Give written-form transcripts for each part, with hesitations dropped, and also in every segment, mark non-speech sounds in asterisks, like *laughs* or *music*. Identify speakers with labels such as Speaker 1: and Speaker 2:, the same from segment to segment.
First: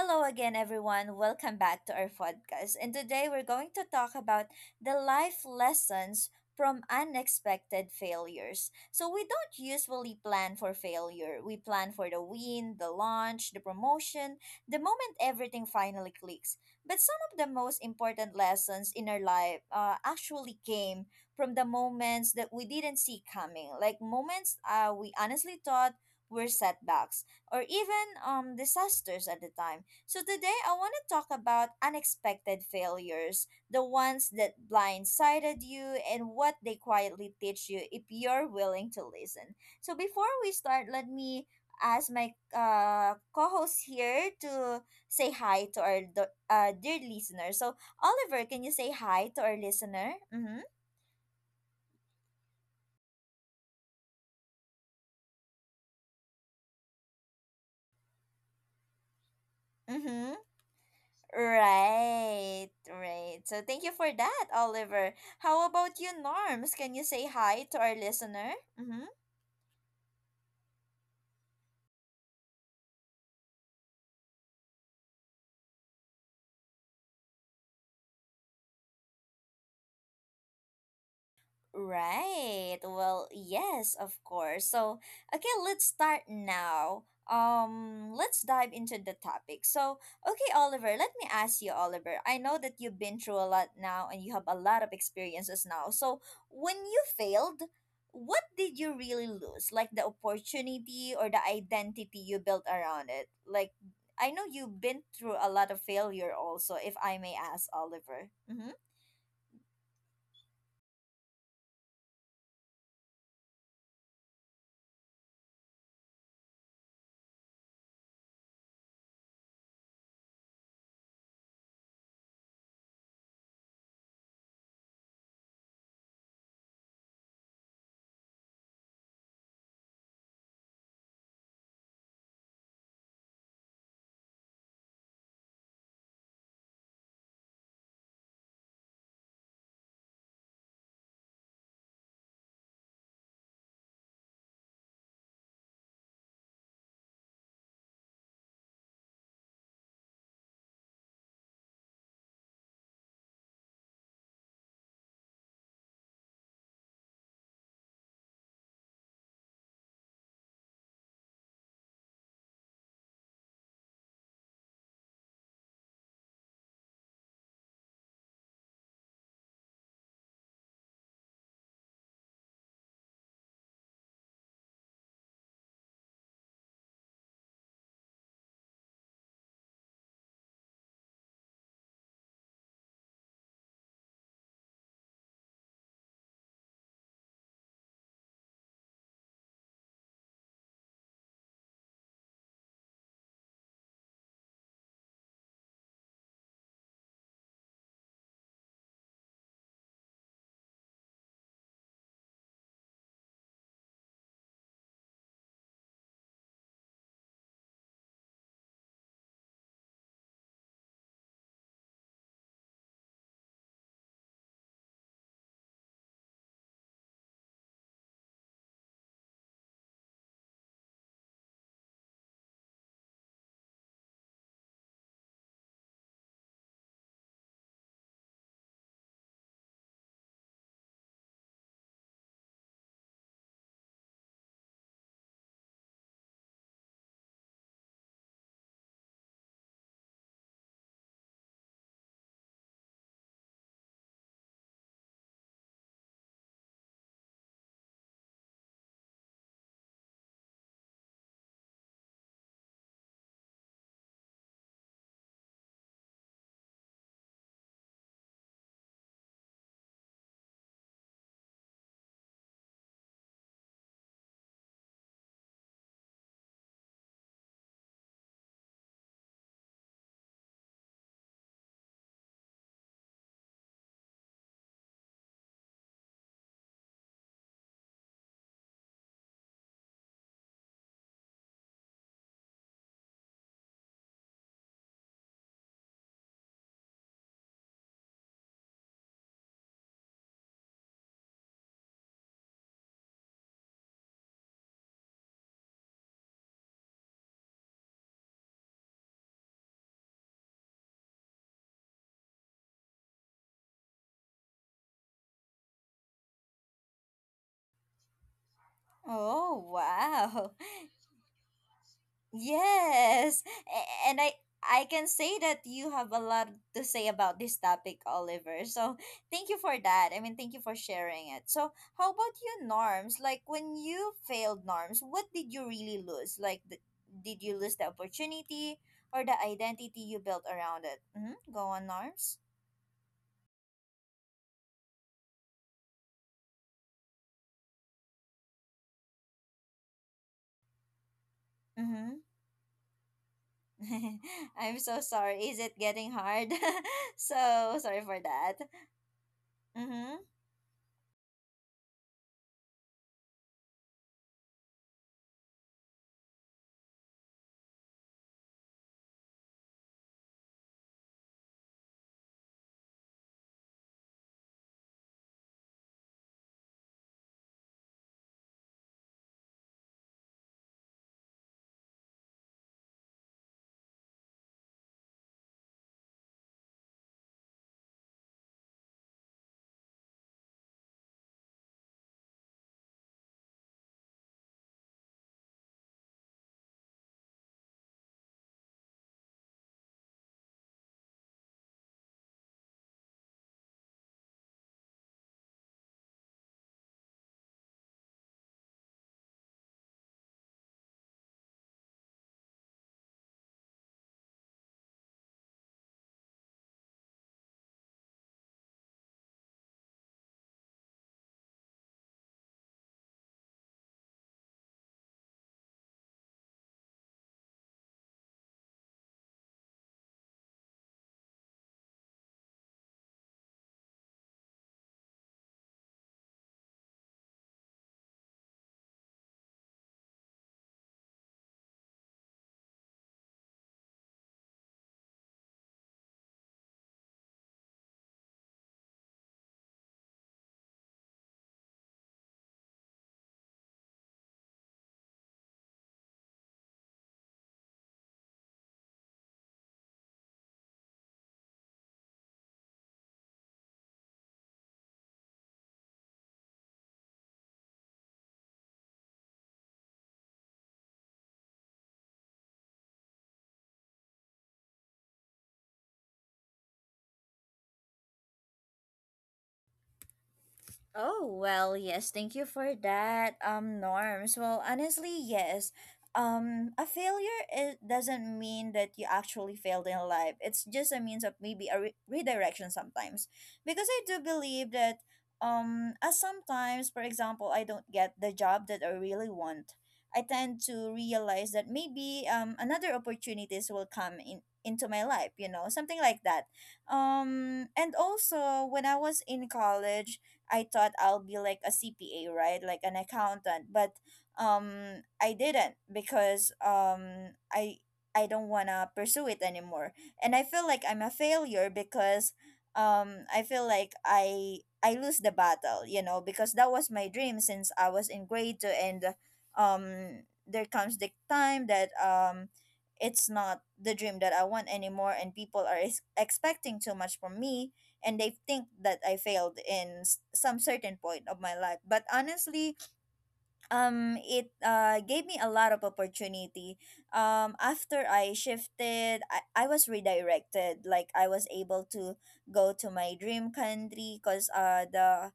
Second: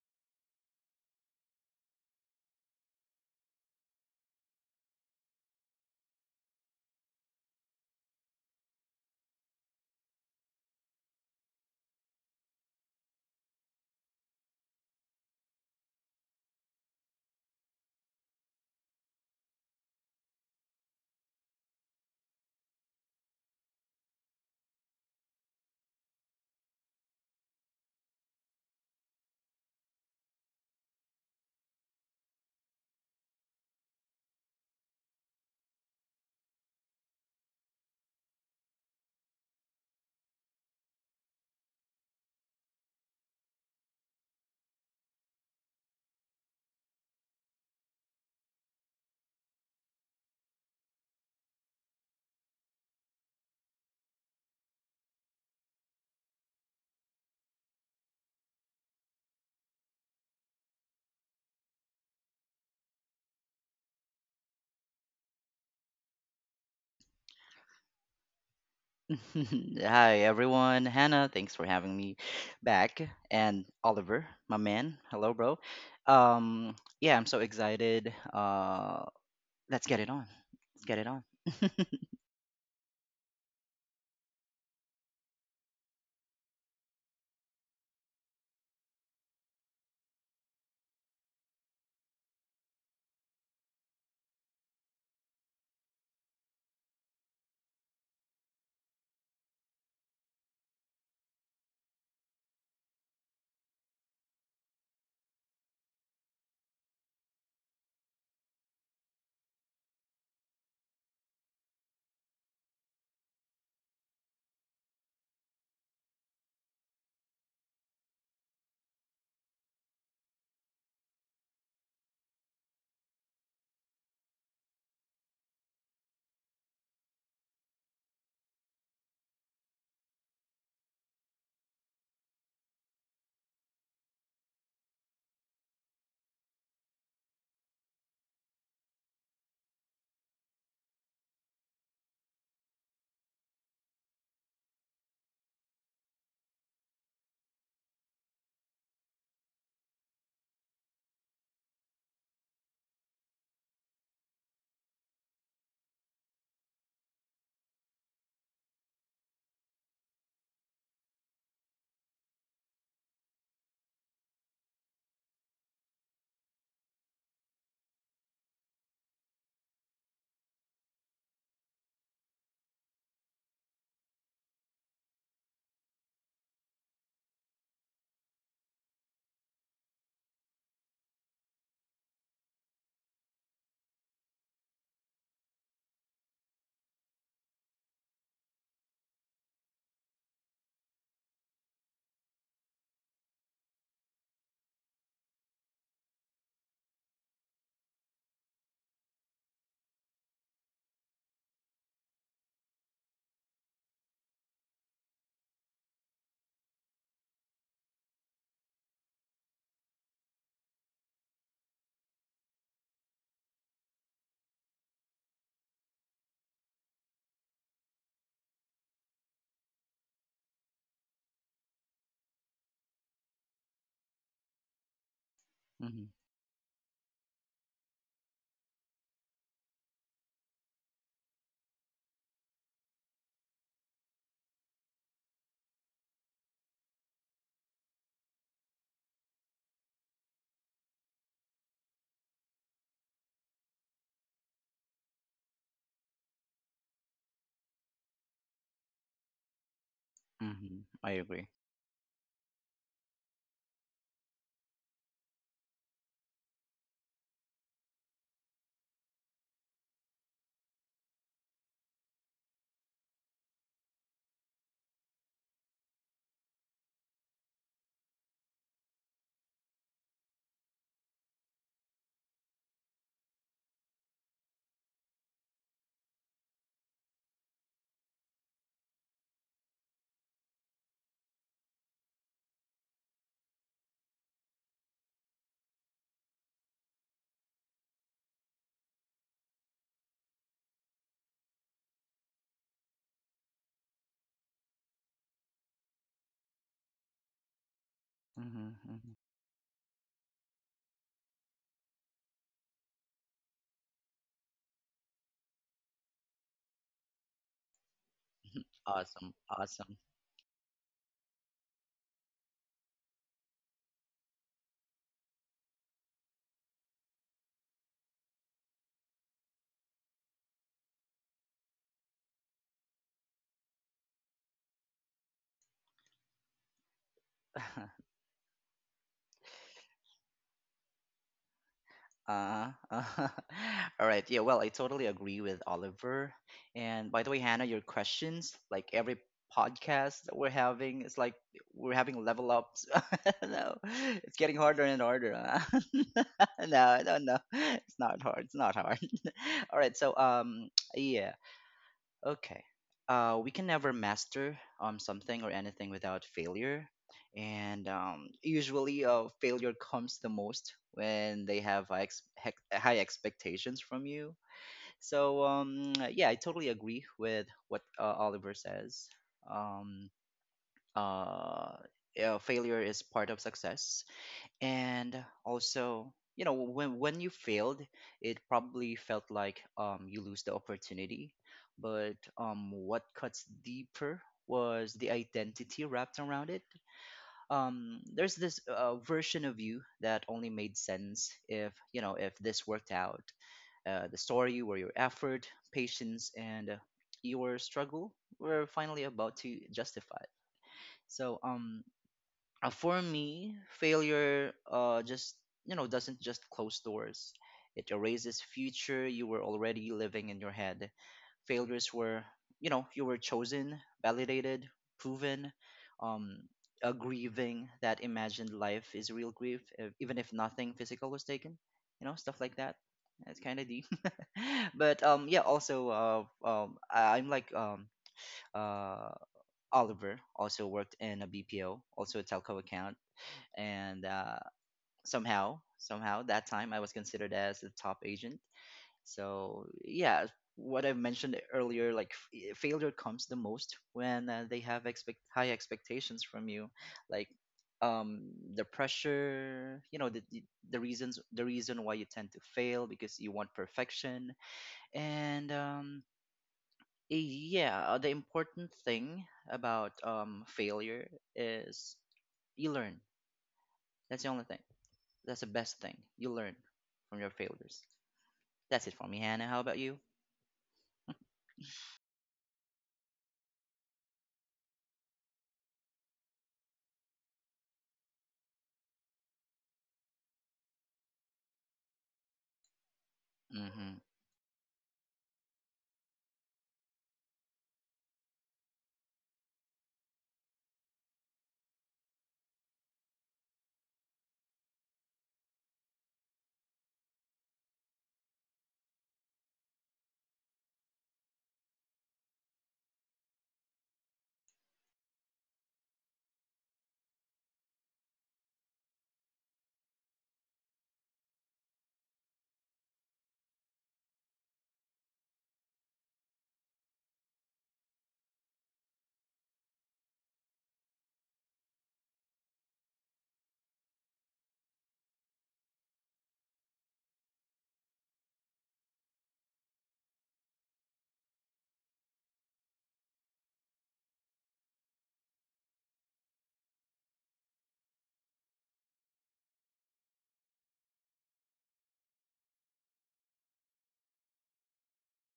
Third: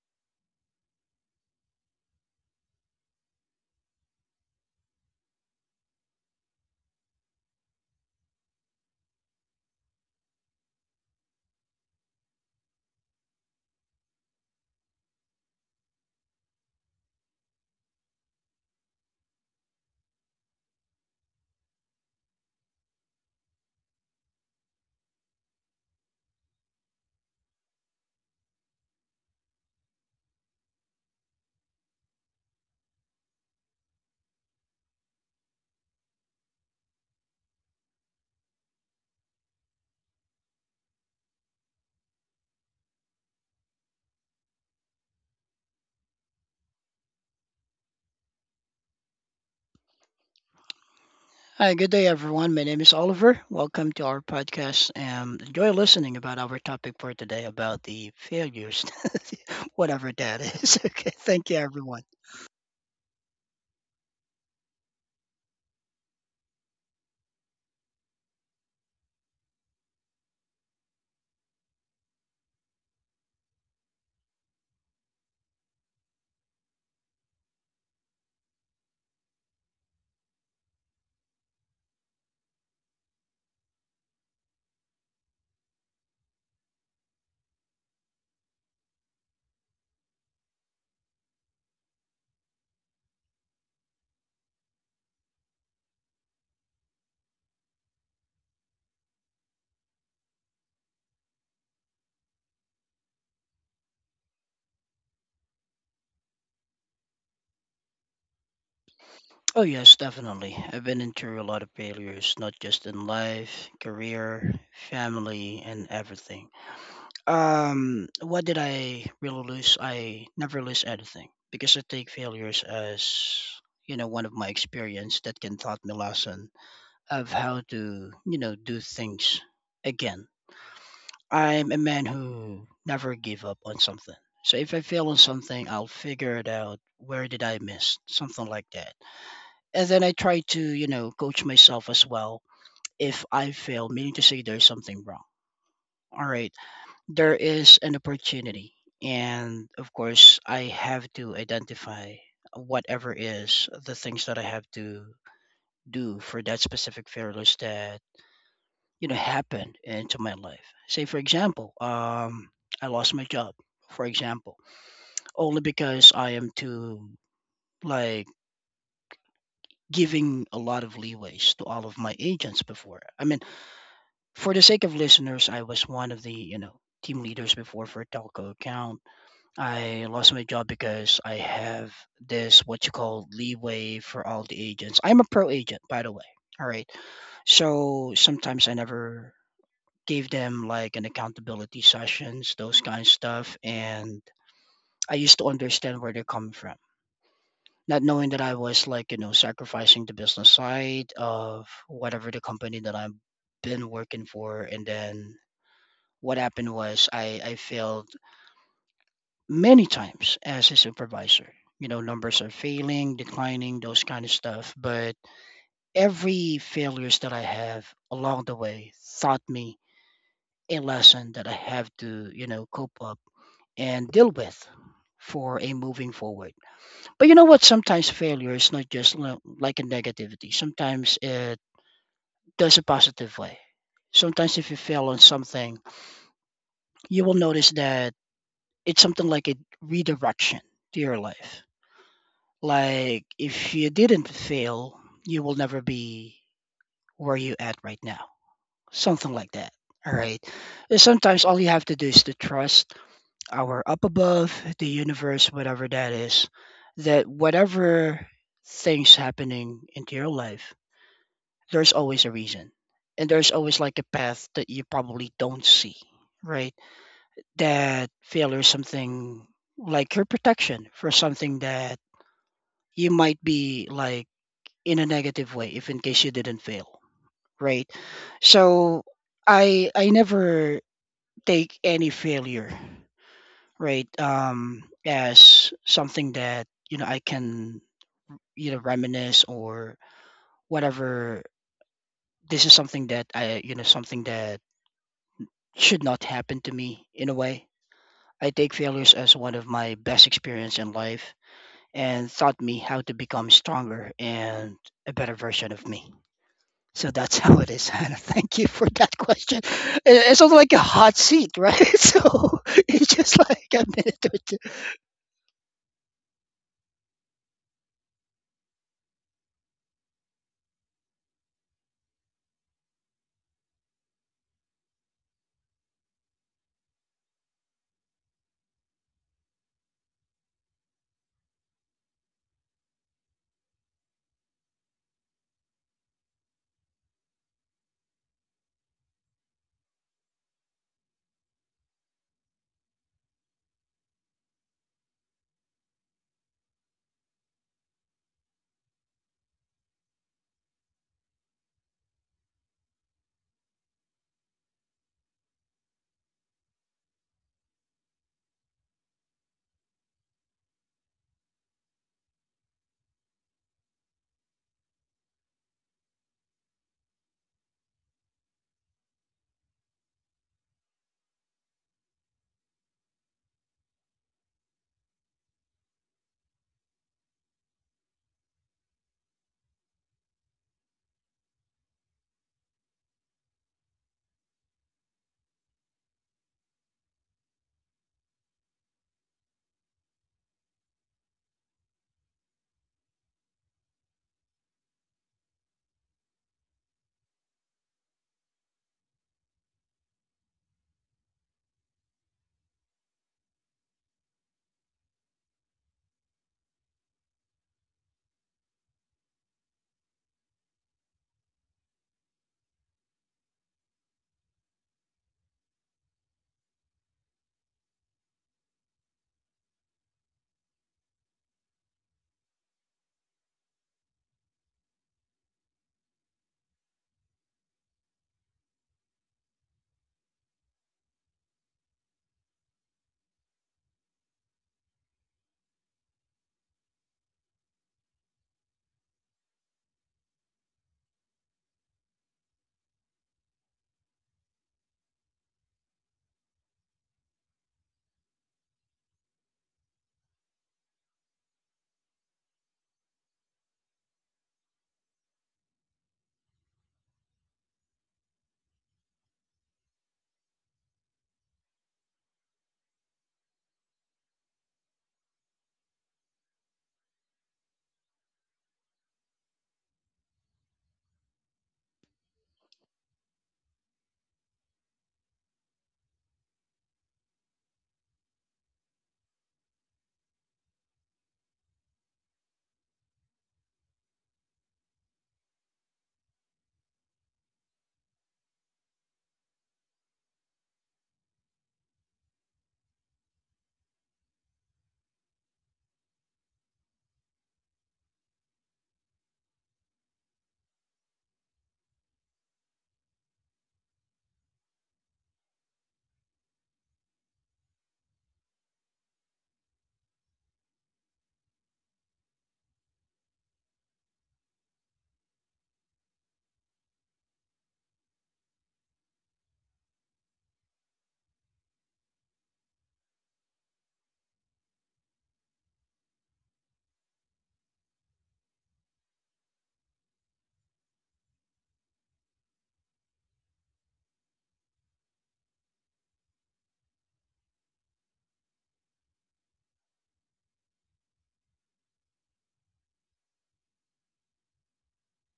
Speaker 1: Hello again, everyone. Welcome back to our podcast. And today we're going to talk about the life lessons from unexpected failures. So, we don't usually plan for failure. We plan for the win, the launch, the promotion, the moment everything finally clicks. But some of the most important lessons in our life actually came from the moments that we didn't see coming, like moments we honestly thought were setbacks or even disasters at the time. So today I want to talk about unexpected failures, the ones that blindsided you and what they quietly teach you if you're willing to listen. So before we start, let me ask my co-host here to say hi to our dear listener. So Oliver, can you say hi to our listener? Mm-hmm.
Speaker 2: Hi, good day, everyone. My name is Oliver. Welcome to our podcast. Enjoy listening about our topic for today about the failures, *laughs* whatever
Speaker 1: Mm-hmm.
Speaker 2: that is. *laughs* Okay, thank you, everyone.
Speaker 1: Right, right. So thank you for that, Oliver. How about you, Norms? Can you say hi to our listener? Mm-hmm.
Speaker 3: *laughs* Hi, everyone. Hannah, thanks for having me back. And Oliver, my man. Hello, bro. Yeah, I'm so excited. Let's get it on. Let's get it on.
Speaker 1: Right. Well, yes, of course. So okay, let's start now. Let's dive into the topic. So, okay, Oliver, let me ask you, Oliver. I know that you've been through a lot now and you have a lot of experiences now. So, when you failed, what did you really lose? Like the opportunity or the identity you built around it? Like, I know you've been through a lot of failure also, if I may ask, Oliver. Mm-hmm.
Speaker 2: Oh yes, definitely. I've been into a lot of failures, not just in life, career, family, and everything. What did I really lose? I never lose anything because I take failures as one of my experience that can taught me lesson of how to, you know, do things again. I'm a man who never give up on something. So if I fail on something, I'll figure it out. Where did I miss? Something like that. And then I try to, you know, coach myself as well. If I fail, meaning to say there's something wrong. All right, there is an opportunity. And of course, I have to identify whatever is the things that I have to do for that specific failures that happen into my life. Say, for example, I lost my job, for example, only because I am too, like, giving a lot of leeways to all of my agents before. I mean, for the sake of listeners, I was one of the, you know, team leaders before for a telco account. I lost my job because I have this, what you call, leeway for all the agents. I'm a pro agent, by the way. All right. So sometimes I never gave them like an accountability sessions, those kind of stuff. And I used to understand where they're coming from, not knowing that I was like, you know, sacrificing the business side of whatever the company that I've been working for. And then what happened was I failed many times as a supervisor. You know, numbers are failing, declining, those kind of stuff. But every failures that I have along the way taught me a lesson that I have to, you know, cope up and deal with for a
Speaker 3: Mm-hmm.
Speaker 2: moving forward. But you know what? Sometimes failure is not just like a negativity. Sometimes it does a positive way. Sometimes if you fail on something, you will notice that it's something like a redirection to your life. Like if you didn't fail, you will never be where you at right now. Something like that. All right.
Speaker 3: Mm-hmm.
Speaker 2: And
Speaker 3: I
Speaker 2: sometimes
Speaker 3: agree.
Speaker 2: all you have to do is to trust our up above, the universe, whatever that is, that whatever things happening into your life, there's always a reason. And there's always like a path that you probably don't see, right? That failure is something like your protection for something that you might be like in a negative way if in case you didn't fail, right? So I never take any failure right as something that I can, you know, reminisce or whatever. This is something that I something that should not happen to me in a way. I
Speaker 3: Mm-hmm.
Speaker 2: take
Speaker 3: Mm-hmm.
Speaker 2: failures as one of my best experience in life and taught me how to become stronger and a better version of me. So that's *laughs* how it is, *laughs* Hannah. Thank you for that
Speaker 3: Awesome.
Speaker 2: question.
Speaker 1: Oh,
Speaker 3: Awesome.
Speaker 2: It- it's sort of
Speaker 1: wow.
Speaker 2: like a
Speaker 1: *laughs*
Speaker 2: hot seat, right? *laughs* So it's just
Speaker 1: Yes,
Speaker 2: like a
Speaker 1: a- and
Speaker 2: minute
Speaker 1: I
Speaker 2: or two.
Speaker 1: I can say that you have a lot to say about this topic, Oliver. So thank you for that. I mean, thank you for sharing it. So how about you, Norms? Like when you failed Norms, what did you really lose? Did you lose the
Speaker 3: *laughs*
Speaker 1: opportunity or the identity you built around it? Mm-hmm. Go on, Norms.
Speaker 3: Uh, uh, *laughs* all right. Yeah. Well, I totally agree with Oliver. And by the way, Hannah, your questions, like every podcast that we're having, it's like we're
Speaker 1: Mm-hmm.
Speaker 3: having level ups. *laughs* No,
Speaker 1: *laughs*
Speaker 3: it's getting
Speaker 1: I'm
Speaker 3: harder and
Speaker 1: so
Speaker 3: harder.
Speaker 1: sorry. Is it
Speaker 3: Huh?
Speaker 1: getting hard?
Speaker 3: *laughs* No,
Speaker 1: *laughs*
Speaker 3: no, no.
Speaker 1: So
Speaker 3: It's
Speaker 1: sorry for
Speaker 3: not hard.
Speaker 1: that.
Speaker 3: It's not hard. *laughs* All right. So,
Speaker 1: Mm-hmm.
Speaker 3: yeah. Okay. We can never master something or anything without failure. And usually, failure comes the most when they have high expectations from you. So, yeah, I totally agree with what Oliver says. Um, uh, yeah, failure is part of success. And also, you know, when you failed, it probably felt like you lose the opportunity, but what cuts deeper was the identity wrapped around it. There's this version of you that only made sense if, you know, if this worked out. The story where your effort, patience, and your struggle were finally about to justify. So, for me, failure just, you know, doesn't just close doors. It erases future you were already living in your head. Failures were. You were chosen, validated, proven. Um, a grieving that imagined life is real grief, even if nothing physical was taken. You know stuff like that. It's kind of deep. *laughs* But yeah. Also, I- I'm like uh, Oliver also worked in a BPO, also a telco account. And somehow that time, I was considered as the top agent. So, yeah, what I mentioned earlier, like, failure comes the most when they have expect high expectations from you, like, um the pressure. You know, the reason why you tend to fail, because you want perfection. And yeah, the important thing about failure is you learn. That's the only thing. That's the best thing. You learn from your failures. That's it for me, Hannah. How about you?
Speaker 1: Oh, well, yes, thank you for that, Norms. Well, honestly, yes. A failure, it doesn't mean that you actually failed in life. It's just a means of maybe a redirection sometimes. Because
Speaker 3: Mm-hmm.
Speaker 1: I do believe that as sometimes, for example, I don't get the job that I really want. I tend to realize that maybe another opportunities will come in into my life, you know, something like that. And also when I was in college, I thought I'll be like a CPA, right? Like an accountant. But I didn't because um, I don't wanna pursue it anymore. And I feel like I'm a failure because I feel like I lose the battle, you know, because that was my dream since I was in grade two, and there comes the time that it's not the dream that I want anymore, and people are expecting too much from me, and they think that I failed in some certain point of my life. But honestly, it gave me a lot of opportunity. After I shifted, I was redirected. Like I was able to go to my dream country because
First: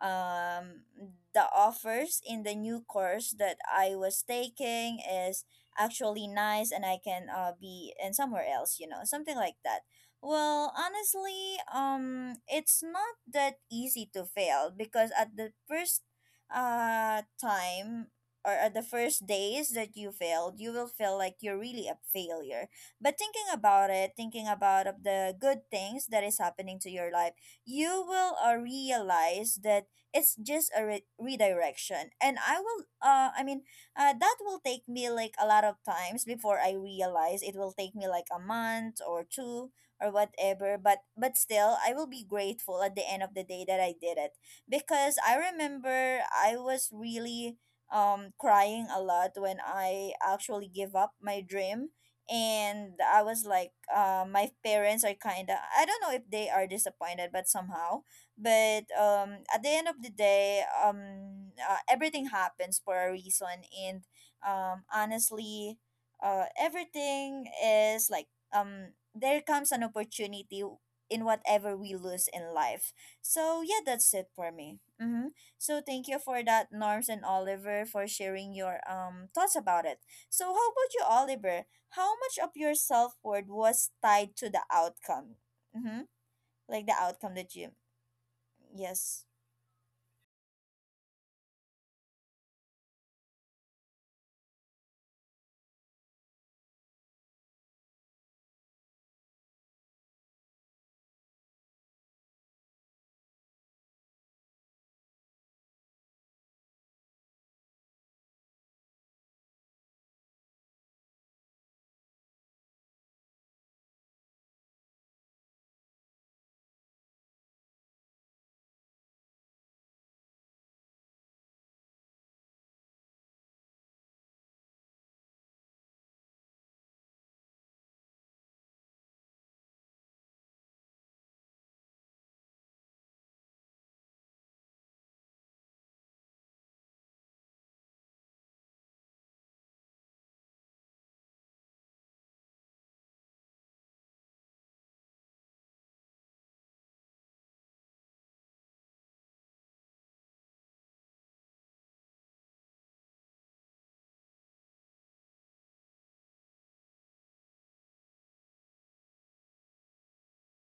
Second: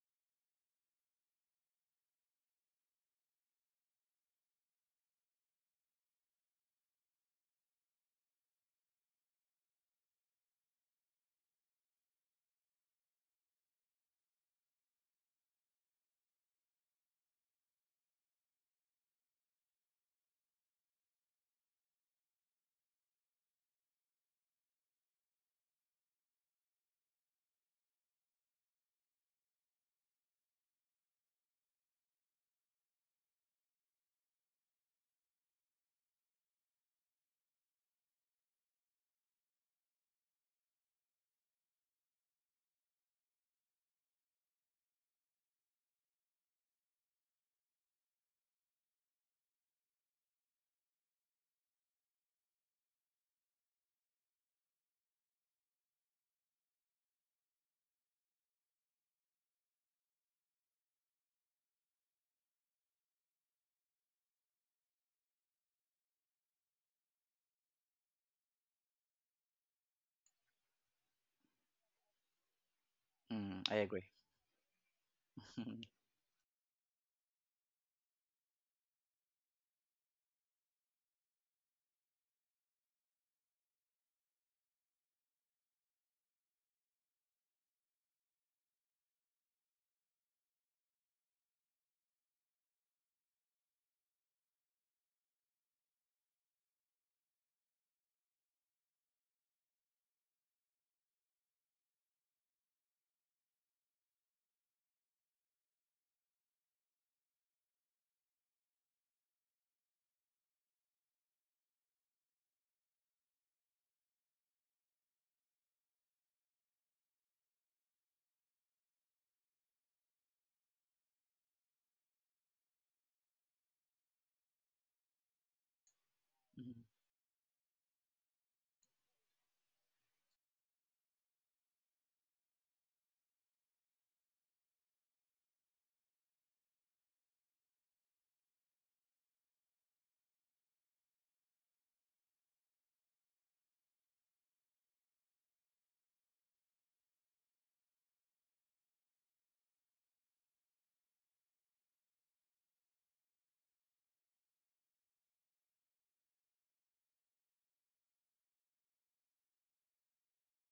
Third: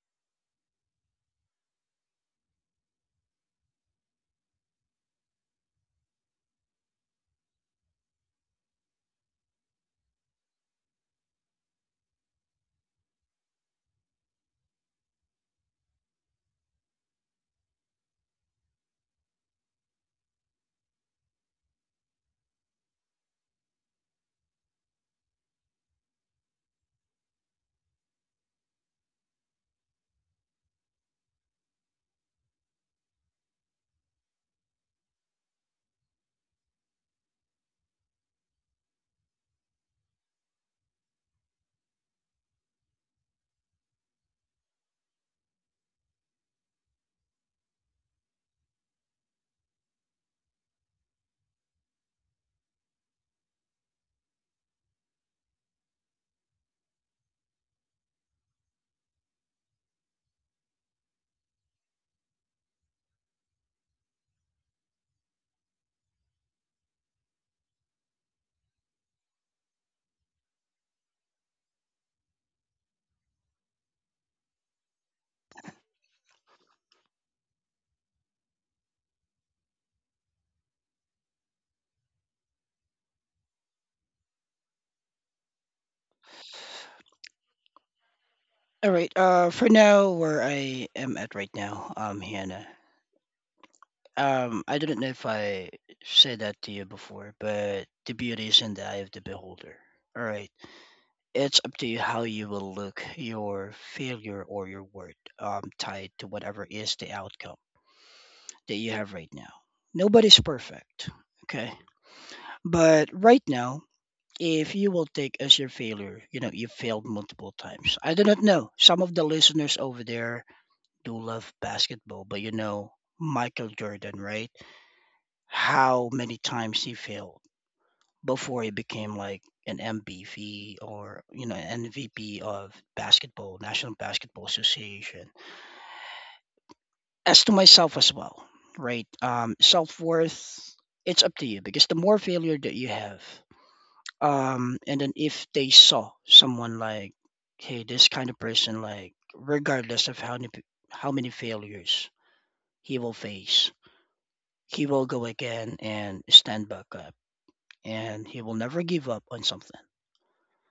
Speaker 1: um the offers in the new course that I was taking is actually nice, and I can be in somewhere else, you know, something like that. Well, honestly, it's not that easy to fail, because at the first time, or the first days that you failed, you will feel like you're really a failure. But thinking about it, thinking about of the good things that is happening to your life, you will realize that it's just a redirection. And I will, that will take me like a lot of times before I realize. It will take me like a month or two or whatever. But still, I will be grateful at the end of the day that I did it, because I remember I was really crying a lot when I actually give up my dream. And I was like my parents are kind of, I don't know if they are disappointed but somehow. But at the end of the day, everything happens for a reason. And honestly, everything is like there comes an opportunity in whatever we lose in life. So
Speaker 3: Mm, I
Speaker 1: yeah,
Speaker 3: agree.
Speaker 1: that's it for me. Mm-hmm. So
Speaker 3: *laughs*
Speaker 1: thank you for that, Norms and Oliver, for sharing your thoughts about it. So how about you, Oliver? How much of your self worth was tied to the outcome? Mm-hmm. Like the outcome that you,
Speaker 2: All right.
Speaker 1: yes.
Speaker 2: For now, where I am at right now, Hannah. I didn't know if I said that to you before, but the beauty is in the eye of the beholder. All right. It's up to you how you will look your failure or your worth, tied to whatever is the outcome that you have right now. Nobody's perfect. Okay. But right now, if you will take as your failure, you know, you failed multiple times. I do not know. Some of the listeners over there do love basketball, but you know, Michael Jordan, right? How many
Speaker 3: Mhm,
Speaker 2: times he failed before he became like an MVP or, you know, an MVP of basketball, National Basketball Association. As to myself as well, right? Self worth, it's up to you because the more failure that you have, and then if they saw someone like, hey, this kind of person, like, regardless of how many failures he will face, he will go again and stand back up, and he will never give up on something.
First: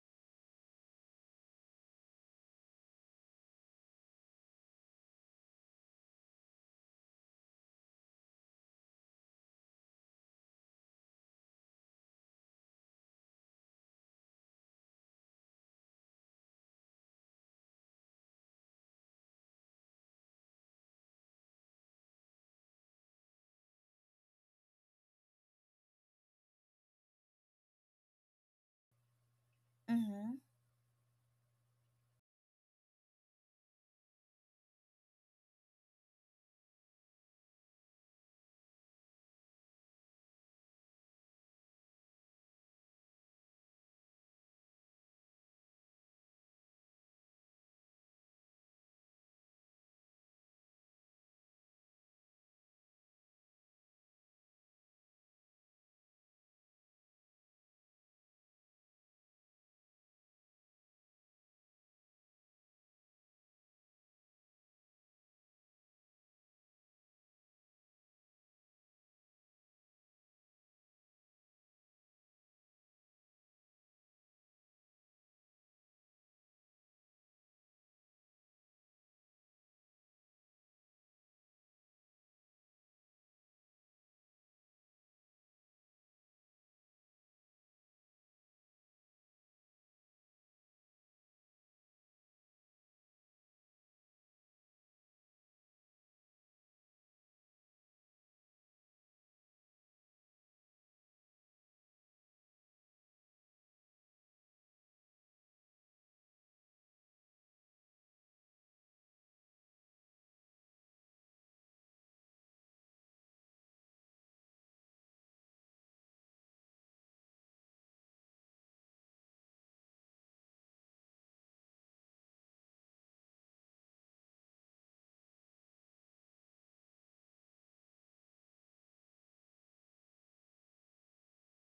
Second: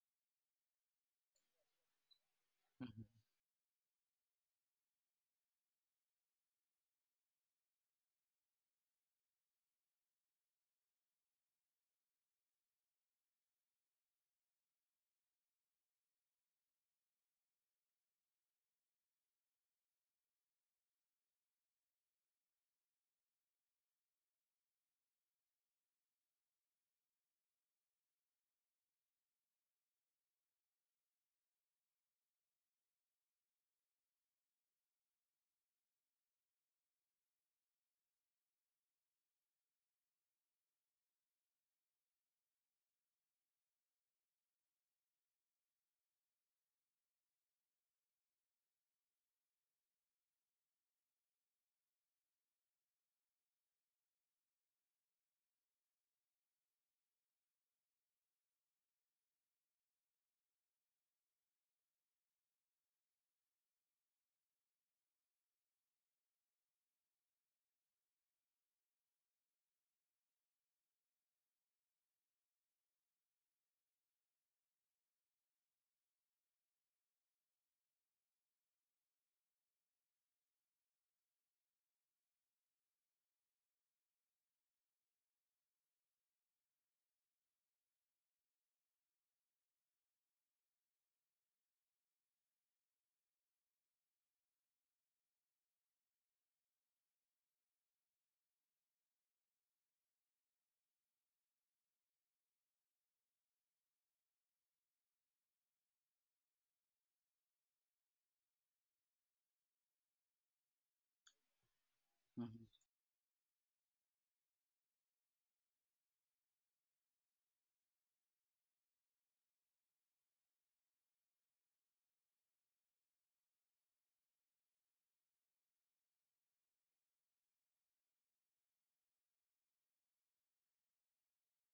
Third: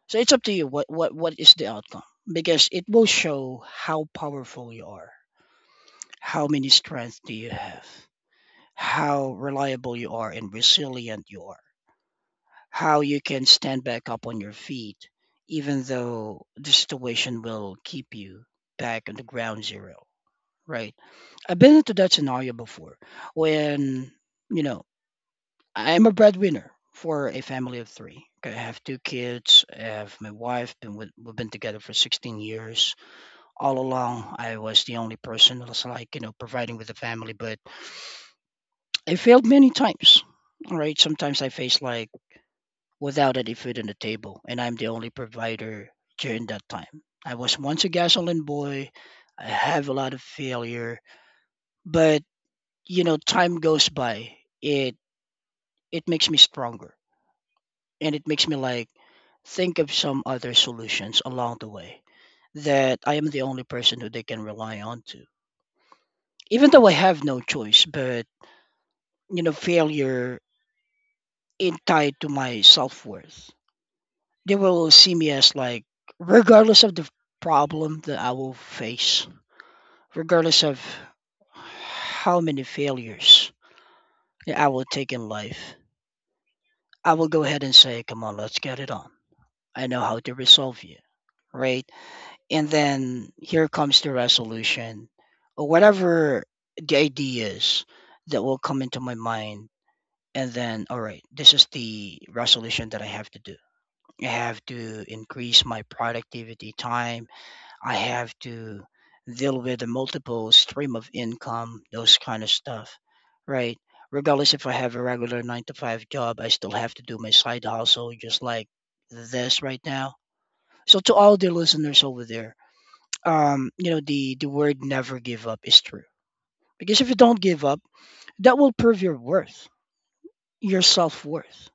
Speaker 2: So it's up to you what what is the outcome because it
Speaker 3: mhm,
Speaker 2: will show how powerful you are, how many strengths do you have, how reliable you are, and resilient you are. How you can stand back up on your feet, even though the situation will keep you back on the ground zero, right? I've been into that scenario before when, you know, I'm a breadwinner for a family of 3. Okay, I have 2 kids. I have my
Speaker 1: Mm-hmm.
Speaker 2: wife. Been with, we've been together for 16 years. All along, I was the only person that was like, you know, providing with the family. But I failed many times. All right. Sometimes I faced like without any food on the table, and I'm the only provider during that time. I was once a gasoline boy. I have a lot of failure, but you know, time goes by. It it makes me stronger, and it makes me like think of some other solutions along the way that I am the only person who they can rely on to. Even though I have no choice, but you know, failure is tied to my self worth. They will see me as like, regardless of the problem that I will face, regardless of how many failures that I will take in life, I will go ahead and say, come on, let's get it on. I know how to resolve you, right? And then here comes the resolution or whatever the idea is that will come into my mind. And then, all right, this is the resolution that I have to do. I have to increase my productivity time. I have to deal with a multiple stream of income, those kind of
Speaker 3: mhm,
Speaker 2: stuff, right? Regardless if I have a regular 9 to 5 job, I still have to do my side hustle just like this right now. So to all the listeners over there, you know, the word never give up is true. Because if you don't give up, that will prove your worth, your self worth.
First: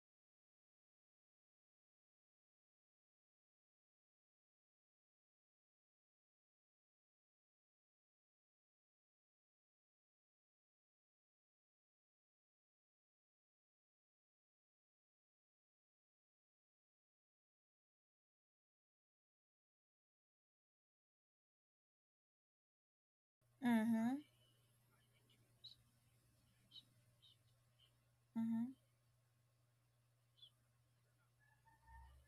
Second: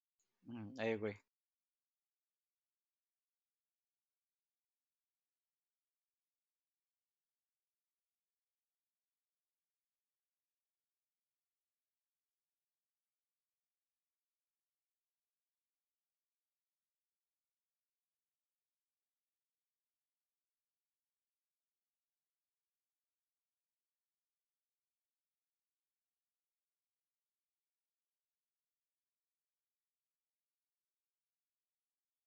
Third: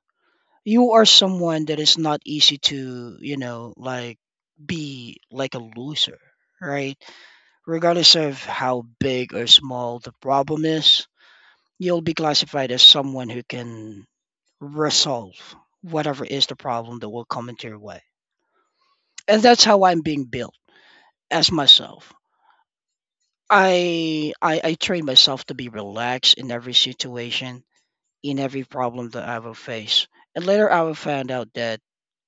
Speaker 3: mhm, I
Speaker 2: You are
Speaker 3: agree.
Speaker 2: someone that is not easy to, you know, like be like a loser, right? Regardless of how big or small the problem is, you'll be classified as someone who can resolve whatever is the problem that will come into your way. And that's how I'm being built as myself.
Speaker 1: Mm-hmm.
Speaker 2: I train myself to be relaxed in every situation, in every
Speaker 1: Mm-hmm.
Speaker 2: problem that I will face. And later I will find out that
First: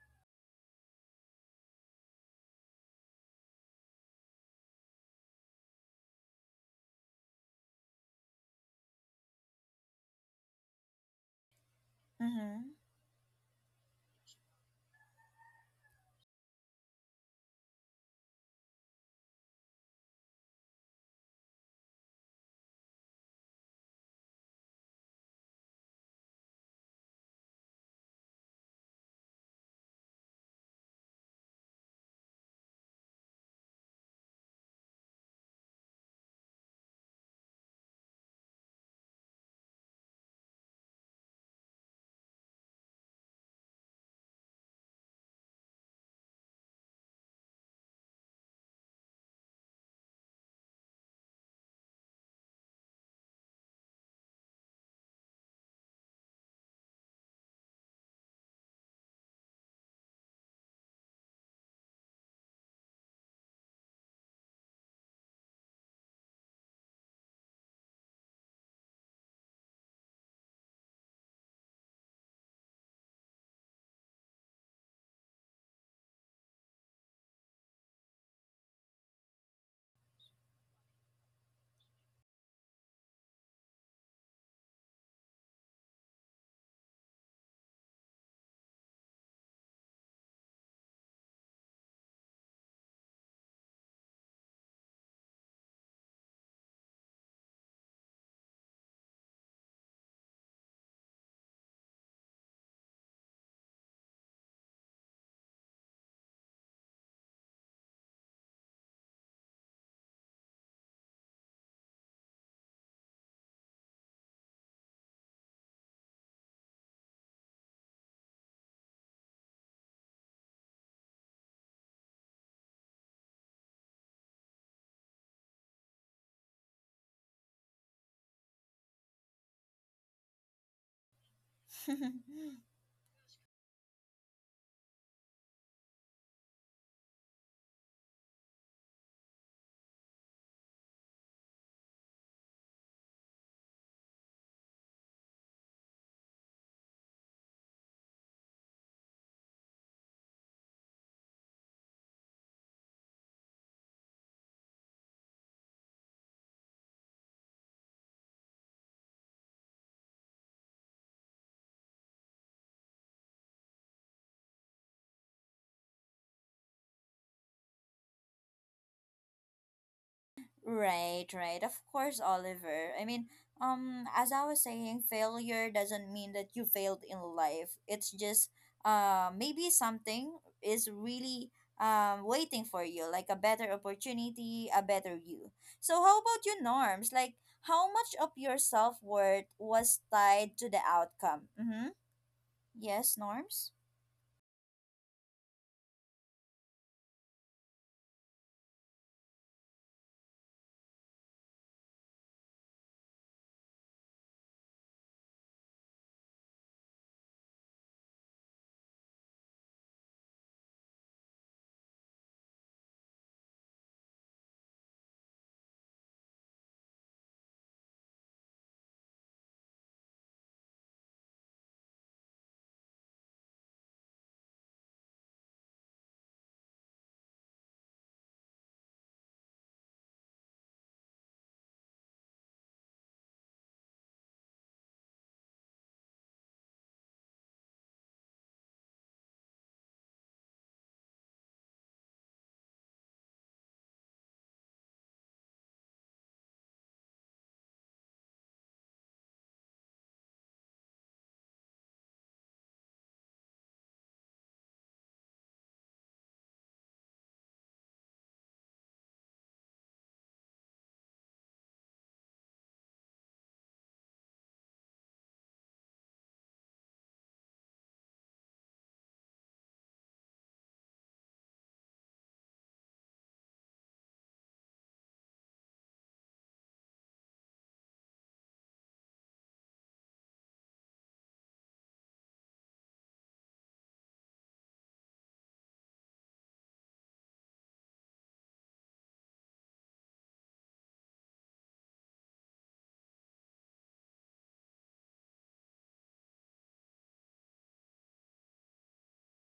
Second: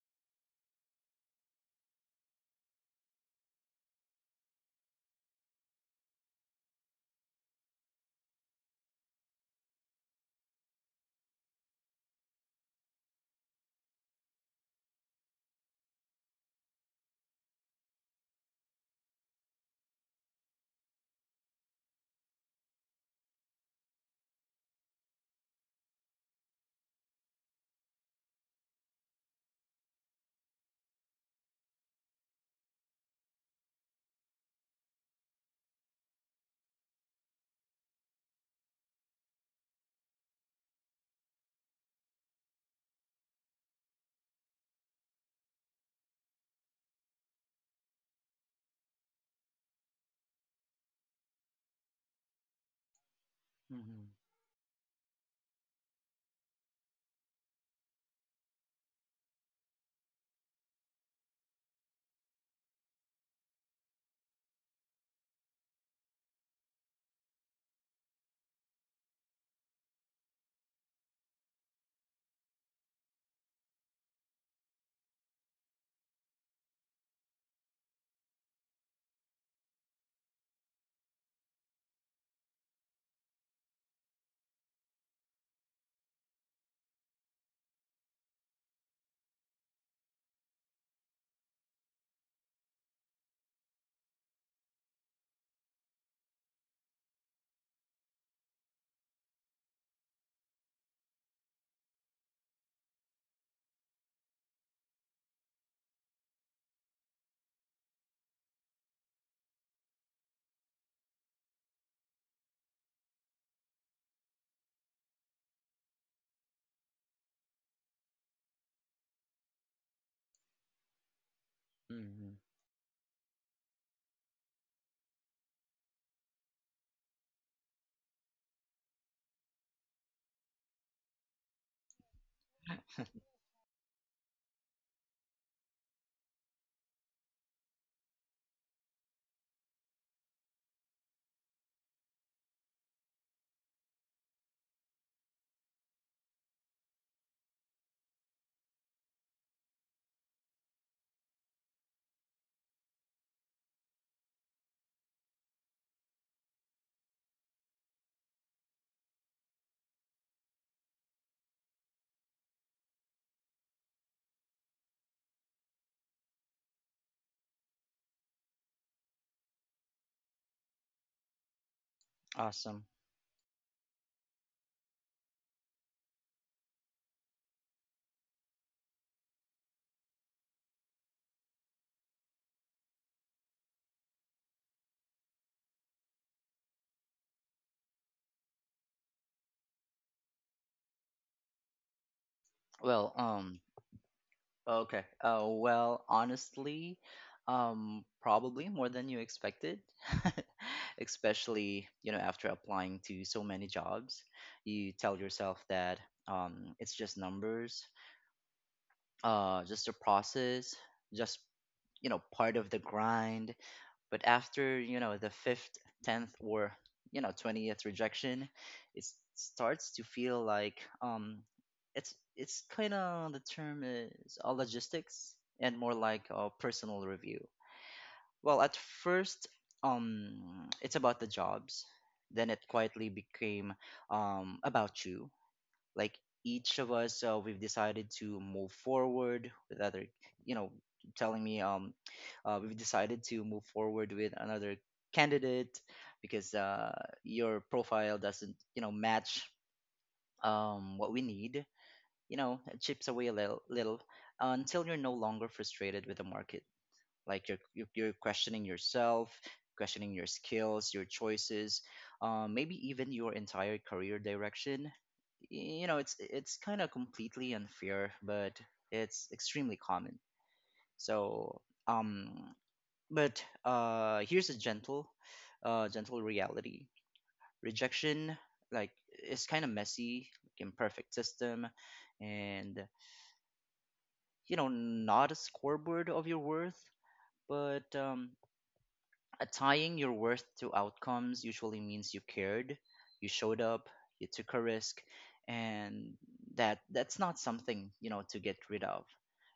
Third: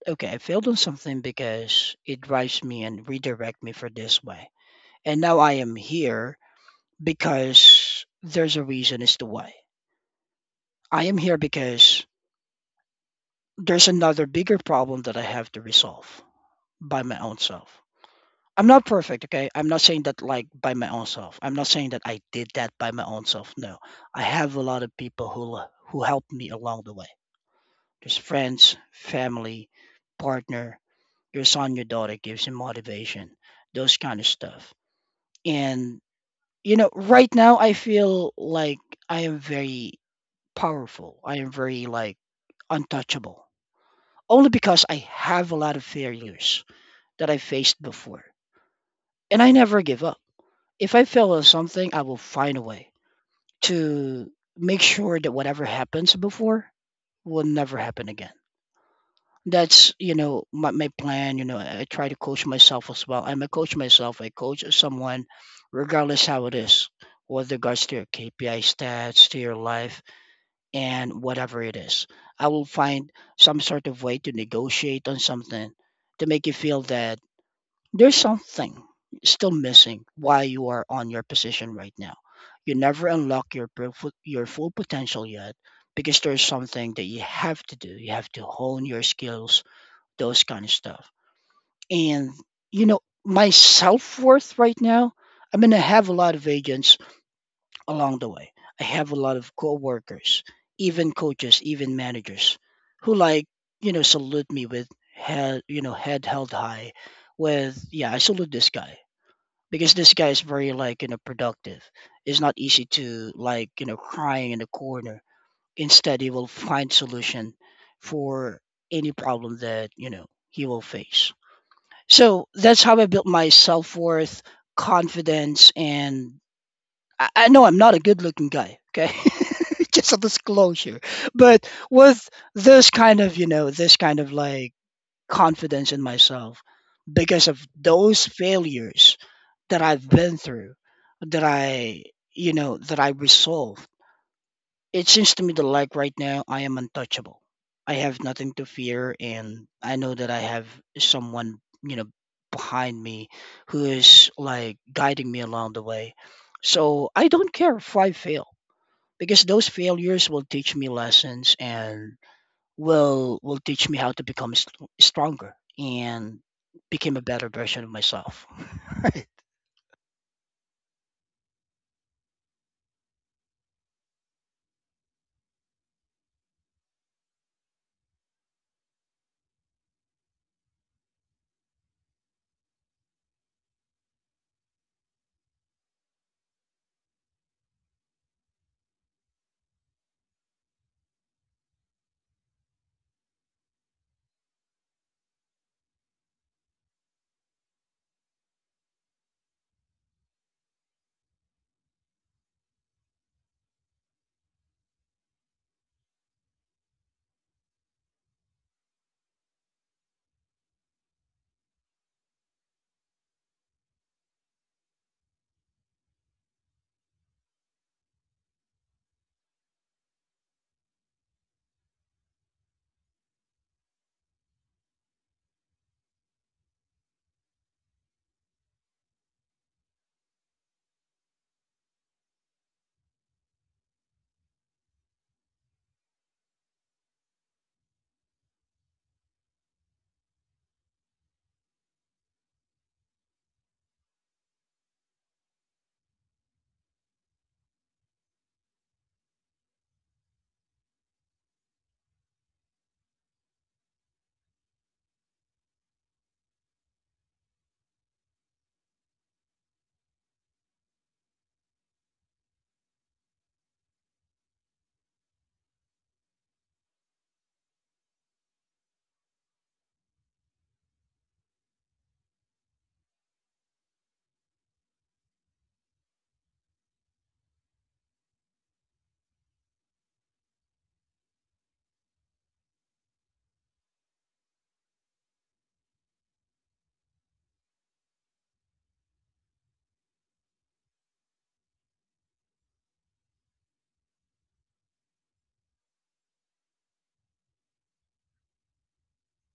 Speaker 2: okay, I failed on something because it drives me and redirect me for this way. And now I am here because there's a reason as to why. I am here because there's another bigger problem that I have to resolve by my own self. I'm not perfect, okay? I'm not saying that like by my own self. I'm not saying that I did that by my own self. No. I have a lot of people who helped me along the way. There's friends, family, partner, your son, your daughter gives you motivation, those kind of stuff. And you know, right now I feel like I am very powerful. I am very like untouchable. Only because I have a lot of failures that I faced before. And I never give up. If I fail at something, I will find a way
Speaker 3: Hmm.
Speaker 2: to make sure that whatever happens before will never happen again. That's, you know, my plan. You know, I try to coach myself as well. I'm a coach myself. I coach someone regardless how it is, with regards to your KPI stats, to your life, and whatever it is. I will find some sort of way to negotiate on something to make you feel that there's something still missing why you are on your position right now. You never unlock your your full potential yet because there's something that you have to do. You have to hone your skills, those kind of stuff. And you know, my self-worth right now, I mean I have a lot of agents along the way. I have a lot of co-workers, even coaches, even managers who like, you know, salute me with head, you know, head held high with yeah, I salute this guy because this guy is very like you know productive. It's not easy to like you know crying in the corner. Instead, he will find solution for any problem that you know he will face.
Speaker 3: Hmm.
Speaker 2: So that's how I built my self worth, confidence, and I know I'm not a good looking guy. Okay. *laughs* Just a disclosure but with
Speaker 1: Mm-hmm. *laughs*
Speaker 2: this kind of you know this kind of like confidence in myself because of those failures that I've been through, that I, that I resolve. It seems to me that, like right now, I am untouchable. I have nothing to fear, and I know that I have someone, you know, behind me who is like guiding me along the way. So I don't care if I fail because those failures will teach me lessons and will teach me how to become stronger and become a better version of myself. *laughs*
Speaker 1: Right, right. Of course,
Speaker 3: Awesome.
Speaker 1: Oliver. I mean, as I was saying, failure doesn't mean that you failed in life. It's just maybe something is really waiting for you, like a better opportunity, a better you. So how about you, Norms? Like how much of your self worth was tied to the outcome? Mm-hmm.
Speaker 3: Well,
Speaker 1: Yes, Norms?
Speaker 3: okay. Well, honestly, probably more than you expected. *laughs* Especially, you know, after applying to so many jobs, you tell yourself that it's just numbers, just a process, just, you know, part of the grind. But after, you know, the fifth, tenth, or, you know, 20th rejection, it starts to feel like it's kind of, the term is logistics, and more like a personal review. Well, at first, it's about the jobs. Then it quietly became about you. Like, each of us, we've decided to move forward with other, you know, telling me, we've decided to move forward with another candidate, because your profile doesn't, match what we need. You know, it chips away a little, little, until you're no longer frustrated with the market. Like, you're questioning yourself, questioning your skills, your choices, maybe even your entire career direction. You know, it's kind of completely unfair, but it's extremely common. So, um but here's a gentle, gentle reality. Rejection, like, is kind of messy, like imperfect system, and, you know, not a scoreboard of your worth. But tying your worth to outcomes usually means you cared, you showed up, you took a risk, and that's not something, you know, to get rid of.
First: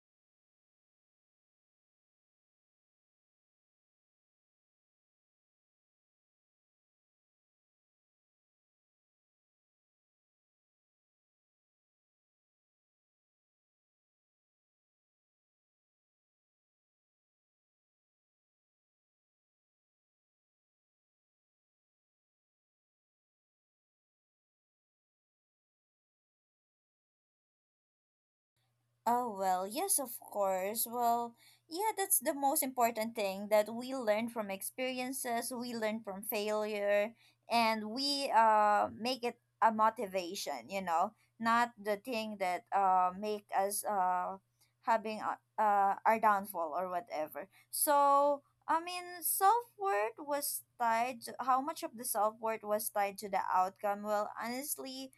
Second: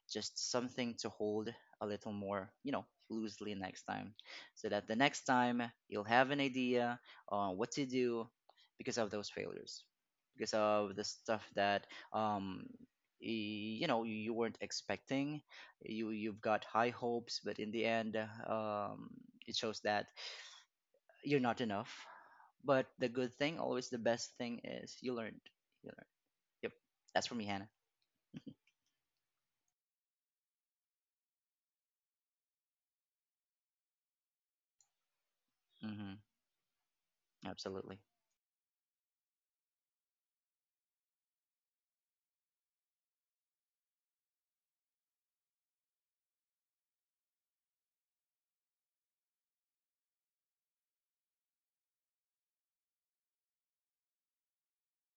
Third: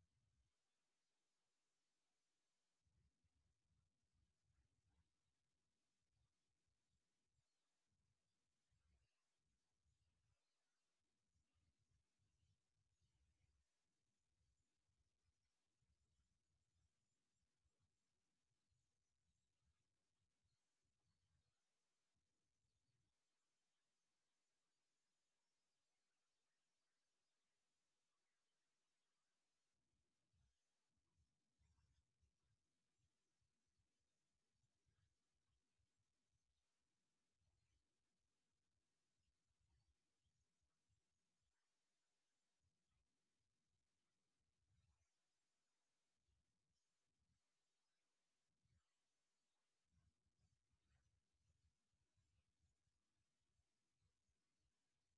Speaker 3: Just something to hold a little more, you know, loosely next time, so that the next time you'll have an idea on what to do, because of those failures, because of the stuff that um you know you weren't expecting. You've got high hopes, but in the end, um, it shows that you're not enough. But the good thing, always the best thing, is you learned. Yep. That's for me, Hannah.
Speaker 1: Oh, well, yes, of course. Well, yeah, that's the most important thing, that we learn from experiences, we learn
Speaker 3: Mm-hmm.
Speaker 1: from failure, and
Speaker 3: Absolutely.
Speaker 1: we make it a motivation, you know, not the thing that make us having our downfall or whatever. So, I mean, self worth was tied to, how much of the self worth was tied to the outcome? Well, honestly,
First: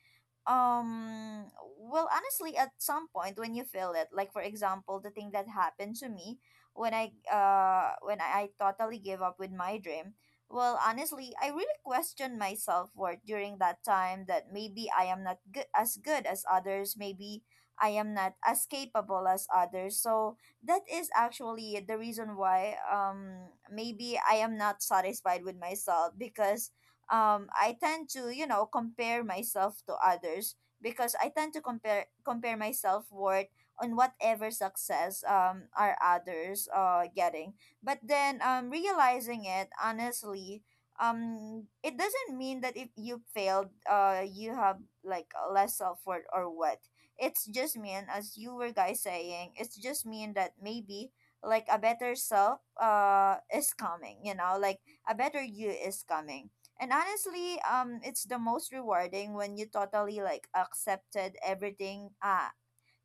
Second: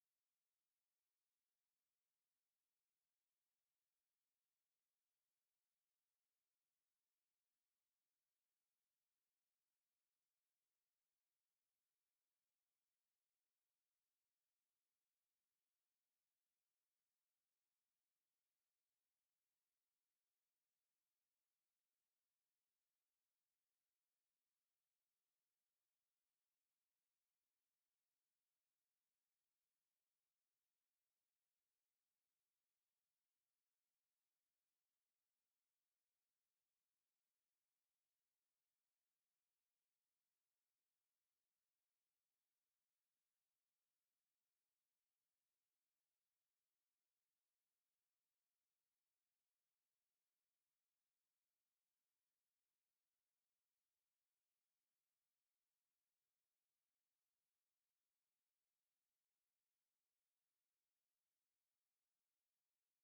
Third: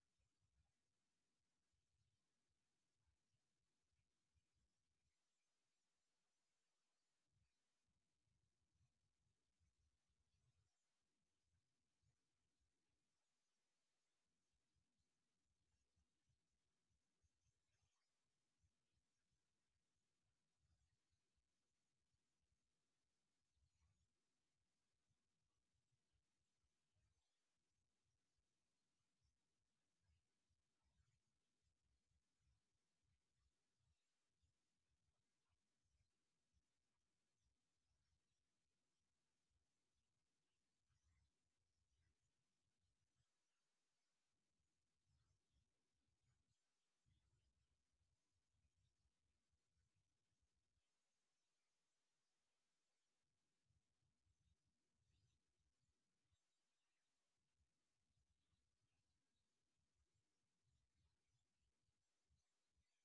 Speaker 1: um well honestly, at some point when you feel it, like for example the thing that happened to me when totally gave up with my dream, well honestly I really questioned my self-worth during that time, that maybe I am not good as good as others, maybe I am not as capable as others. So that is actually the reason why maybe I am not satisfied with myself, because I tend to, you know, compare myself to others, because I tend to compare myself worth on whatever success are others getting. But then, realizing it honestly, it doesn't mean that if you failed you have like less self-worth or what. It's just mean, as you were guys saying, it's just mean that maybe like a better self is coming, you know, like a better you is coming. And honestly, it's the most rewarding when you totally like accepted everything.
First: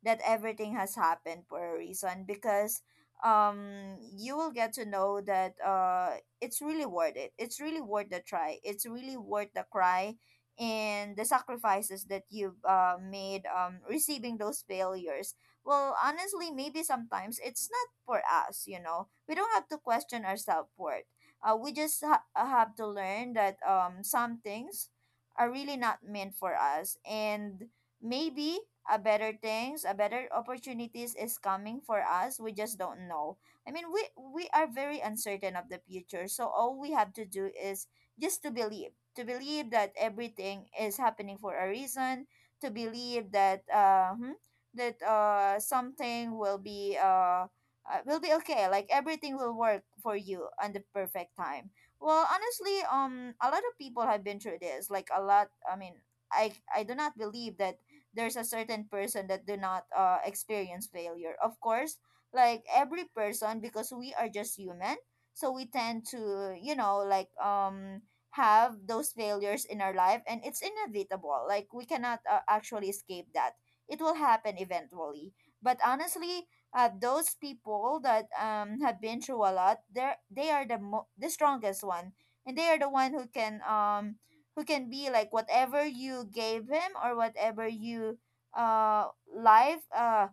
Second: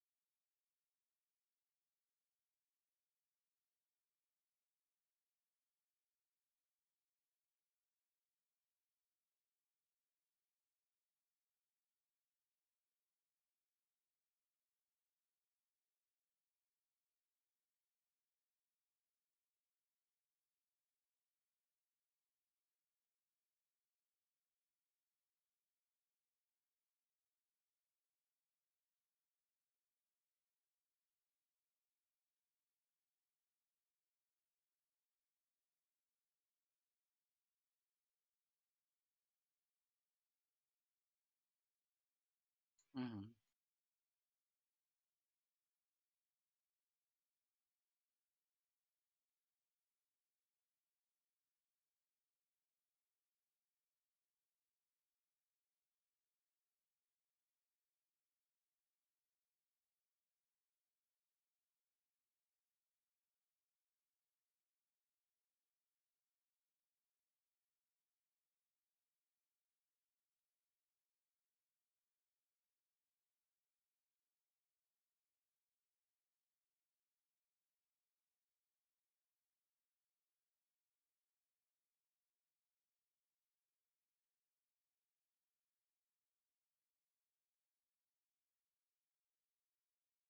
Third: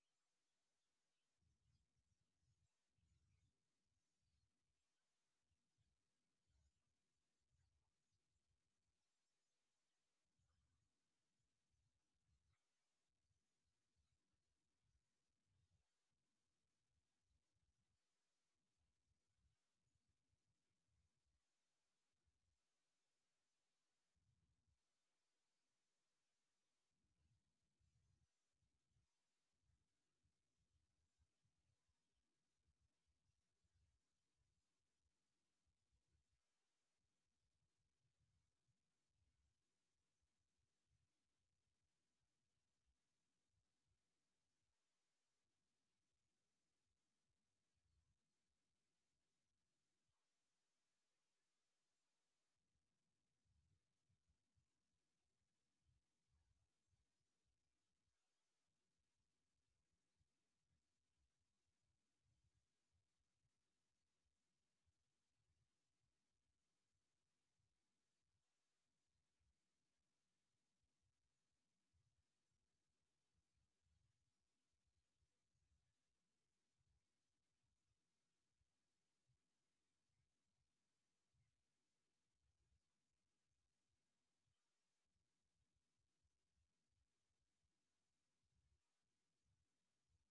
Speaker 1: That everything has happened for a reason, because you will get to know that it's really worth it, it's really worth the try, it's really worth the cry and the sacrifices that you've made receiving those failures. Well honestly, maybe sometimes it's not for us, you know, we don't have to question our self-worth. We just have to learn that some things are really not meant for us, and maybe a better things, a better opportunities is coming for us, we just don't know. I mean, we are very uncertain of the future, so all we have to do is just to believe. To believe that everything is happening for a reason, to
Speaker 3: Mm-hmm.
Speaker 1: believe that that something will be okay, like everything will work for you on the perfect time. Well honestly, a lot of people have been through this, like a lot. I mean, I do not believe that there's a certain person that do not experience failure, of course. Like every person, because we are just human, so we tend to, you know, like have those failures in our life, and it's inevitable, like we cannot actually escape that, it will happen eventually. But honestly, those people that have been through a lot, they are the the strongest one, and they are the one who can be like, whatever you gave him or whatever you uh life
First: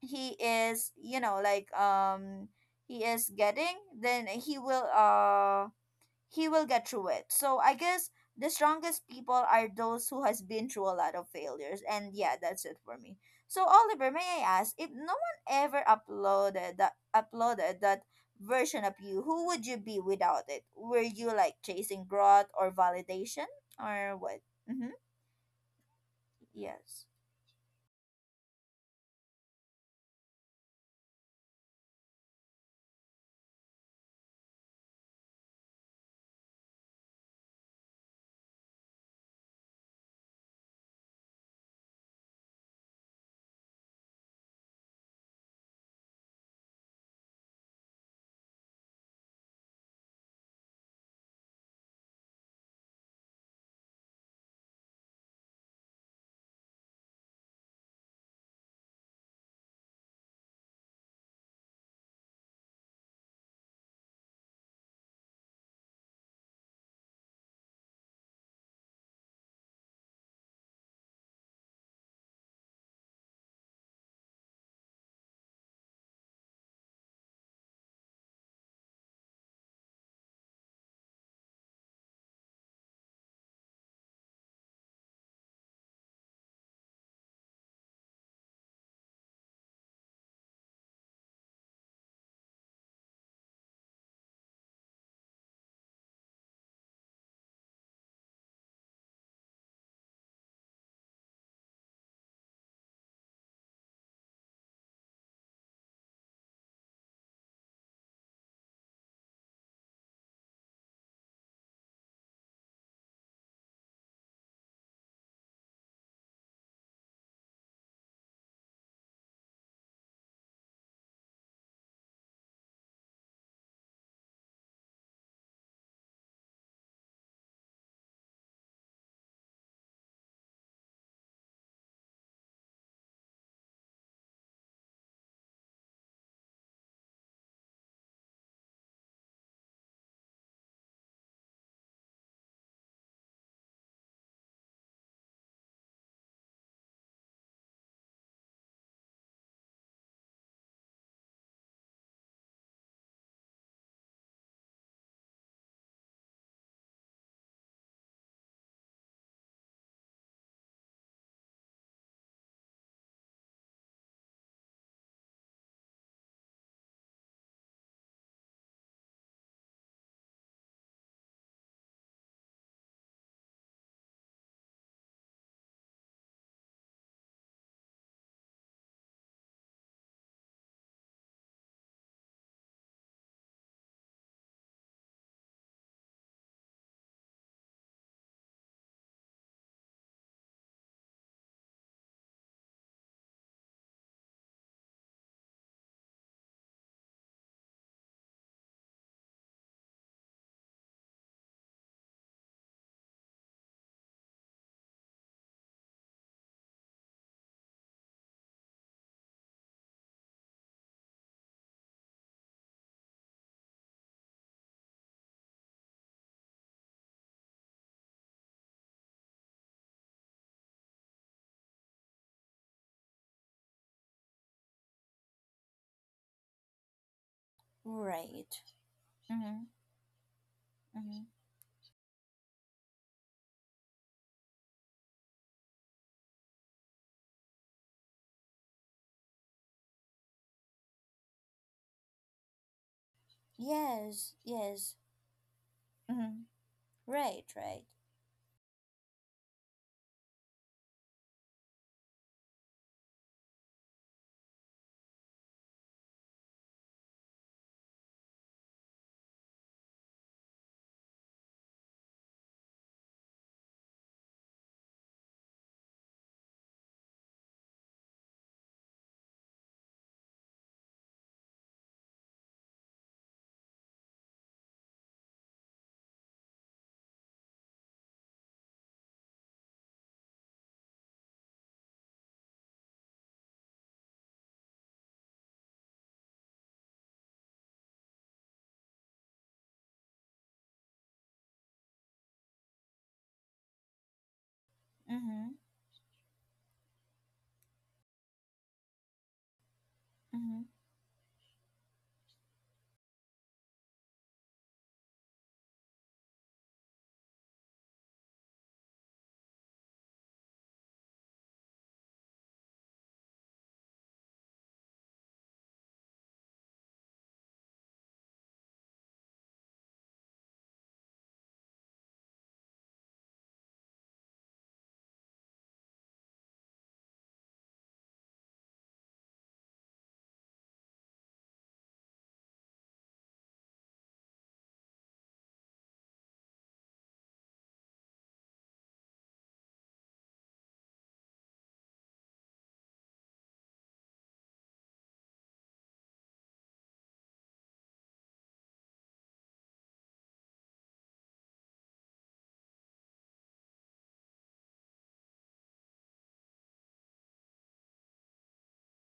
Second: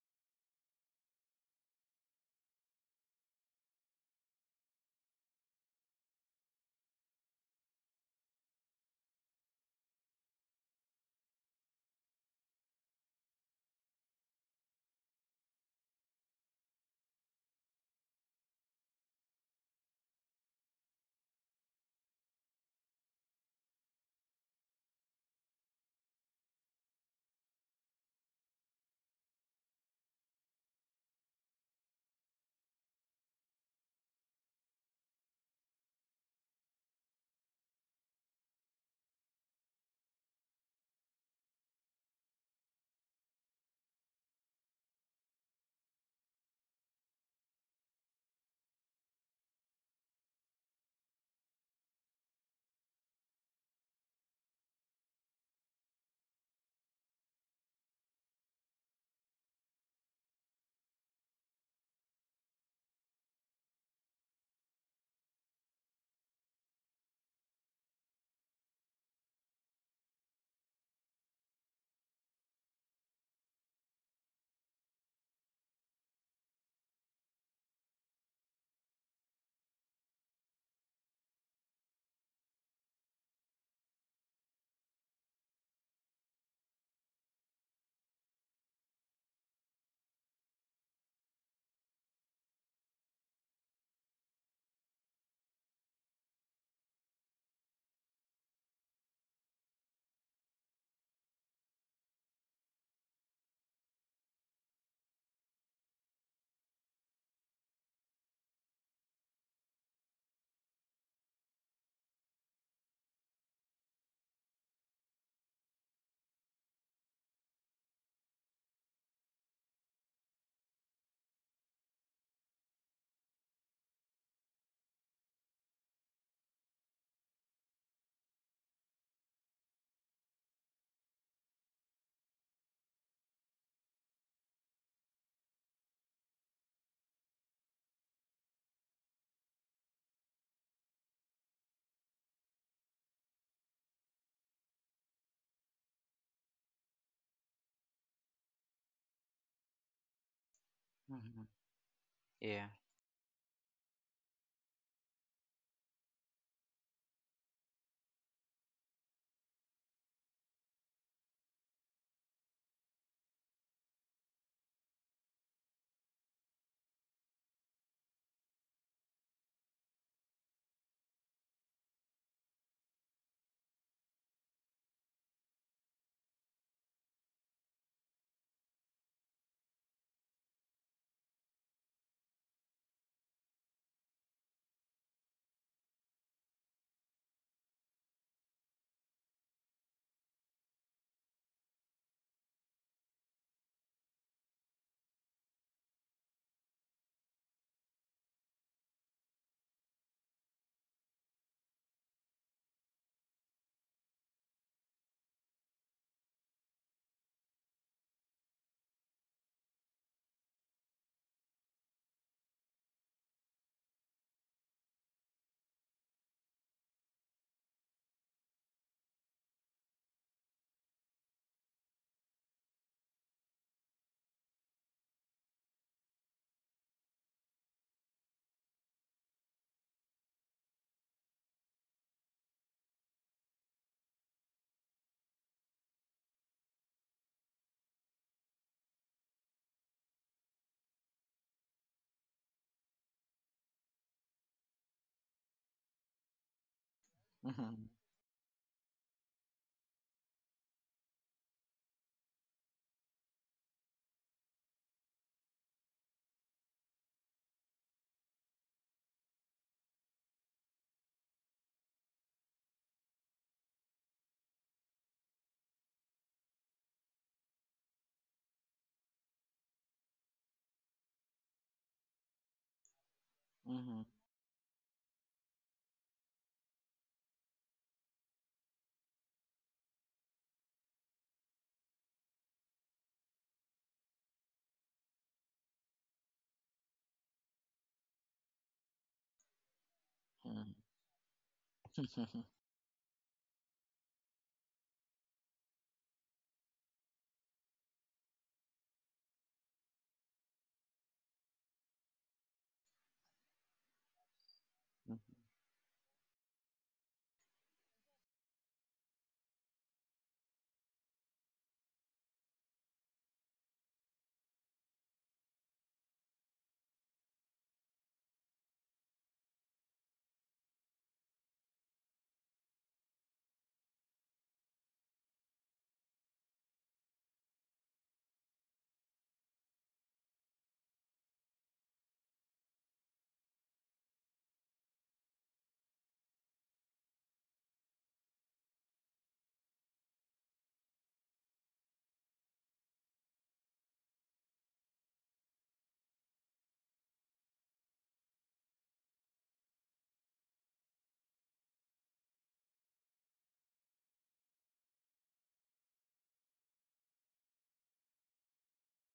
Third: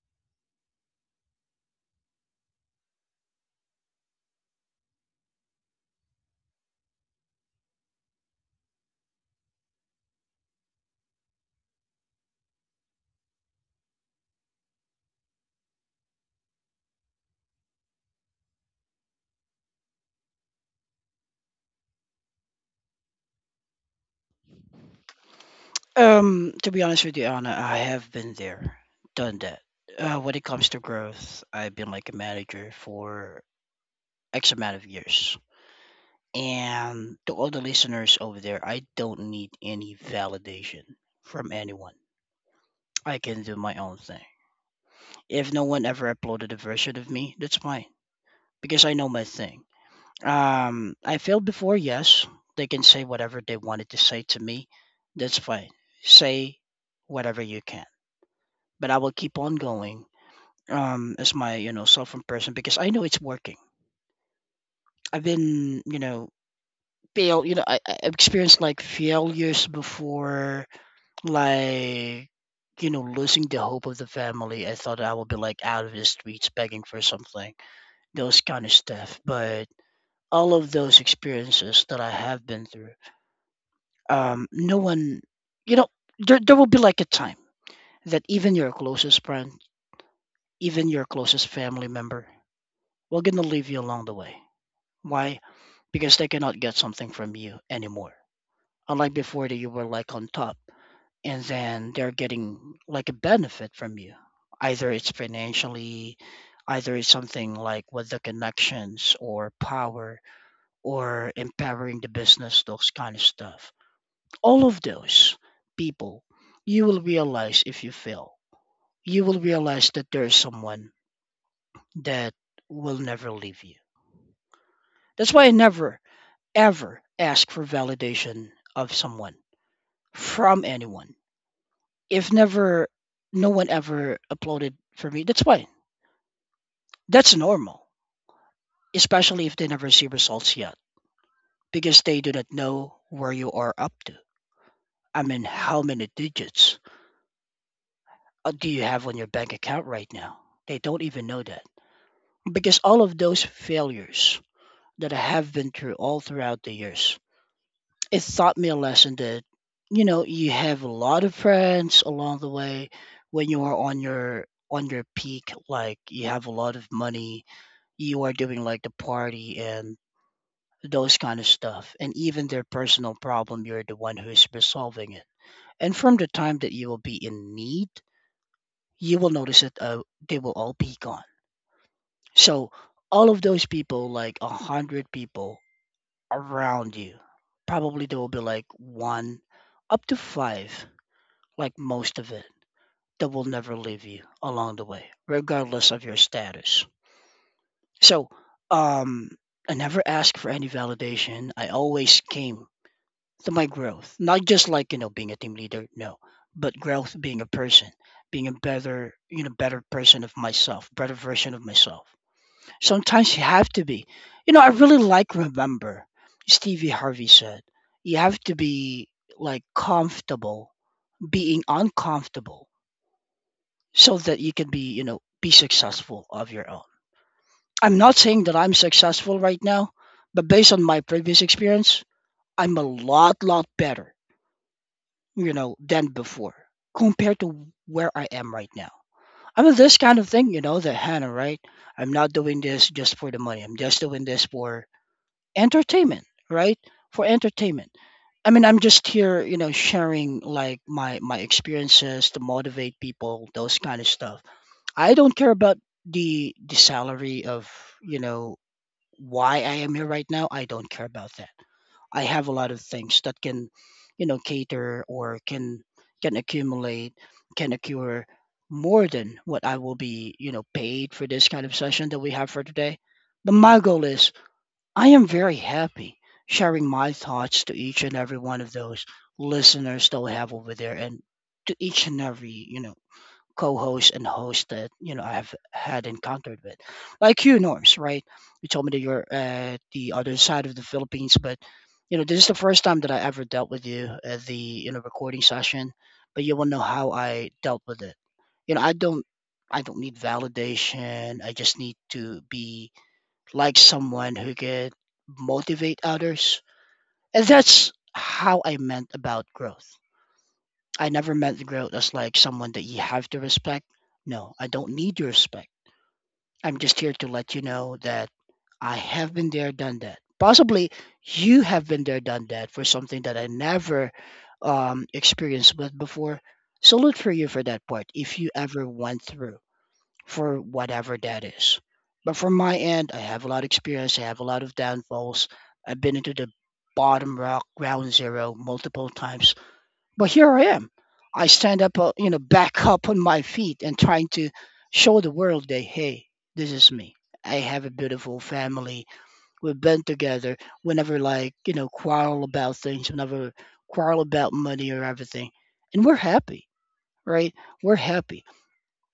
Speaker 1: he is, you know, like he is getting, then he will get through it. So I guess the strongest people are those who has been through a lot of failures. And yeah, that's it for me. So Oliver, may I ask, if no one ever uploaded that version of you, who would you be without it? Were you like chasing growth or validation or what? Mm-hmm.
Speaker 2: To be
Speaker 1: Yes.
Speaker 2: honest with you, Anna, I have been there, done that. When it comes to growth, I've been like a manager for X amount of years. And to all the listeners over there, I don't need any validation from anyone. I can do my own thing. If no one ever uploaded a version of me, that's fine because I know my thing. I failed before, yes. They can say whatever they wanted to say to me. That's fine. Say whatever you can, but I will keep on going as my self in person because I know it's working. I've been you know fail you know I've experienced like failures before, like losing the hope of the family. I thought I would be like out of the streets begging for something, those kind of stuff. But all of those experiences that I have been through, no one, you know, there will be like a time that even your closest friend, even your closest family member, will gonna leave you along the way. Why? Because they cannot get something from you anymore. Unlike before that you were like on top and then they're getting like a benefit from you. Either it's financially, either it's something like with the connections or power or empowering the business, those kind of stuff. All of those people you will realize if you fail. You will realize that there is someone that will never leave you. That's why I never ever ask for validation of someone from anyone. If never, no one ever uploaded for me, that's fine. That's normal, especially if they never see results yet, because they do not know where you are up to. I mean, how many digits do you have on your bank account right now? They don't even
Speaker 3: Mm-hmm.
Speaker 2: know that
Speaker 3: Yeah.
Speaker 2: because all of those failures that I have been through all throughout the years. It taught me a lesson that, you know, you have a lot of friends along the way when you are on your peak, like you have a lot of money, you are doing like the party and those kind of stuff. And even their personal problem, you're the one who's resolving it. And from the time that you will be in need, you will notice that they will all be gone. So all of those people, like 100 people around you, probably there will be like one up to five, like most of it, that will never leave you along the way, regardless of your status. So, um, I never asked for any validation. I always came to my growth, not just like you know being a team leader, no, but growth, being a person, being a better you know better person of myself, better version of myself. Sometimes you have to be. You know, I really like remember Stevie Harvey said, you have to be like comfortable being uncomfortable so that you can be, you know, be successful of your own. I'm not saying that
Speaker 1: Right.
Speaker 2: I'm successful right
Speaker 1: Mm-hmm.
Speaker 2: now, but based on my
Speaker 1: Mm-hmm.
Speaker 2: previous experience, I'm a lot, lot better, you know, than before compared to where I am right now. I mean, this kind of thing, the Hannah, right? I'm not doing this just for the money. I'm just doing
Speaker 1: Yes.
Speaker 2: this for
Speaker 1: Yes.
Speaker 2: entertainment,
Speaker 1: Mm-hmm.
Speaker 2: right? For
Speaker 1: Right.
Speaker 3: Mm-hmm.
Speaker 1: Right.
Speaker 2: entertainment. I mean, I'm just here, you know, sharing like my experiences to motivate people, those kind of stuff. I don't care about the salary of you know why I am here right now. I don't care about that. I have a lot of things that can, you know, cater or can accumulate, can accrue more than what I will be, you know, paid for this kind of session that we have for today. But my
Speaker 3: Mm-hmm.
Speaker 2: goal is I am very happy sharing my thoughts to each and every one of those listeners that we have over there and to each and every co-hosts and hosts that I've had encountered with, like you, Norms. Right? You told me that you're the other side of the Philippines, but
Speaker 3: Mm-hmm.
Speaker 2: this is
Speaker 3: *laughs*
Speaker 2: the first time that I ever dealt with you at the recording
Speaker 1: Mm-hmm.
Speaker 2: session. But you will know how I dealt with it. You know, I don't. I don't need
Speaker 1: Mm-hmm.
Speaker 2: validation. I just need to be like someone who could motivate others. And that's how I meant about growth. I never met the girl as like someone that you have to respect. No, I don't need your respect. I'm just here to let you know that I have been there, done that. Possibly you have been there, done that for something that I never experienced with before. Salute for you for that part if you ever went through for whatever that is. But from my end, I have a lot of experience. I have a lot of downfalls. I've been into the bottom rock, ground zero, multiple times, but here I am. I stand up, back *laughs* up on my feet and trying to show the world that, hey, this is me. I have a beautiful family. We've been together. We never like, quarrel about things. We never quarrel about money or everything. And we're happy, right? We're happy.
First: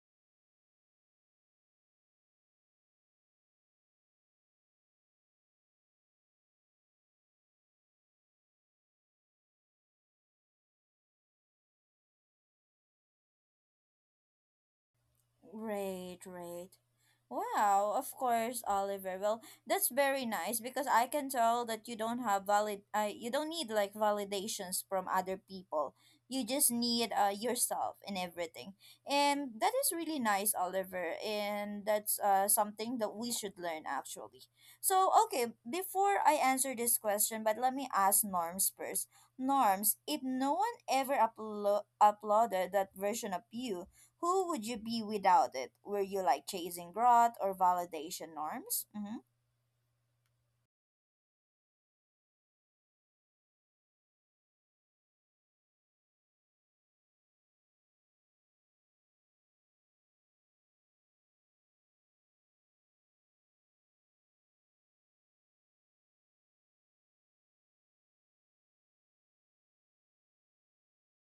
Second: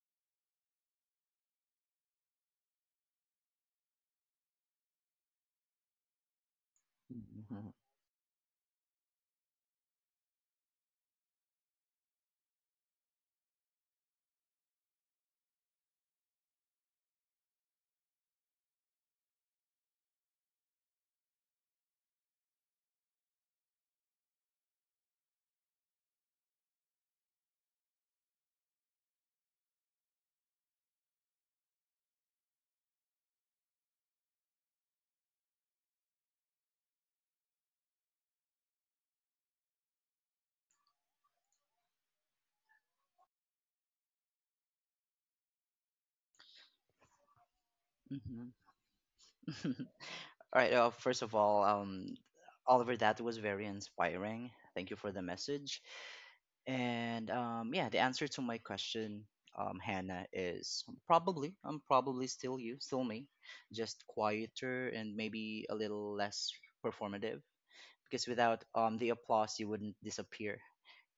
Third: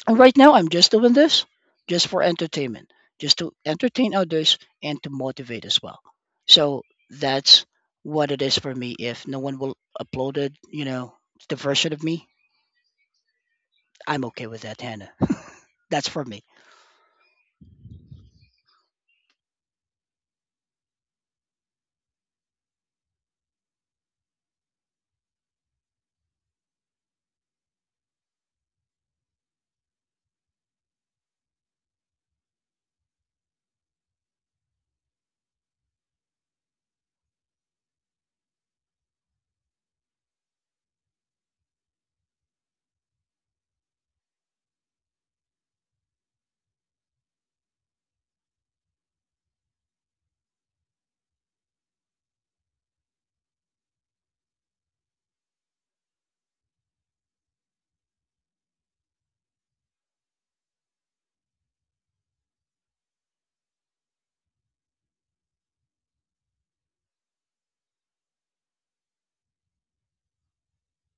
Speaker 2: And right now, I'm just doing this just for entertainment, just to entertain others and to motivate as well. So that's
Speaker 3: Mm-hmm.
Speaker 2: what it is for me. If no one will upload it, the version of me, I'm okay with that, Hannah. *laughs* That's
Speaker 1: Right,
Speaker 2: for me.
Speaker 1: right. Wow, of course, Oliver. Well, that's very nice, because I can tell that you don't have valid you don't need like validations from other people. You just need yourself and everything. And that is really nice, Oliver, and that's something that we should learn actually. So, okay, before I answer this question, but let me ask Norms first. Norms, if no one ever uploaded that version of you, who would you be without it? Were you like chasing growth or validation,
Speaker 3: Mm-hmm.
Speaker 1: norms? Mm-hmm.
Speaker 3: *laughs* All right. First of all, Oliver, that was very inspiring. Thank you for the message. And yeah, the answer to my question, Hannah, is probably. I'm probably still you, still me, just quieter and maybe a little less performative. Because without the applause, you wouldn't disappear,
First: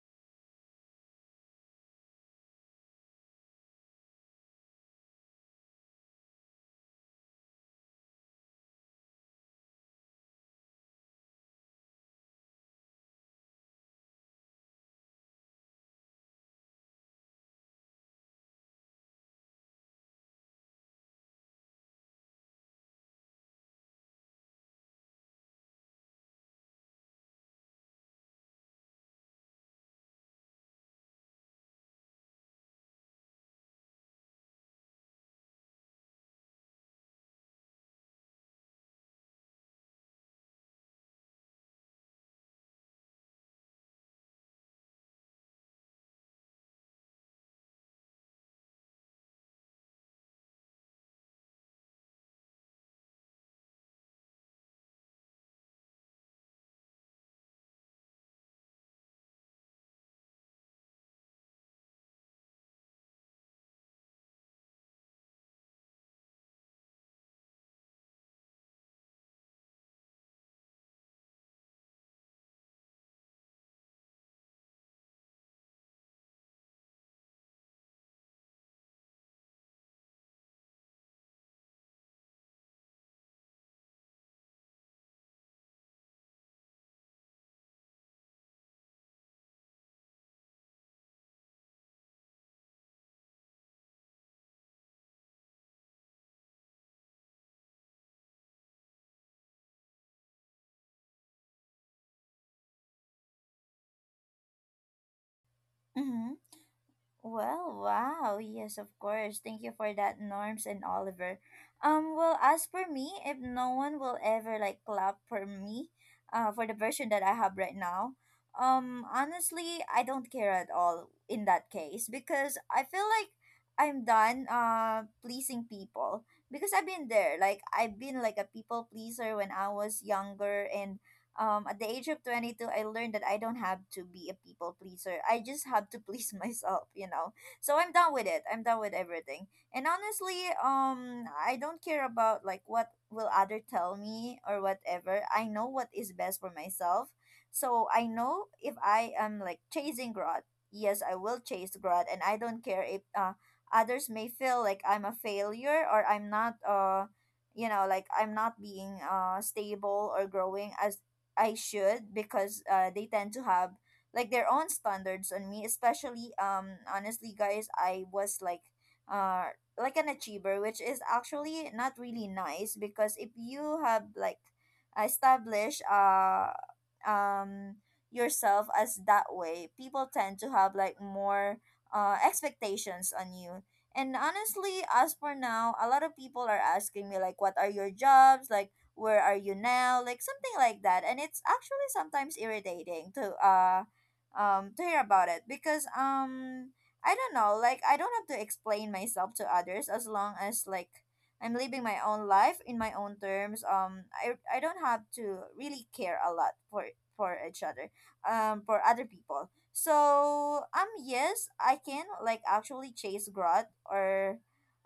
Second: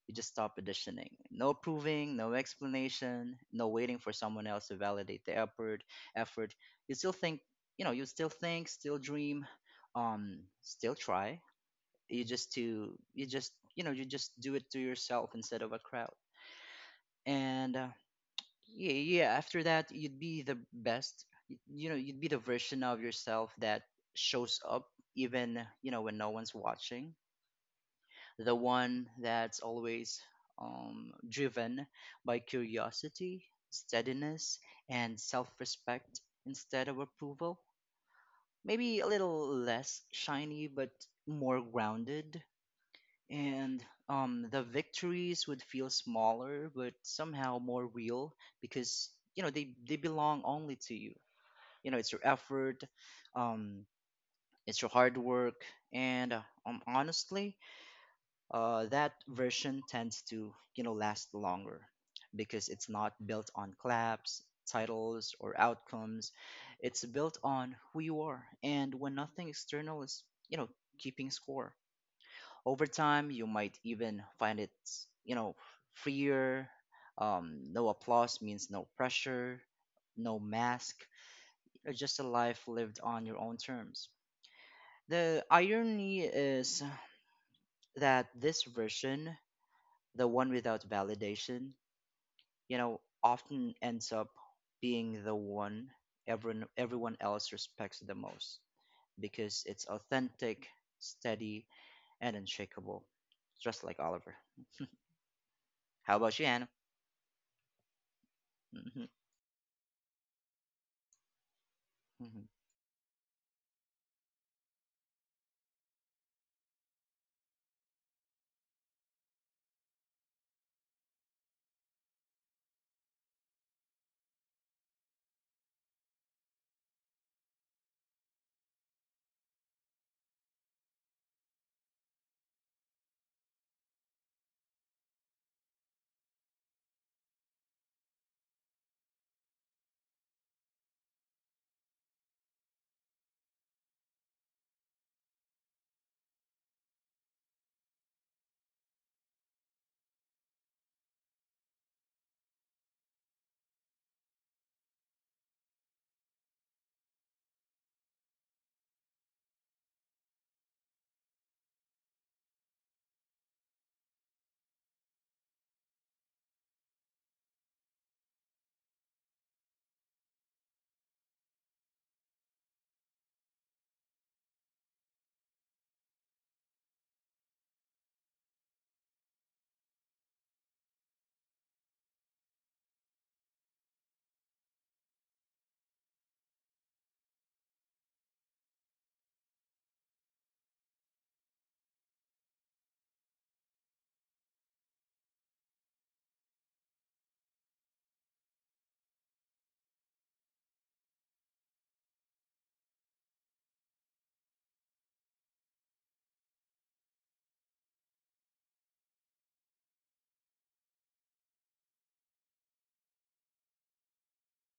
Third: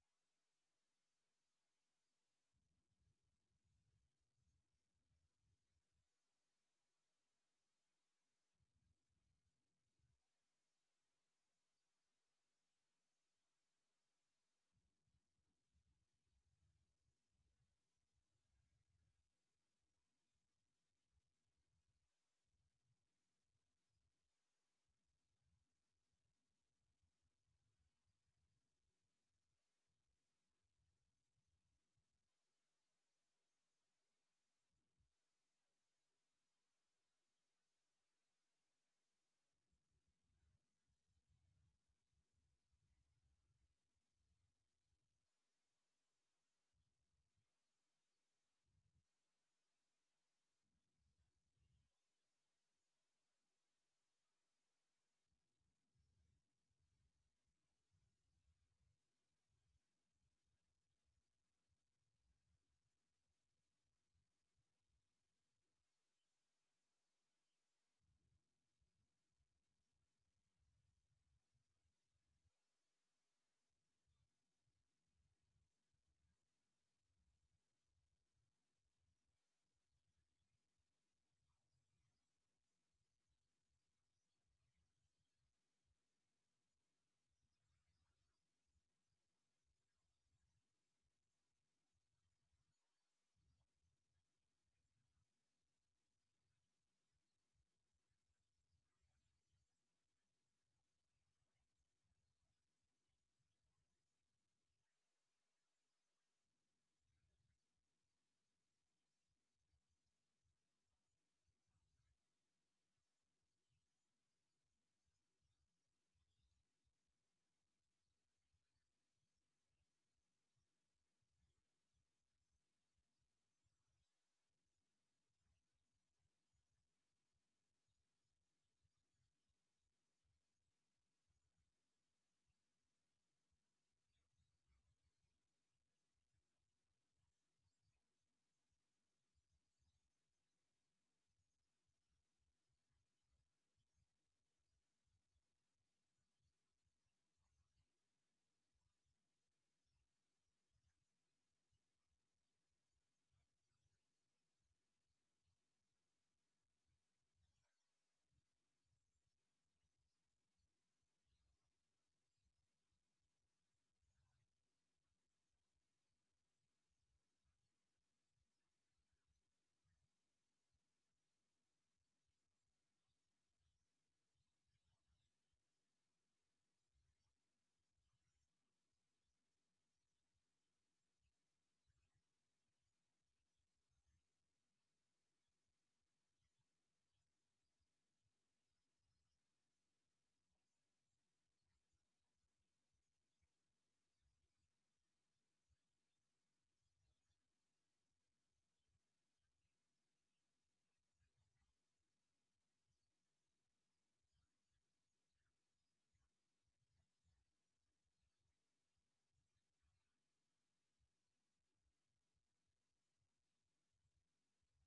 Speaker 3: you just stop auditioning. No proving, no explanation, no waiting for someone else to validate the effort. Effort. You still think, still dream, still try. You just to, you just, you know, you just do it to yourself instead of a crowd. And yeah, yeah. After that, you'd be the best. You know, you'd be the version of yourself that shows up even, when no one's watching, the one that's always driven by curiosity, steadiness, and self respect instead of approval. Maybe a little less shiny, but more grounded. And the victories would feel smaller, but somehow more real because, you know, they belong only to you. You know, it's your effort, um, it's your hard work, and honestly, that version tends to, last longer, because it's not built on claps, titles, or outcomes. It's built on who you are, and when nothing external is, you know keeping score, over time you might even find it, you know freer. No applause means no pressure, no mask, just a life lived on your own terms. The irony is that this version, the one without validation, you know, often ends up being the one everyone else respects the most, because it's authentic, steady, and unshakable, just like Oliver. How
Speaker 1: Mm-hmm.
Speaker 3: about you, Anna?
Speaker 1: Well, wow. Yes, of
Speaker 3: Hmm.
Speaker 1: course. Thank you for that, Norms and Oliver. Well,
Speaker 3: Hmm.
Speaker 1: as for me, if no one will ever like clap for me, for the version that I have right now, honestly, I don't care at all in that case because I feel like I'm done pleasing people because I've been there. Like I've been like a people pleaser when I was younger and at the age of 22, I learned that I don't have to be a people pleaser. I just have to please *laughs* myself, So I'm done with it. I'm done with everything. And honestly, I don't care about like what will other tell me or whatever. I know what is best for myself. So I know if I am like chasing growth, yes, I will chase growth, and I don't care if others may feel like I'm a failure or I'm not you know like I'm not being stable or growing as I should because they tend to have like their own standards on me, especially honestly guys, I was uh like an achiever, which is actually not really nice because if you have like established um yourself as that way, people tend to have like more expectations on you. And honestly, as for now, a lot of people are asking me like what are your jobs? Like where are you now like something like that, and it's actually sometimes irritating to hear about it because I don't know, like I don't have to explain myself to others as long as like I'm living my own life in my own terms. I don't have to really care a lot for each other, for other people. So yes, I can like actually chase growth or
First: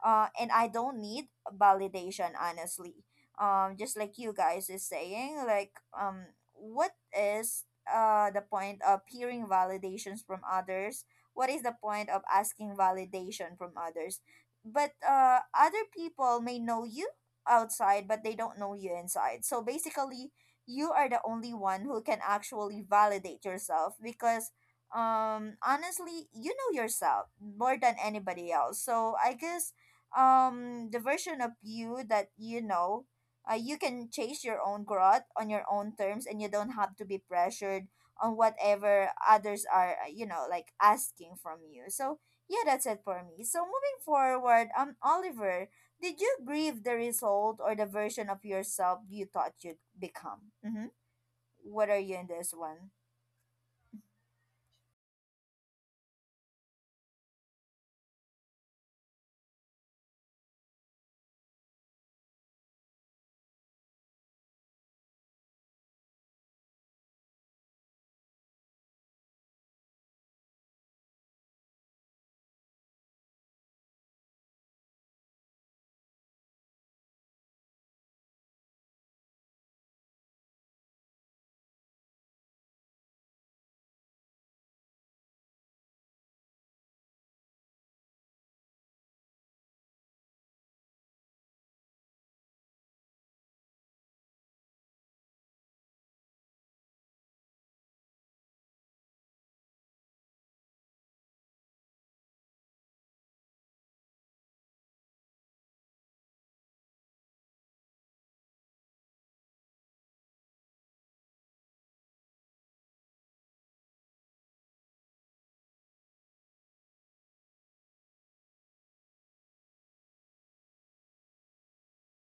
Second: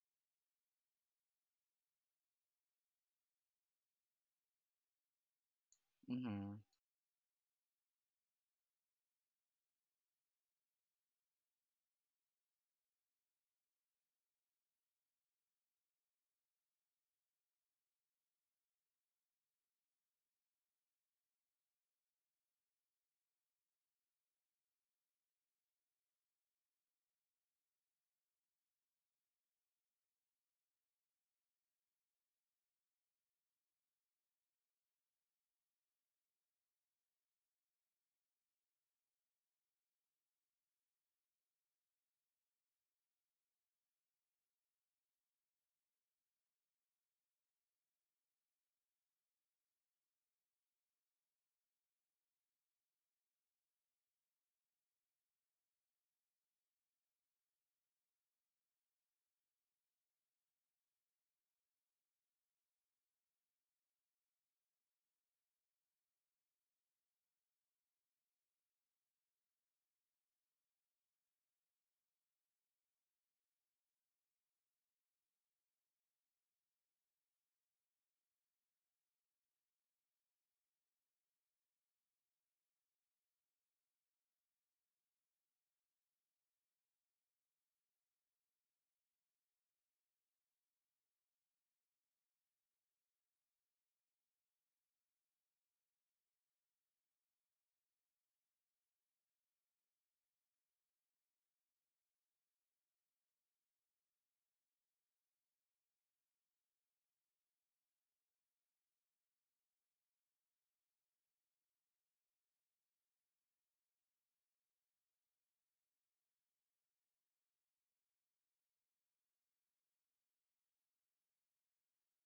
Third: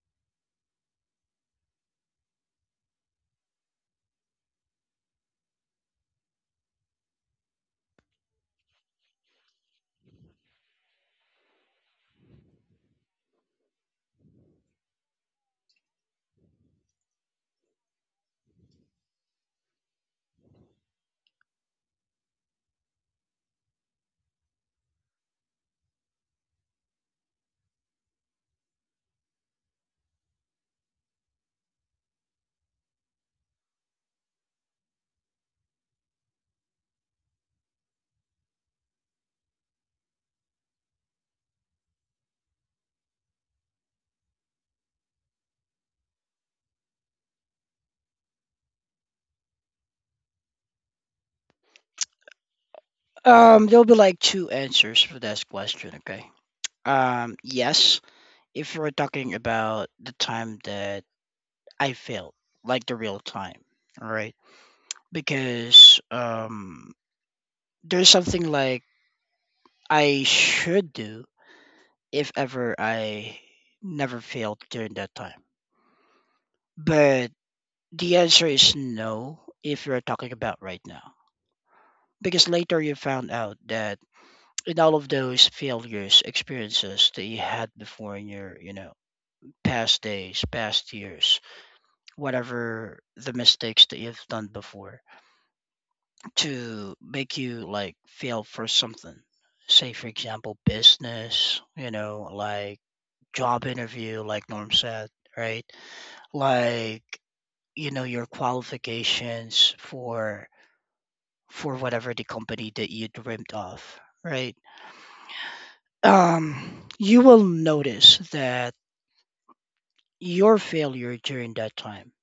Speaker 1: and I don't need validation honestly. Just like you guys is saying, like
Speaker 3: Hmm.
Speaker 1: what is the point of hearing validations from others, what is the point of asking validation from others? But other people may know you outside but they don't know you inside, so basically you are the only one who can actually validate yourself because honestly you know yourself more than anybody else. So I guess the version of you that you know, you can chase your own growth on your own terms, and you don't have to be pressured on whatever others are, like asking from you. So yeah, that's it for me. So moving forward, Oliver, did you grieve the result or the version of yourself you thought you'd become? Mm-hmm. What are you in this one?
Speaker 2: There'll be like two answers for this question. Okay. Yes, if we are talking about the time that I failed, like the real time, all right, because there's something like I should do if ever I never failed during that time. But the answer is no if you're talking about right now. Because later you found out that in all of those failures, experiences that you had before in your past days, past years, whatever the mistakes that you've done before to make you like fail for something. Say for example business, you know, like job interview, like Norm said, right? Like, you know, your qualifications for whatever the company that you dreamt of, right? You will notice that your failure during that time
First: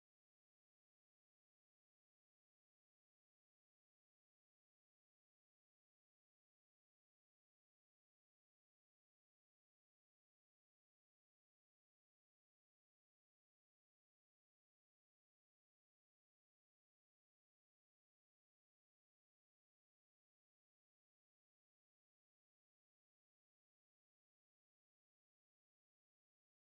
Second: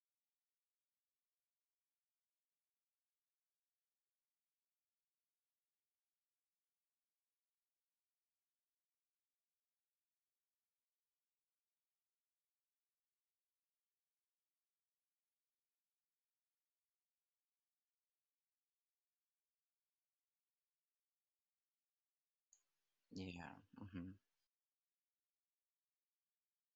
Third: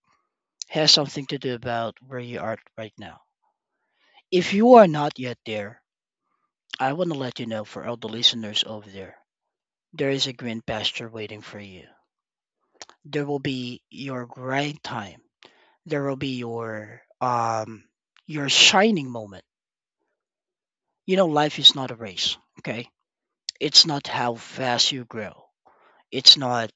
Speaker 2: has something to do about where you are right now. If you are not yet there, I want to let you know for all the listeners over there, there is a green pasture waiting for you. There will be your grind time. There will be your shining moment. You know, life is not a race, okay?
Speaker 3: Yeah.
Speaker 2: It's not how fast you grow. It's not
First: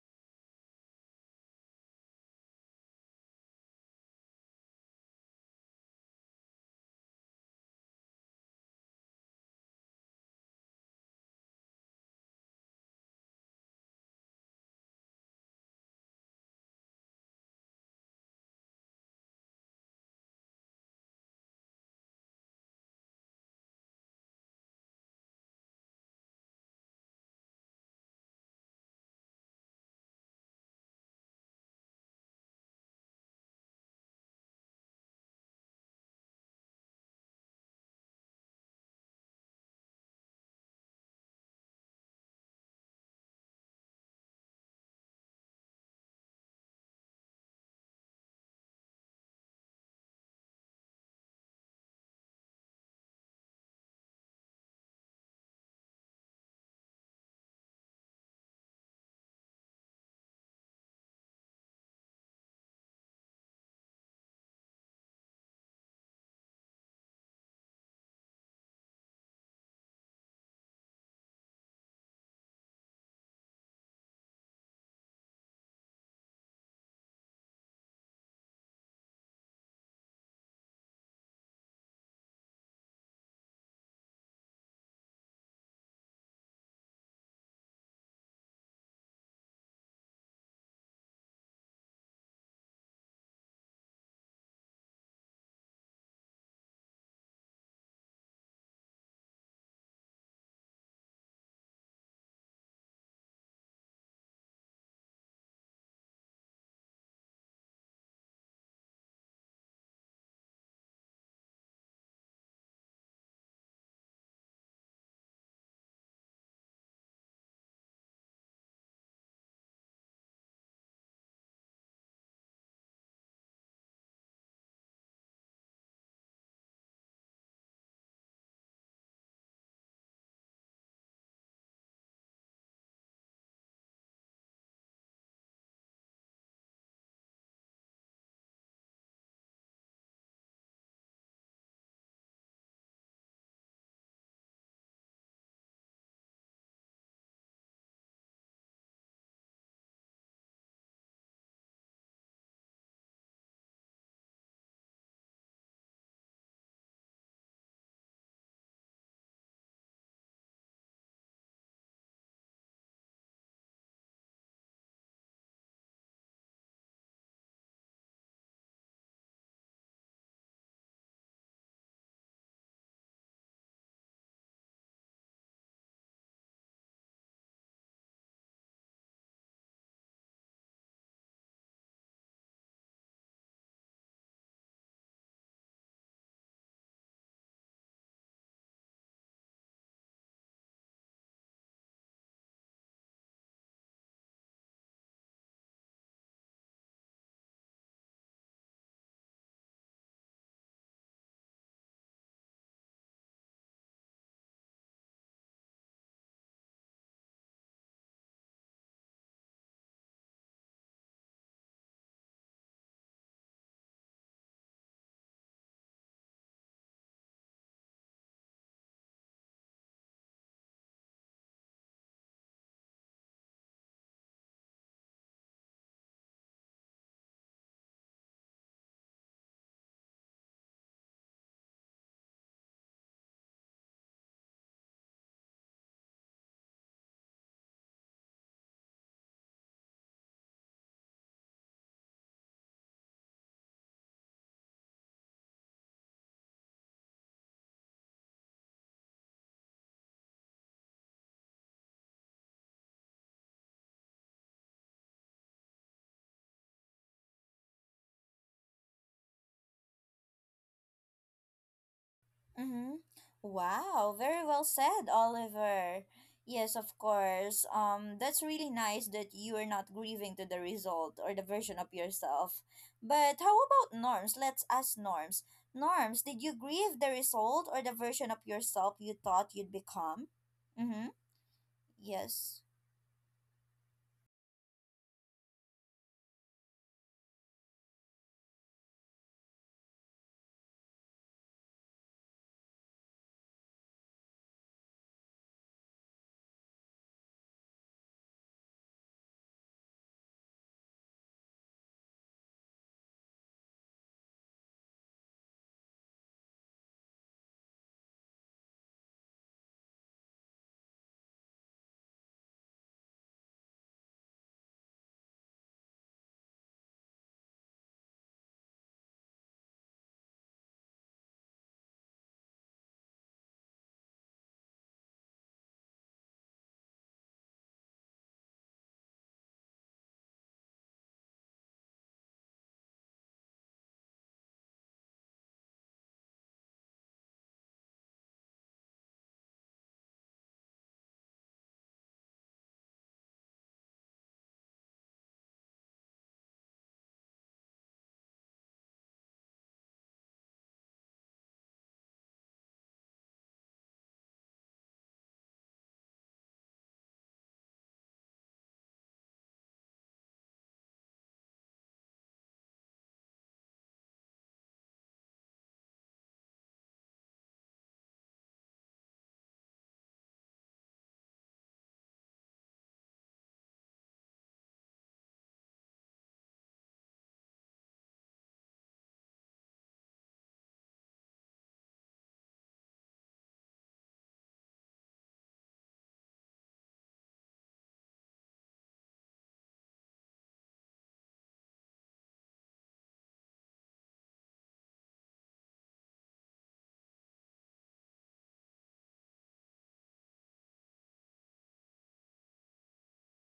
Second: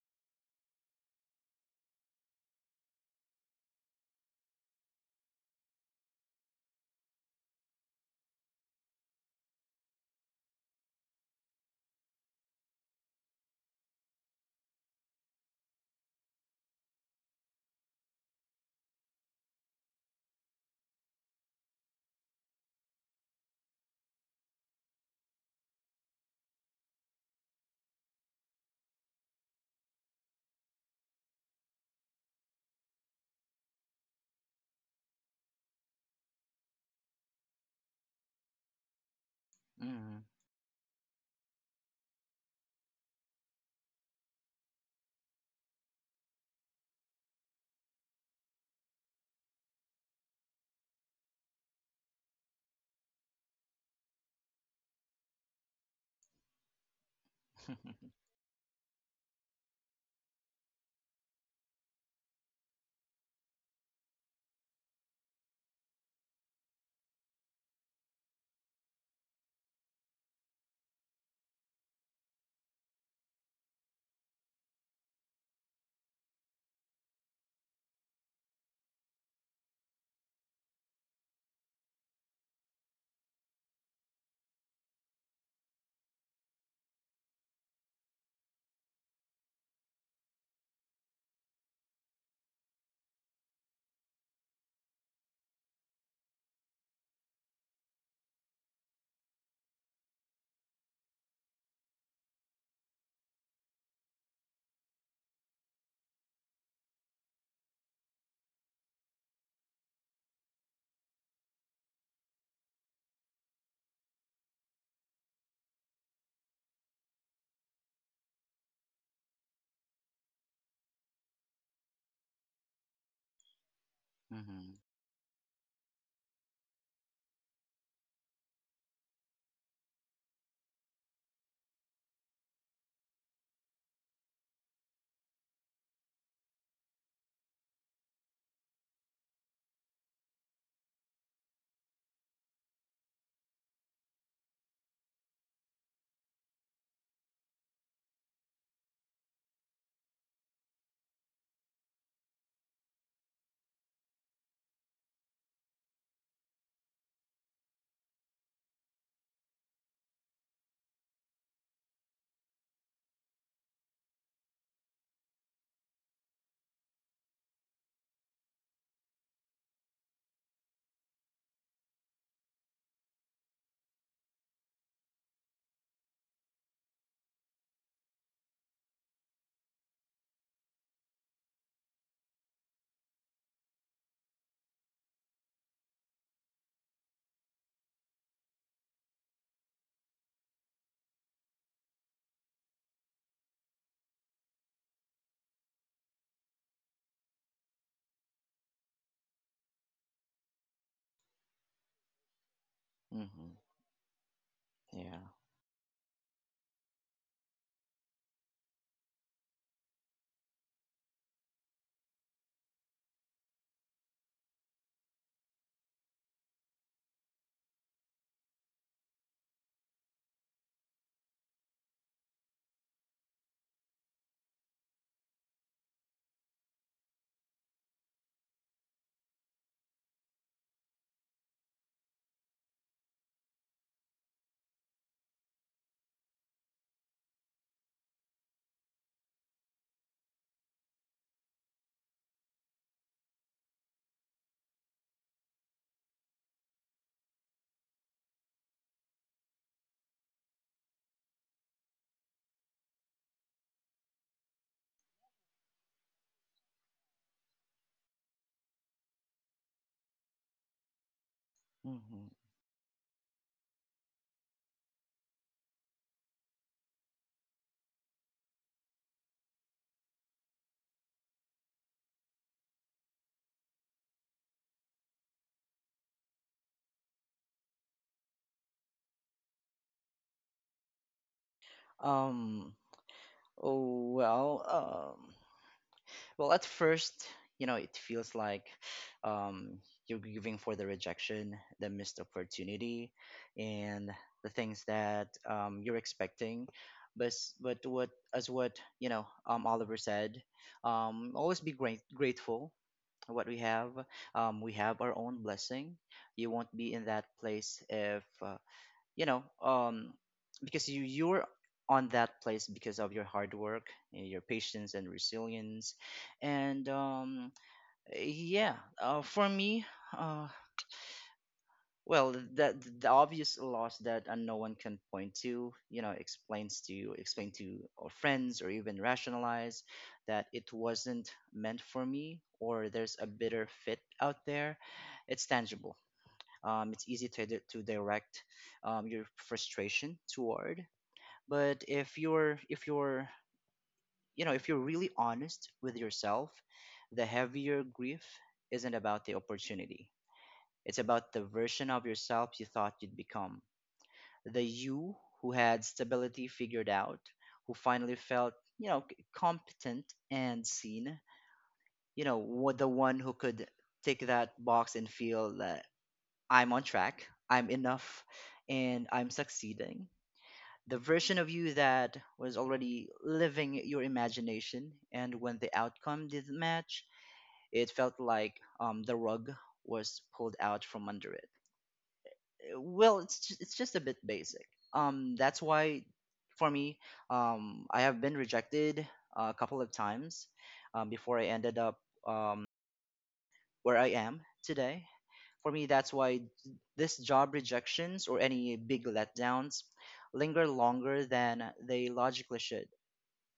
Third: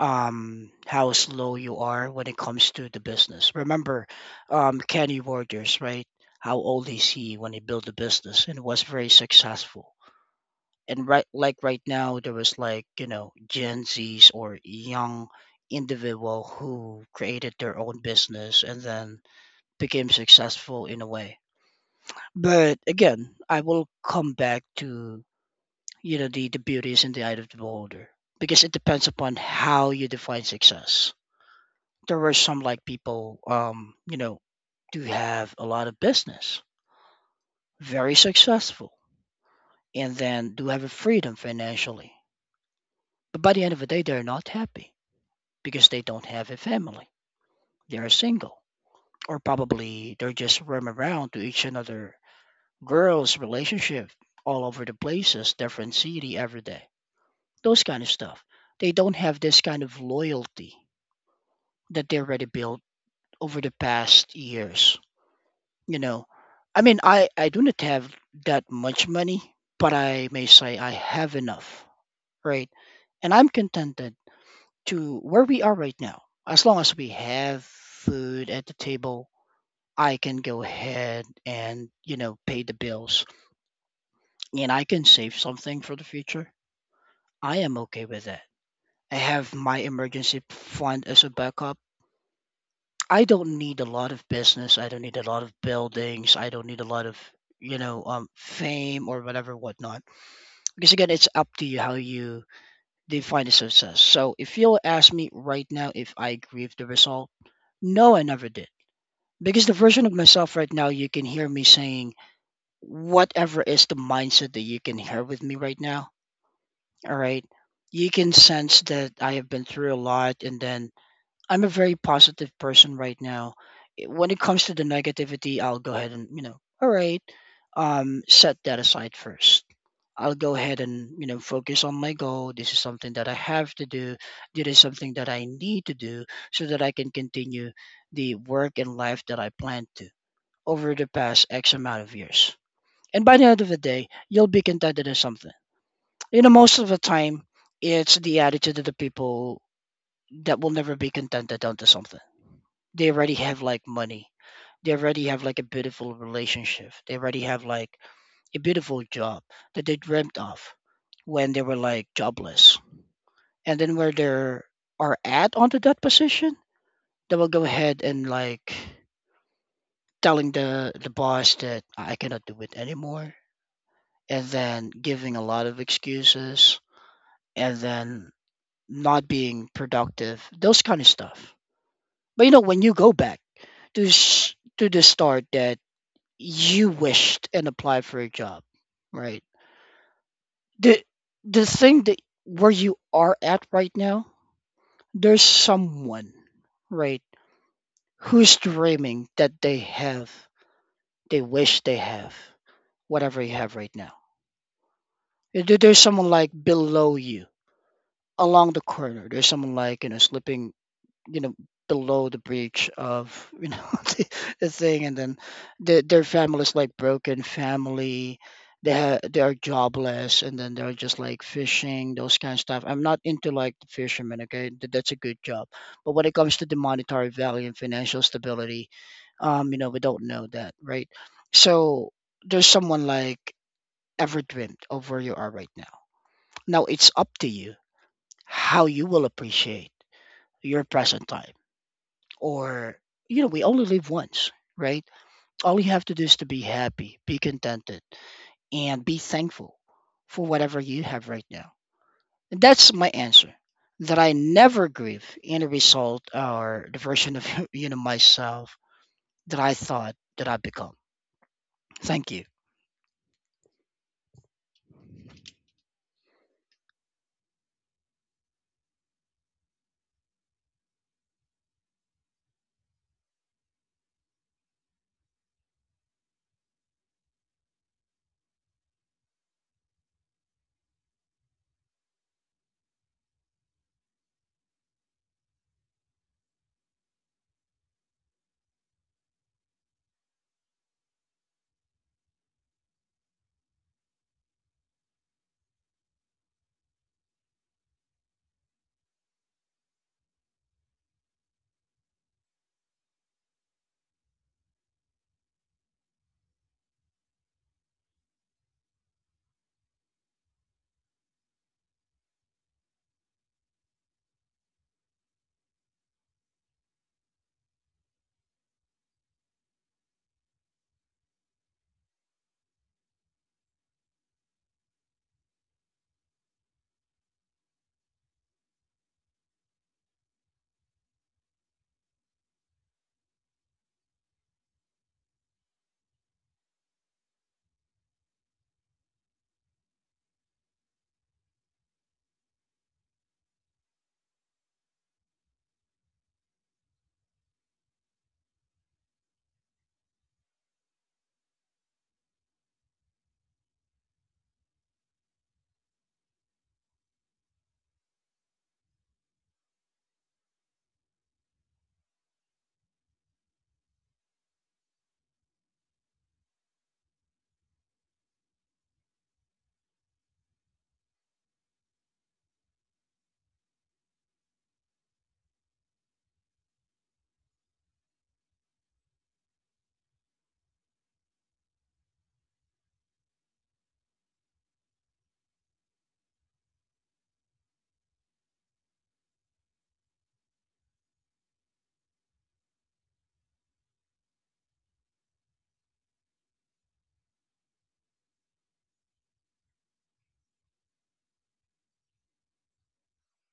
Speaker 2: how slow you are when it comes to the business. Remember Kenny Rogers, right? How old is he when he built the business and was very successful. And right like right now there was like Gen Zs or young individual who created their own business and then became successful in a way. But again, I will come back to the beauty is in the eye of the beholder because it depends upon how you define success. There were some like people, do have a lot of business, very successful, and
Speaker 3: Hmm.
Speaker 2: then do have a freedom financially. But by the end of the day, they're not happy because they don't have a family. They're single, or probably they're just roaming around to each another girls' relationship all over the places, different city every day. Those kind of
Speaker 3: Hmm.
Speaker 2: stuff. They don't have this kind of loyalty that they already built over the past years. You know, I mean, I do not have that much money, but I may say I have enough, right? And I'm contented to where we are right now. As long as we have food at the table, I can go ahead and pay the bills, and I can save something for the future. I am okay with that. I have my emergency fund as a backup. I don't need a lot of business. I don't need a lot of buildings. I don't need a lot of fame or whatever whatnot. Because again, it's up to you how you define the success. So if you'll ask me right now if I agree with the result, no, I never did. Because the version of myself right now, you can hear me saying whatever is the mindset that you can hear with me right now. All right. You can sense that I have been through a lot, and then I'm a very positive person right now. When
Speaker 3: *laughs*
Speaker 2: it comes
Speaker 3: Hmm.
Speaker 2: to the negativity, I'll go ahead and, you know, all right, set that aside first. I'll go ahead and, you know, focus on my goal. This is something that I have to do. This is something that I need to do so that I can continue the work and life that I planned to over the past X amount of years. And by the end of the day, you'll be contented in something. You know, most of the time, it's the attitude of the people that will never be contented onto something they already have, like money, they already have like a beautiful relationship, they already have like a beautiful job that they dreamt of when they were like jobless. And then where they are at onto that position, they will go ahead and like telling the boss that I cannot do it anymore, and then giving a lot of excuses, and then not being productive, those kind of stuff. But you know, when you go back to to the start that you wished and applied for a job, right? The the thing that where you are at right now, there's someone, right, who's dreaming that they have, they wish they have whatever
Speaker 3: Hmm.
Speaker 2: you have right now.
Speaker 3: Yeah.
Speaker 2: There's someone like below you, along the corner. There's someone like, you know, slipping, you know, below the breach of, you know, *laughs* the, the thing, and then their families, like broken family, they they are jobless, and then they're just like fishing, those kind of stuff. I'm not into like the fishermen, okay. That's a good job, but when it comes to the monetary value and financial stability, you know, we don't know that, right? So there's someone like ever dreamt of where you are right now. Now it's up to you how you will appreciate your present time. Or you know, we only live once, right? All you have to do is to be happy, be contented, and be thankful for whatever you have right now. And that's my answer, that I never grieve any result or the version of *laughs* you know myself that I thought that I become.
Speaker 3: Hmm.
Speaker 2: Thank you.
Speaker 1: Mm-hmm. Wow, very well said, Oliver. Yes, of course. That's really nice that you are not grieving to the result or the version of yourself. But how about Norms? Let's ask Norms. Norms, did you grieve the result or the version of yourself you thought you'd become? Mm-hmm. Yes.
Speaker 3: Um. Oh, well. Well, at first, it feels like um, you're grieving for the rejection, the missed opportunity, and the things that you're expecting. But what as what you know, Oliver said, always be great grateful for what we have. We have our own blessing. You won't be in that place if, you know um because you're on that place because of your hard work, your patience and resilience. And yeah, for me, uh well, the obvious loss that, no one can point to, explain to, or friends, or even rationalize that it wasn't meant for me, or there's a bitter fit out there. It's tangible. It's easy to, direct your frustration toward. But if you're really honest with yourself, the heavier grief isn't about the opportunity. It's about the version of yourself you thought you'd become. The you who had stability figured out, who finally felt, competent and seen, the one who could tick that box and feel that I'm on track, I'm enough, and I'm succeeding. The version of you that was already living your imagination. And when the outcome didn't match, it felt like the rug was pulled out from under it. Well, it's just a bit basic. That's why, for me, I have been rejected a couple of times, before I ended up um, where I am today. For me, that's why this job rejections or any big letdowns linger longer than they logically should.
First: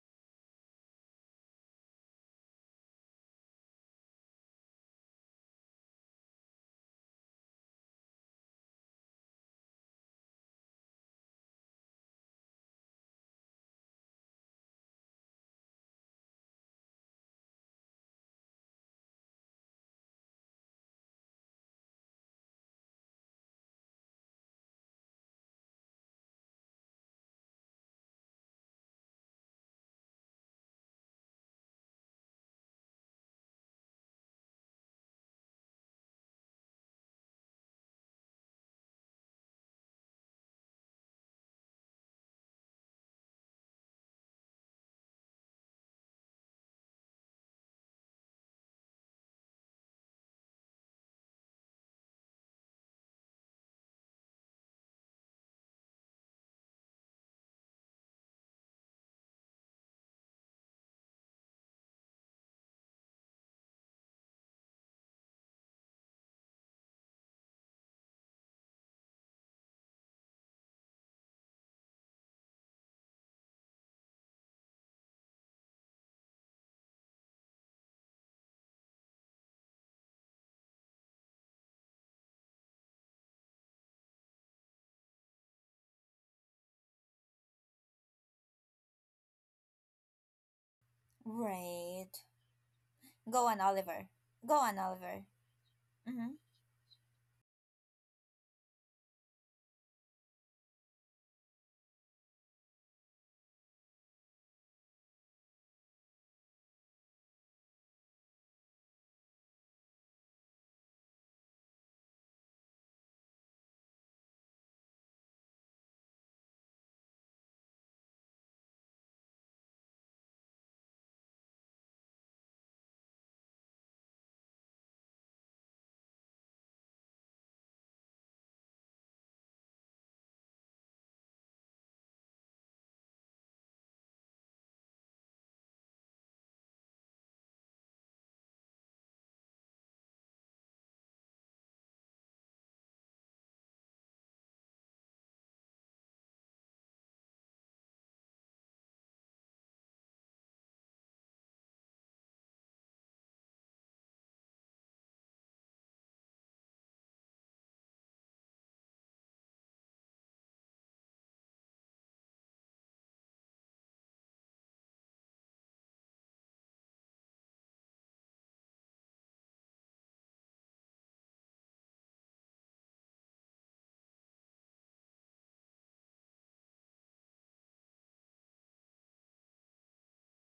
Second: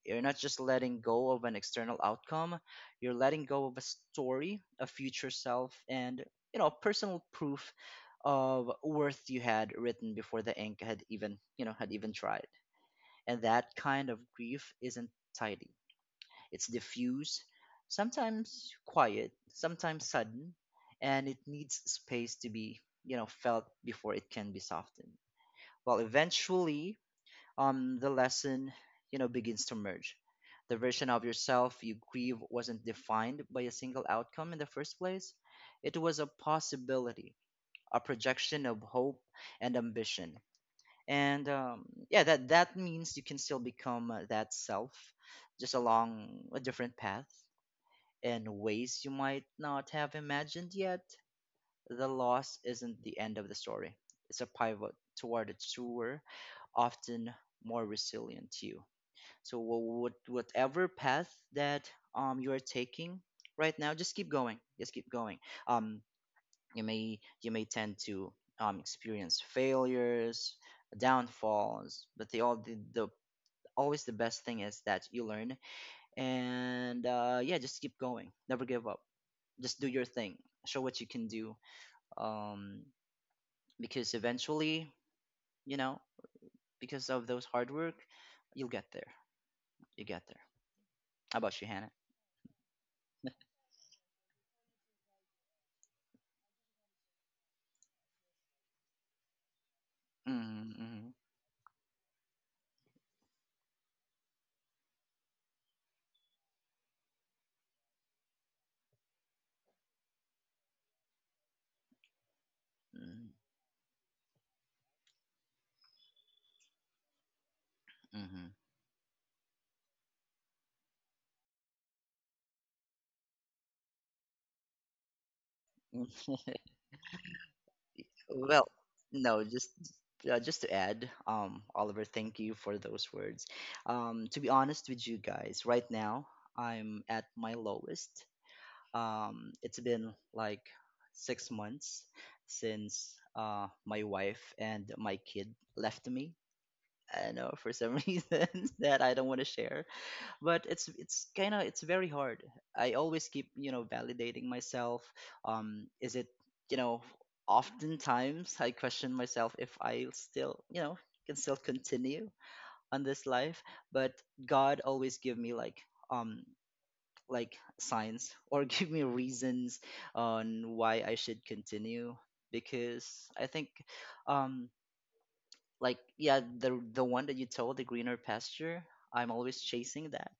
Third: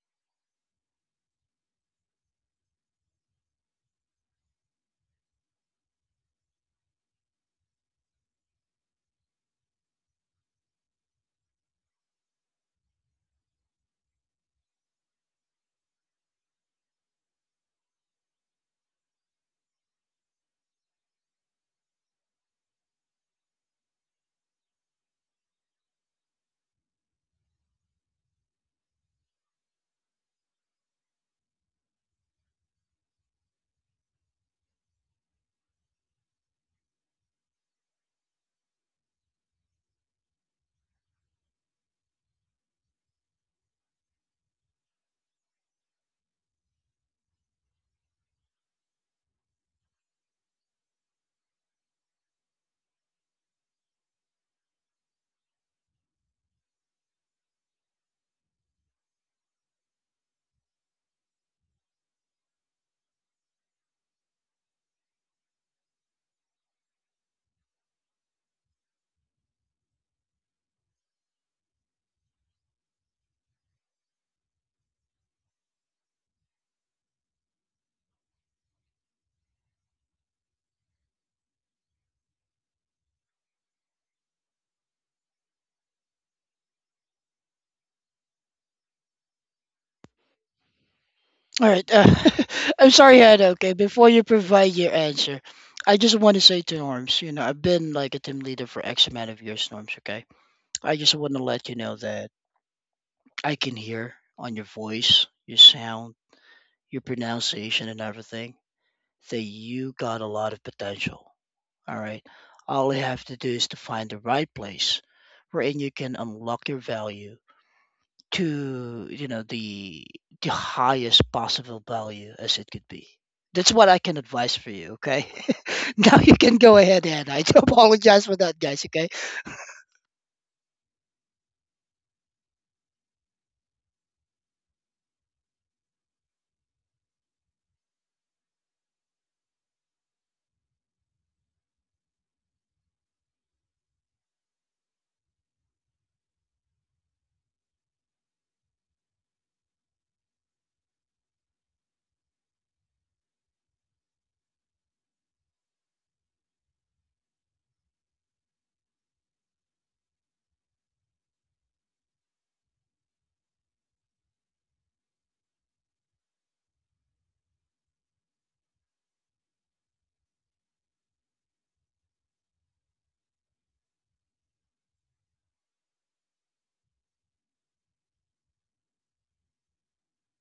Speaker 3: You're not just letting go of an external outcome, you're letting go of a story, a future self, and, you know, personal proof of worth you had written before the ink had even, tried. And that kind of grief isn't tidy. It's diffuse, sometimes quiet, sometimes sudden, and it needs space to be, felt before it can be softened. Well, eventually, the lesson, begins to merge. The version of yourself you grieve wasn't defined by a single outcome in the first place. It was a possibility, a projection of hope and ambition. And yeah, that means you can still become that self, just along a different path and ways you might not have imagined yet. The loss isn't the end of the story. It's a pivot toward a truer, often more resilient you. So, what, whatever path that you are taking right now, just keep going. Just keep going. Um, you may tend to experience failures, downfalls, but the all the always the best thing is that you learn. And yeah, just keep going. Never give up. Just do your thing. Show what you can do. Um, because eventually, you know, because of those hard work, you'll get there. You get there. How about you,
Speaker 2: All right.
Speaker 3: Hannah?
Speaker 1: Right.
Speaker 2: *laughs* I'm sorry,
Speaker 1: Go
Speaker 2: Hannah.
Speaker 1: on,
Speaker 2: Okay,
Speaker 1: Oliver.
Speaker 2: before you
Speaker 1: Go
Speaker 2: provide
Speaker 1: on,
Speaker 2: your
Speaker 1: Oliver.
Speaker 2: answer, I just
Speaker 1: Mm-hmm.
Speaker 2: want to say to Norms, you know, I've been like a team leader for X amount of years, Norms, okay?
Speaker 3: Mm-hmm.
Speaker 2: I
Speaker 3: Mm-hmm,
Speaker 2: just want to let you know that I can hear on your voice, your sound, your pronunciation, and everything that you got a lot of potential. All right. All you have
Speaker 3: mm-hmm.
Speaker 2: to do is to find the right place wherein you can unlock your value
Speaker 3: Mhm.
Speaker 2: to, you know, the highest possible value as it could be. That's what I can advise for you, okay? *laughs* Now you can go
Speaker 3: *laughs*
Speaker 2: ahead, Hannah. I do *laughs* apologize for that,
Speaker 3: Well,
Speaker 2: guys, okay?
Speaker 3: no, just to add, Oliver, thank you for those words. To be honest with you guys, right now I'm at my lowest. It's been like 6 months since my wife and my kid left me. I know for some *laughs* reason that I don't want to share. But it's kind of, it's very hard. I always keep, validating myself. Is it, you know, oftentimes I question myself if I still, can still continue on this life. But God always give me like, um signs or *laughs* give me reasons on why I should continue, because I think, um like, yeah, the one that you told, the greener pasture, I'm always chasing that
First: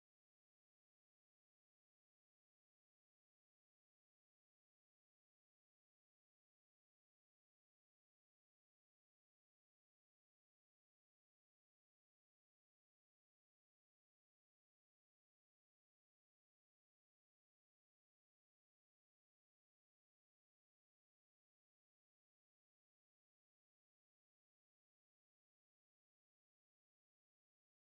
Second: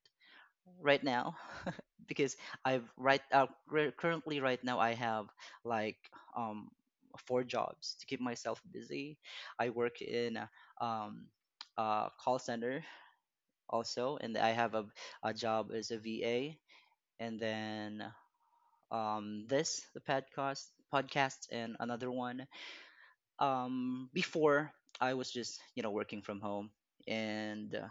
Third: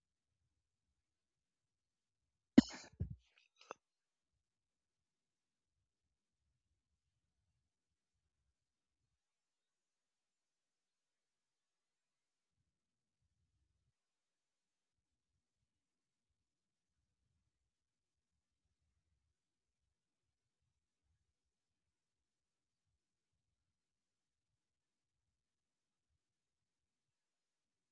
Speaker 3: right now. *laughs* Because currently right now I have like um four jobs to keep myself busy. I work in um a call center also, and I have a job as a VA. And then this, the podcast, and another one. Before, I was just, working from home. And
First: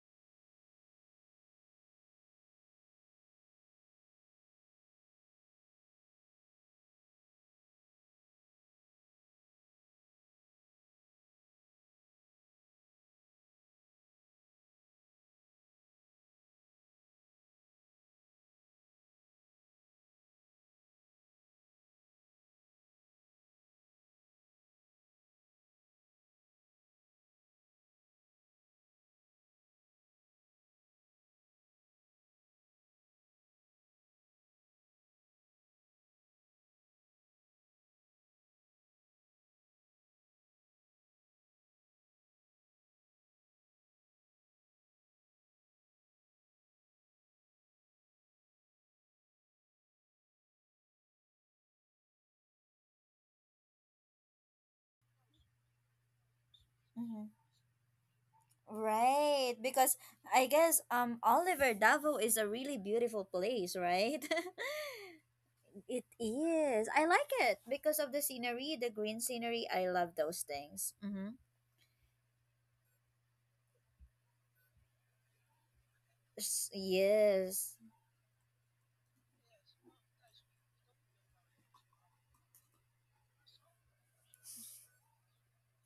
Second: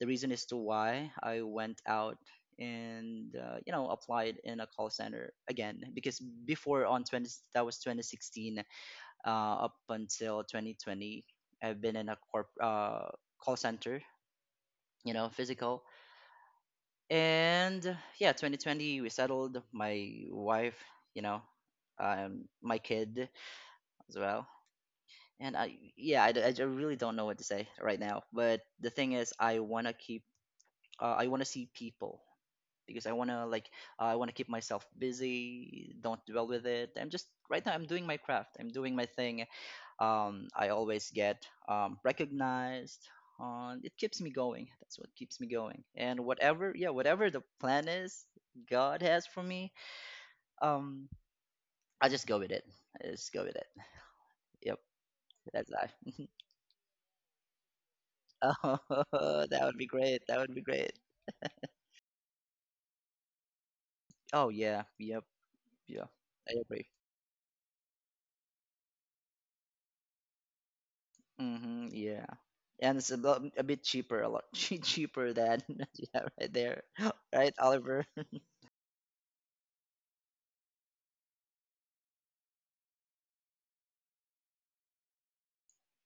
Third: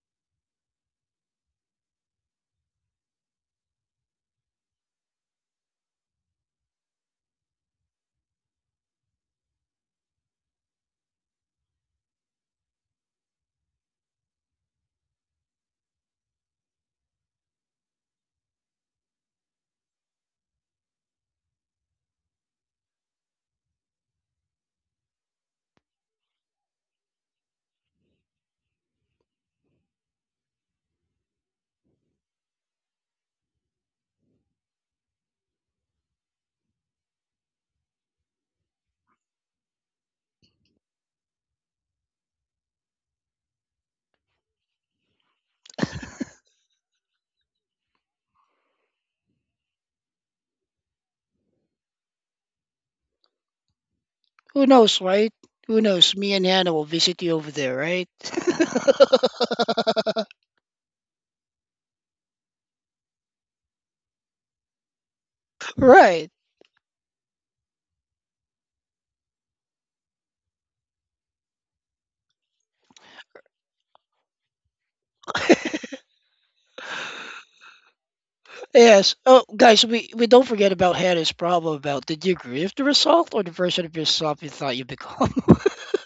Speaker 3: the reason as to why I went out and, applied in a call center again, because before, on 20, that was 2016, up until 2020, I've been in a corp call center, you know, physical. And yeah, 2020, we settled, my wife, you know my kid as well. And I yeah I d- really don't know what to say right now. But the thing is, I wanna see people, because I wanna keep myself busy. Don't dwell with it. I'm just right now. I'm doing my craft. I'm doing my thing. I always get recognized. On, it keeps me going. That's what keeps me going. And whatever, whatever the plan is God has for me, um, I just go with it. I just go with it.
Speaker 2: Who
Speaker 3: Yep,
Speaker 2: knows, right?
Speaker 3: that's
Speaker 2: Who
Speaker 3: life.
Speaker 2: knows?
Speaker 3: *laughs*
Speaker 2: Me and Hannah will visit
Speaker 1: Mm-hmm.
Speaker 2: you over there, right?
Speaker 3: Oh, *laughs*
Speaker 1: Right,
Speaker 3: that would be
Speaker 1: because
Speaker 3: great.
Speaker 2: *laughs*
Speaker 3: That
Speaker 1: I
Speaker 3: would be
Speaker 1: guess
Speaker 3: great.
Speaker 1: Oliver,
Speaker 3: *laughs*
Speaker 1: Davo is a really beautiful place, right?
Speaker 3: Oh yeah, yep,
Speaker 1: *laughs* It
Speaker 3: yeah.
Speaker 2: Right.
Speaker 3: I agree.
Speaker 1: is. I like it because of the scenery, the green scenery. I love those things. Mm-hmm.
Speaker 3: Mm-hmm, yeah. And it's a bit cheaper, a lot *laughs* cheaper than
Speaker 2: *laughs*
Speaker 3: *laughs* yeah, right there, *laughs* right,
Speaker 1: Yes.
Speaker 3: Oliver? *laughs*
Speaker 2: Yes. Oh, guys, we don't forget about Hannah's problem about did you agree with the result or the version of yourself you thought you become?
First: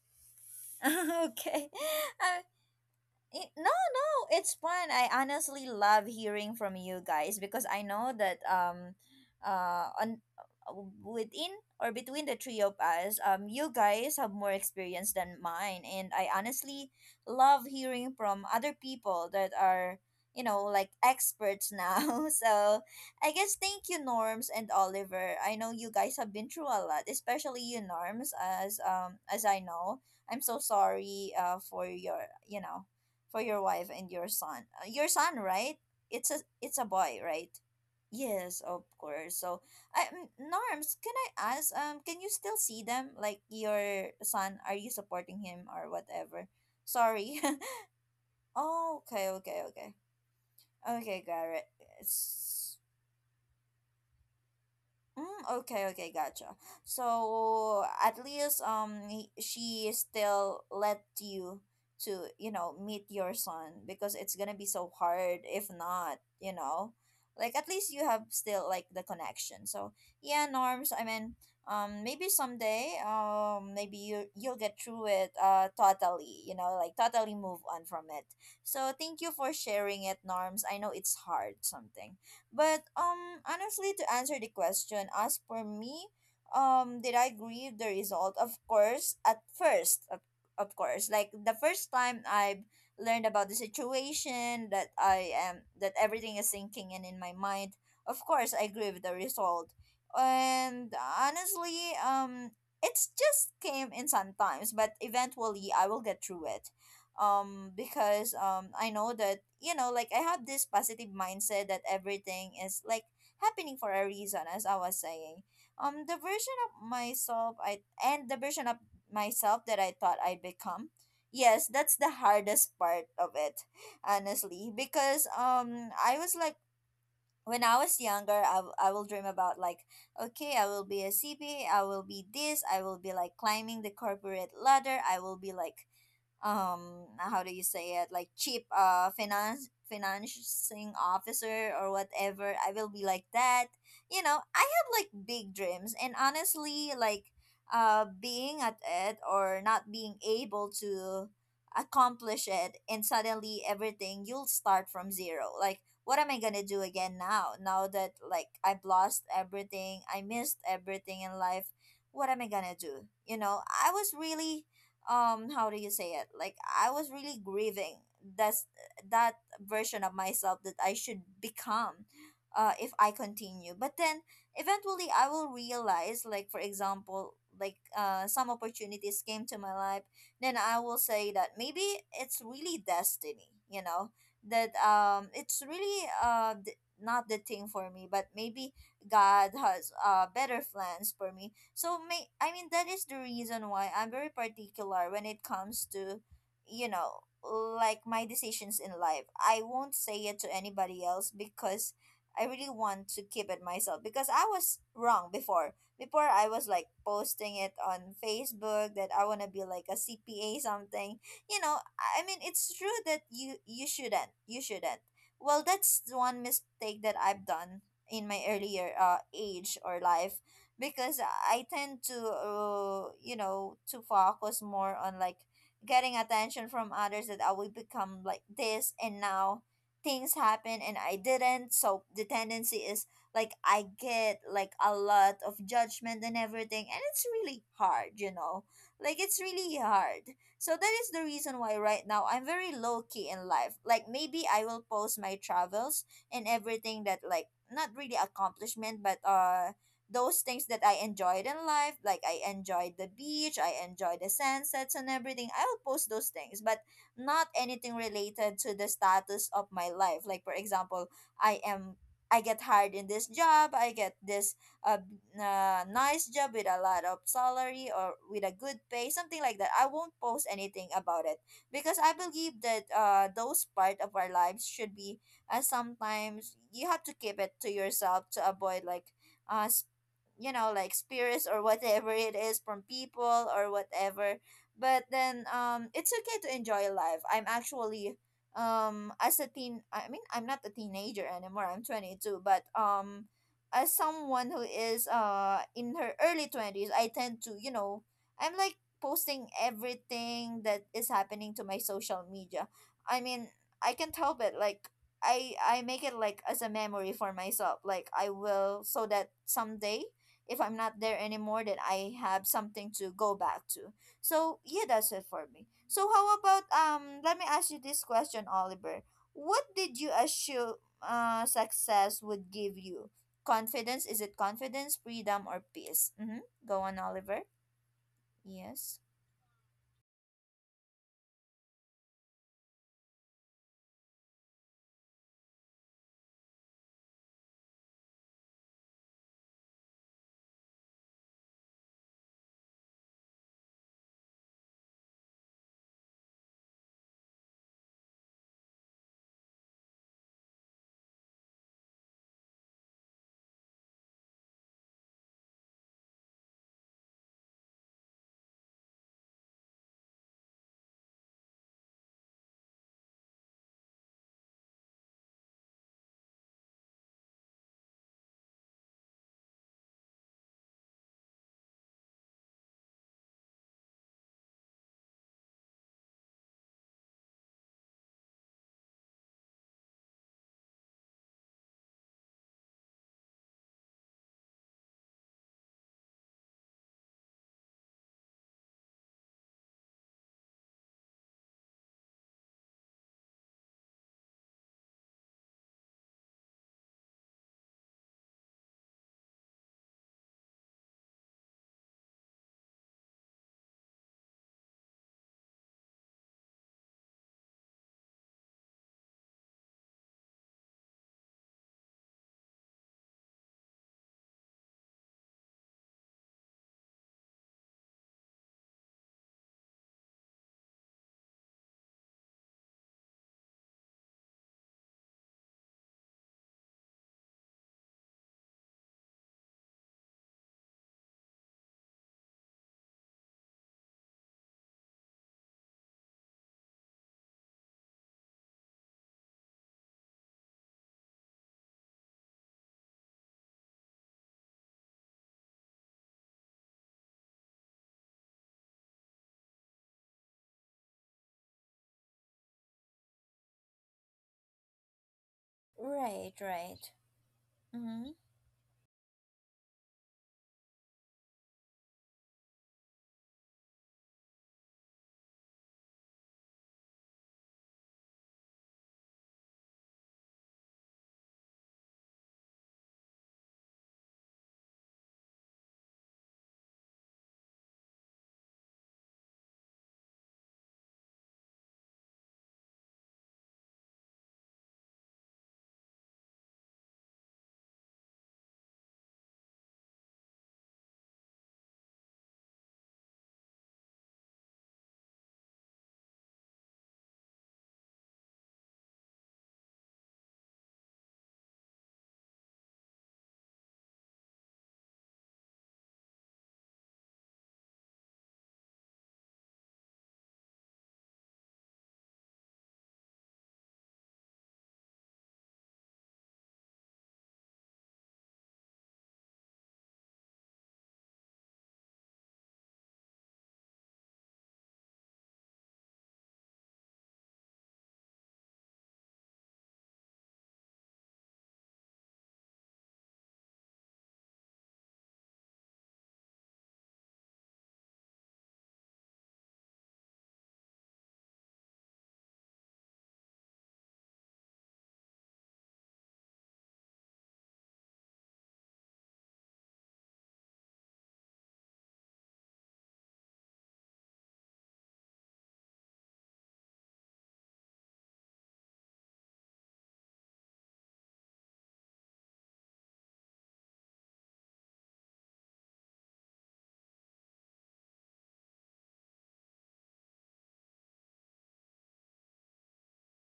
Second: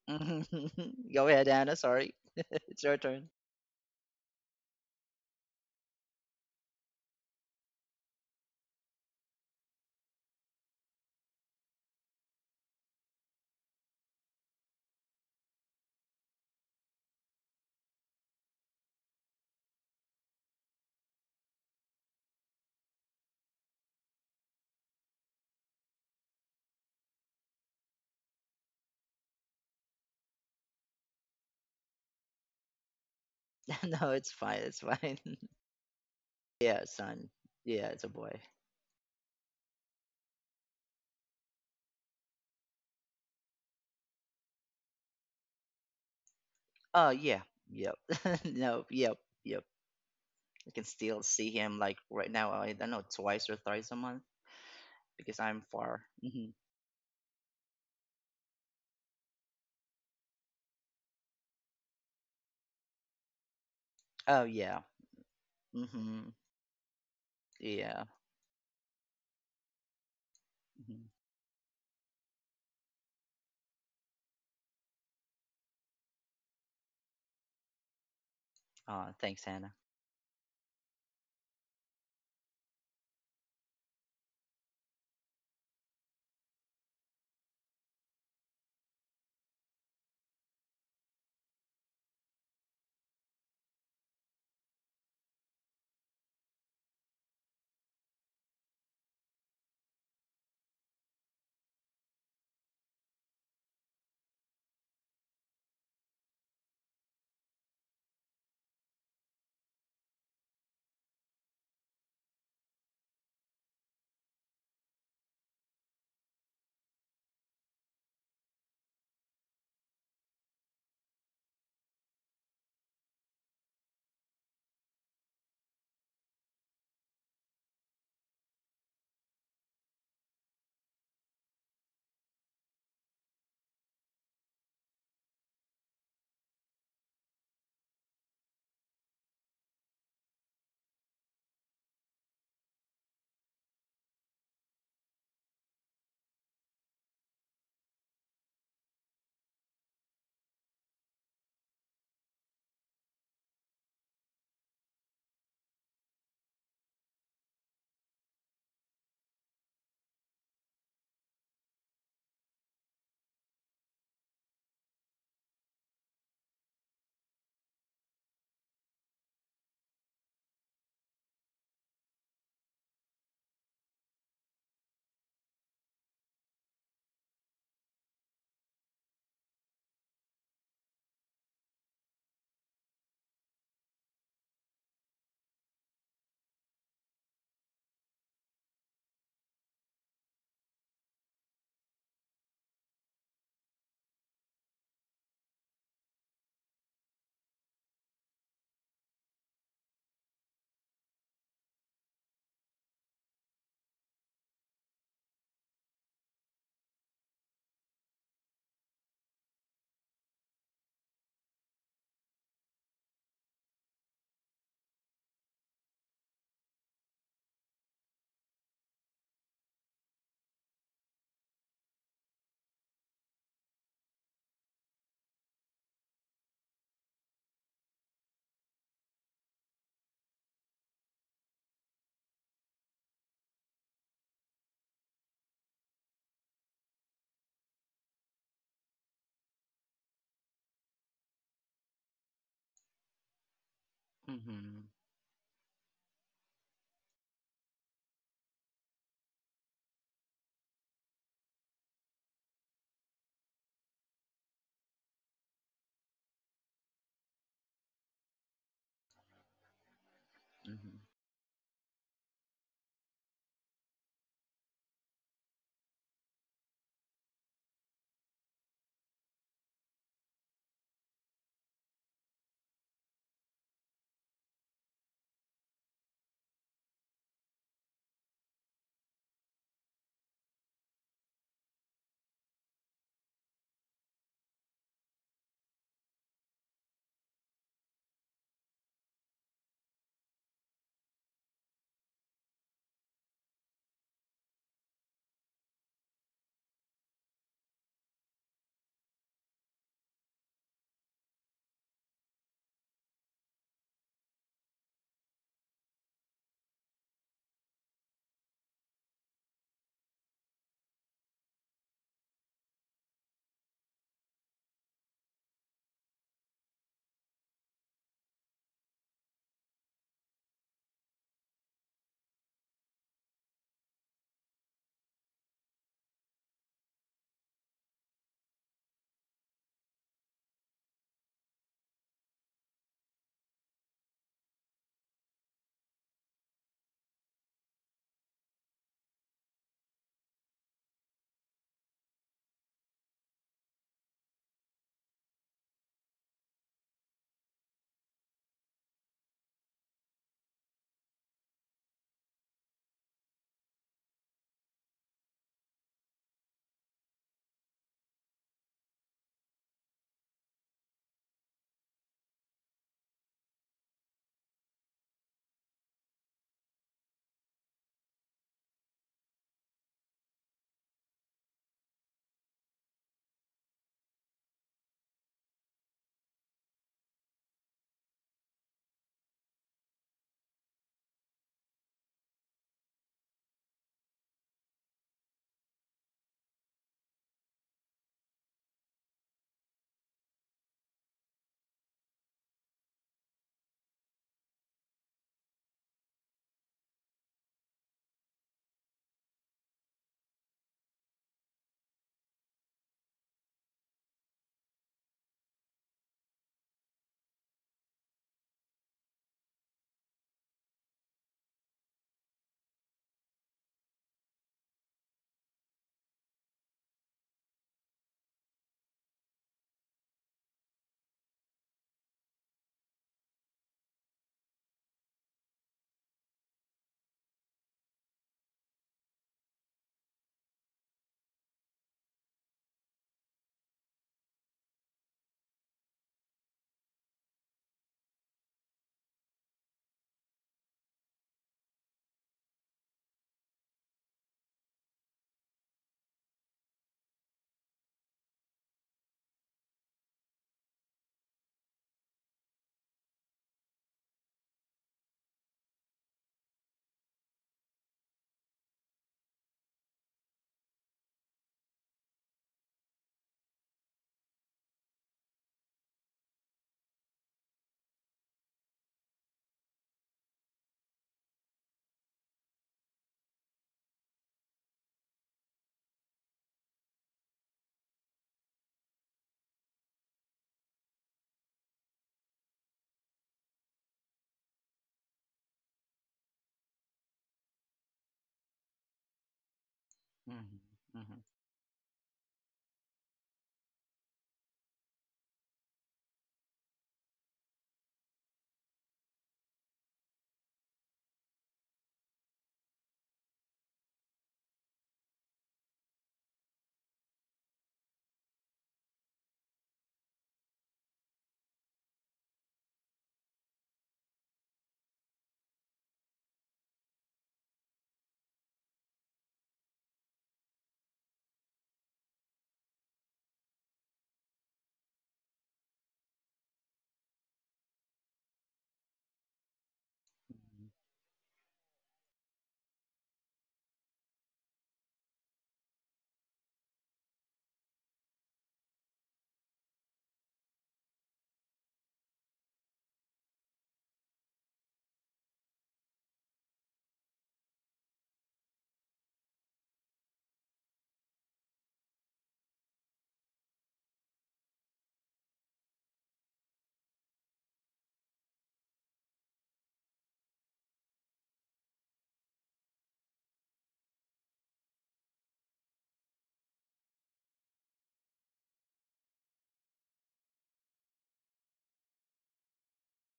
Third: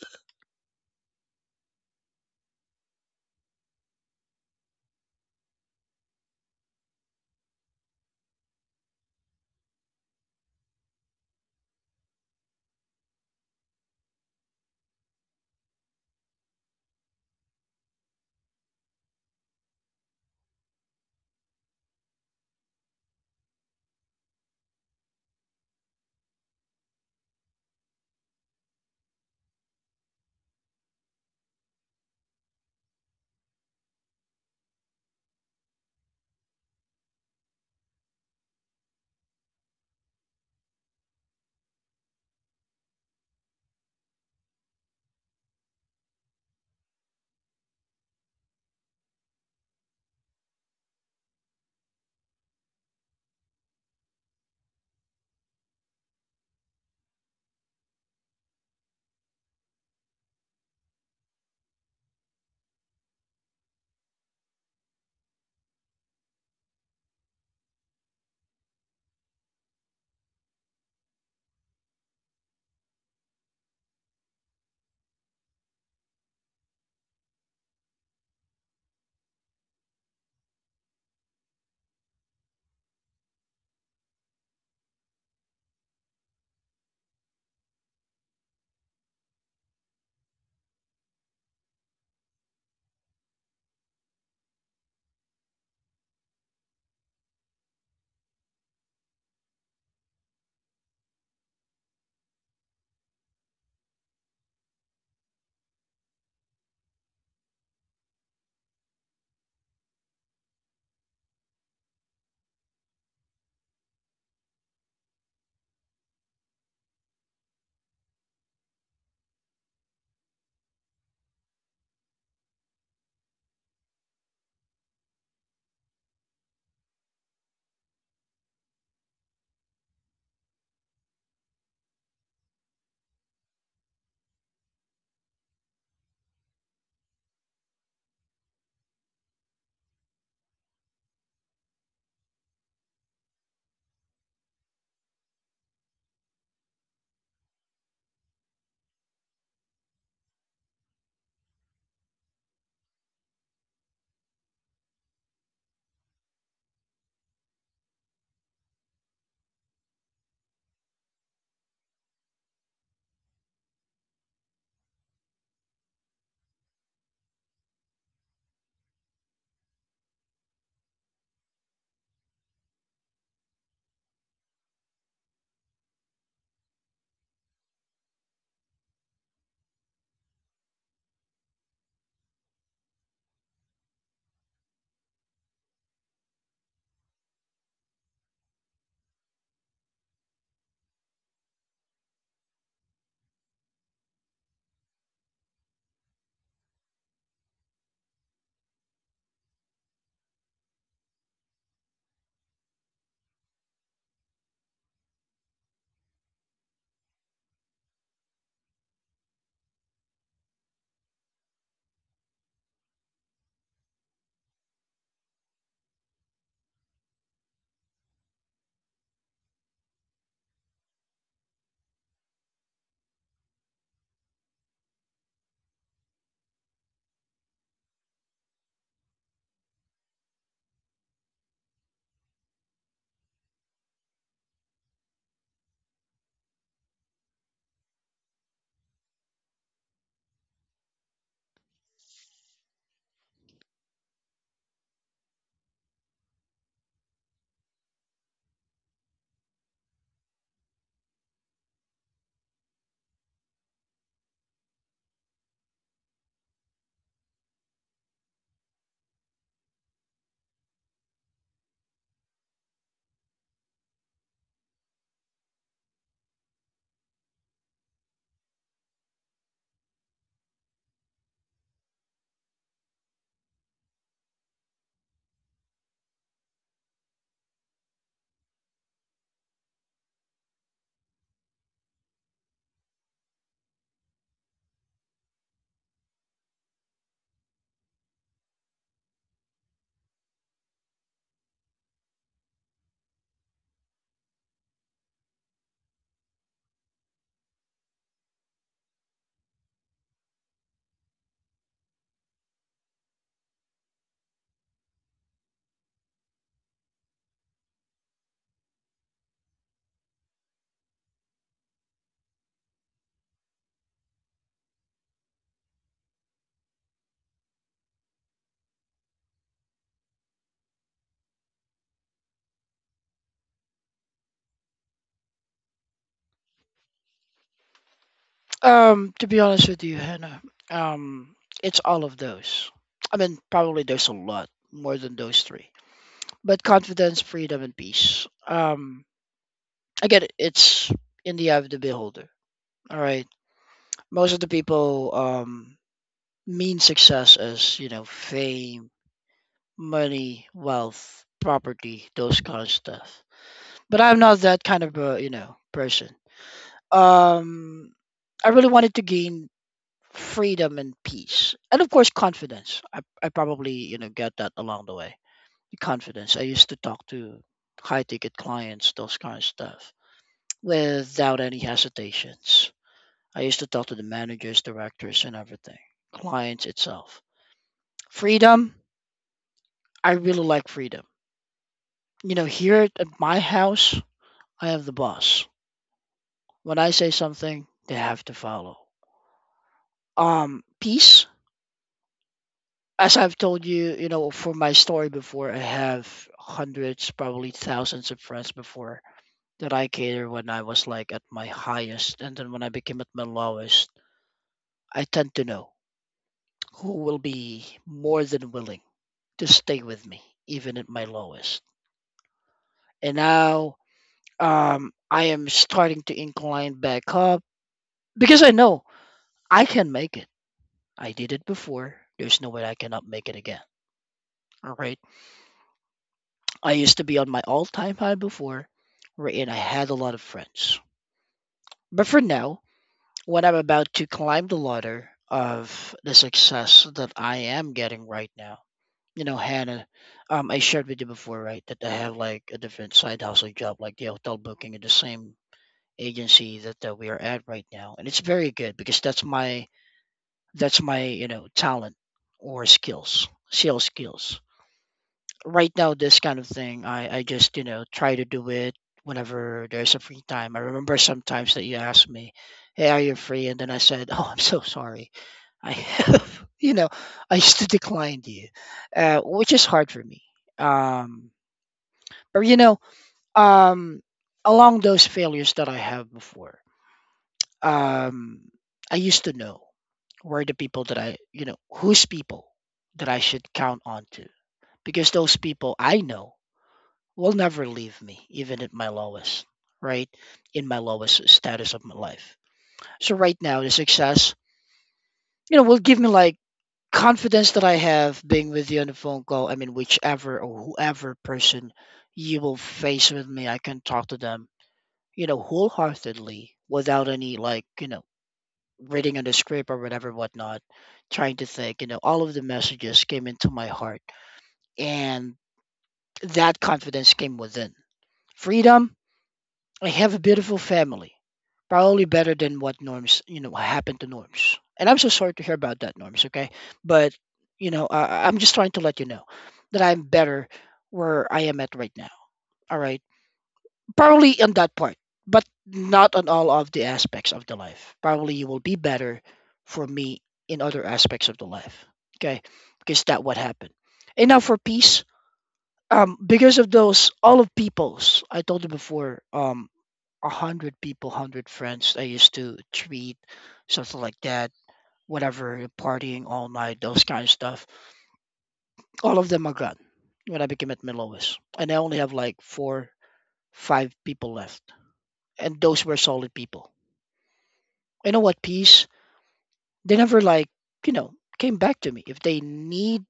Speaker 3: Mhm. *laughs*
Speaker 1: *laughs*
Speaker 3: Go ahead,
Speaker 1: Okay.
Speaker 3: Anna. Sorry,
Speaker 1: Uh,
Speaker 3: *laughs* it's your turn.
Speaker 1: it, no, it's fun. I honestly love hearing from you guys because I know that on uh, within or between the three of us, you guys have more experience than mine, and I honestly love hearing from other people that are you know like experts now. *laughs* So, I guess thank you, Norms and Oliver. I know you guys have been through a lot, especially you, Norms, as I know. I'm so sorry for your you know for your wife
Speaker 3: *laughs*
Speaker 1: and
Speaker 3: No,
Speaker 1: your
Speaker 3: it's fine.
Speaker 1: son.
Speaker 3: It's
Speaker 1: Your
Speaker 3: fine.
Speaker 1: son,
Speaker 3: *laughs*
Speaker 1: right? It's a
Speaker 3: Yeah,
Speaker 1: boy,
Speaker 3: son.
Speaker 1: right?
Speaker 3: Yeah, it's a boy.
Speaker 1: Yes, of course. So, I, Norms, can I ask? Can you still see them? Like your son, are you supporting him or whatever?
Speaker 3: Oh
Speaker 1: Sorry.
Speaker 3: yeah, yep. *laughs*
Speaker 1: *laughs*
Speaker 3: No,
Speaker 1: Oh,
Speaker 3: yep, yep. I can
Speaker 1: okay.
Speaker 3: still
Speaker 1: Got
Speaker 3: see
Speaker 1: it.
Speaker 3: him like right now.
Speaker 1: It's-
Speaker 3: I don't know, twice or thrice a month because
Speaker 1: Mm,
Speaker 3: I'm
Speaker 1: okay,
Speaker 3: far.
Speaker 1: gotcha.
Speaker 3: Hmm.
Speaker 1: So at least he, she still let you to you know meet your son, because it's
Speaker 3: Oh
Speaker 1: gonna be so
Speaker 3: yeah.
Speaker 1: hard if not,
Speaker 3: Mhm.
Speaker 1: you know, like at least you
Speaker 3: Yeah.
Speaker 1: have still like the connection. So yeah, Norms. I
Speaker 3: Mhm.
Speaker 1: mean, maybe someday maybe you you'll get through it totally, you know, like totally move on from it. So thank you for
Speaker 3: Thanks, Hannah.
Speaker 1: sharing it, Norms. I know it's hard something. But honestly, to answer the question, as for me, did I grieve the result? Of course, at first, of course. Like the first time I've learned about the situation that I am, that everything is sinking in my mind, of course I grieve the result. And honestly, it's just came in sometimes, but eventually I will get through it because I know that you know like I have this positive mindset that everything is like happening for a reason. As I was saying, the version of myself, I and the version of myself that I thought I'd become, yes, that's the hardest part of it honestly because I was like when I was younger, I will dream about like okay, I will be a CPA, I will be this, I will be like climbing the corporate ladder, I will be like how do you say it, like cheap finance financing officer or whatever, I will be like that. You know, I have like big dreams, and honestly like being at it, or not being able to accomplish it, and suddenly everything you'll start from zero, like what am I gonna do again now, now that like I've lost everything, I missed everything in life. What am I gonna do? You know, I was really how do you say it, like I was really grieving that's that version of myself that I should become if I continue. But then eventually I will realize, like for example like some opportunities came to my life, then I will say that maybe it's really destiny, you know, that it's really not the thing for me, but maybe God has better plans for me. So may I mean, that is the reason why I'm very particular when it comes to, you know, like my decisions in life. I won't say it to anybody else because I really want to keep it myself because I was wrong before. Before, I was like posting it on Facebook that I want to be like a CPA something. You know, I mean, it's true that you shouldn't. You shouldn't. Well, that's the one mistake that I've done in my earlier age or life, because I tend to you know, to focus more on like getting attention from others that I will become like this, and now things happen and I didn't, so the tendency is like I get like a lot of judgment and everything, and it's really hard, you know, like it's really hard. So that is the reason why right now I'm very low key in life. Like maybe I will
Speaker 3: Mhm.
Speaker 1: post my travels and everything that like not really accomplishment, but those things that I enjoyed in life, like I enjoyed the beach, I enjoyed the sunsets and everything. I'll post those things, but not anything related to the status of my life. Like for example,
Speaker 3: Mhm.
Speaker 1: I am I get hired in this job, I get this a nice job with a lot of salary or with a good pay, something like that. I won't post anything about it because I believe that those part of our lives should be sometimes you have to keep it to yourself to avoid like uh s- you know like spirits or whatever it is from people or whatever. But then it's okay to enjoy life. I'm actually as a teen, I mean I'm not a teenager anymore, I'm 22, but as someone who is in her early 20s, I tend to you know I'm like posting everything that is happening to my social media. I mean, I can't help it, like I make it like as a memory for myself. Like I will, so that someday if I'm not there anymore, that I have something to go back to. So yeah, that's it for me. So how about let me ask you this question, Oliver. What did you assume success would give you? Confidence? Is it confidence, freedom or peace? Mm-hmm. Go on, Oliver.
Speaker 2: *laughs*
Speaker 1: Yes.
Speaker 2: to be honest with you, Hannah, um, it's all of those. I mean, probably there's a lot more than those three, but confidence, freedom, and peace. Again, it's in the eye of the beholder. All right. Most of the people mean success as you know fame, money, wealth, property, those kind of stuff. But I'm not that kind of a you know person. Um, I really wanted to gain freedom and peace, and of course confidence. I probably you know get that along the way. The confidence. I used to talk to high ticket clients, those kind of stuff, without any hesitations. I used to talk to the managers, directors, and everything. Clients itself. Freedom. I really like freedom. You know, here at my house, I have the boss. When I say something, they have to follow. Peace. As I've told you, you know, for my story before, I have hundreds, probably thousands of friends before, that I cater, when I was like at my highest. And then when I became at my lowest, I tend to know who will be more than willing to stay with me even at my lowest. And now I am starting to incline back up because I know I can make it. I did it before. There's no way I cannot make it again. All right. I used to be on my all time high before, wherein I had a lot of friends. But for now, when I'm about to climb the ladder of the success that I am getting right now, you know, Hannah, I shared with you before, right, that I have like a different side hustle job, like the hotel booking at the same agency that we are at right now. And it's very good because that's that's my, you know, talent or skills, sales skills. Right now
Speaker 1: Right,
Speaker 2: this kind of
Speaker 1: right.
Speaker 2: thing, I just you know
Speaker 1: Mm-hmm.
Speaker 2: try to do it whenever there's a free time. I remember sometimes that you asked me, hey, are you free? And then I said, oh, I'm so sorry, I have, *laughs* you know, I used to decline you, which is hard for me. um or you know, um along those failures that I have before, um I used to know where the people that I, you know, whose people that I should count on to, because those people I know will never leave me, even at my lowest, right?
Speaker 3: Mhm.
Speaker 2: In my
Speaker 3: Mhm.
Speaker 2: lowest status of my life. So right now, the success, you know, will give me like confidence that I have being with you on the phone call. I mean, whichever or whoever person you will face with me, I can talk to them, you know, wholeheartedly without any like, you know, reading on the script or whatever, whatnot, trying to think, you know, all of the messages came into my heart, and that confidence came within. Freedom. I have a beautiful family. Probably better than what Norms, you know, happened to Norms. And I'm so sorry to hear about that, Norms, okay? But, you know, I, I'm just trying to let you know that I'm better where I am at right now, all right? Probably on that part, but not on all of the aspects of the life. Probably you will be better for me in other aspects of the life, okay? Because that what happened. And now for peace, because of those, all of peoples, I told you before, 100 people, 100 friends. I used to tweet, something like that, whatever, partying all night, those kind of stuff. All of them are gone when I became at my lowest. And I only have like five people left. And those were solid people. You know what, peace? They never like, you know, came back to me. If they need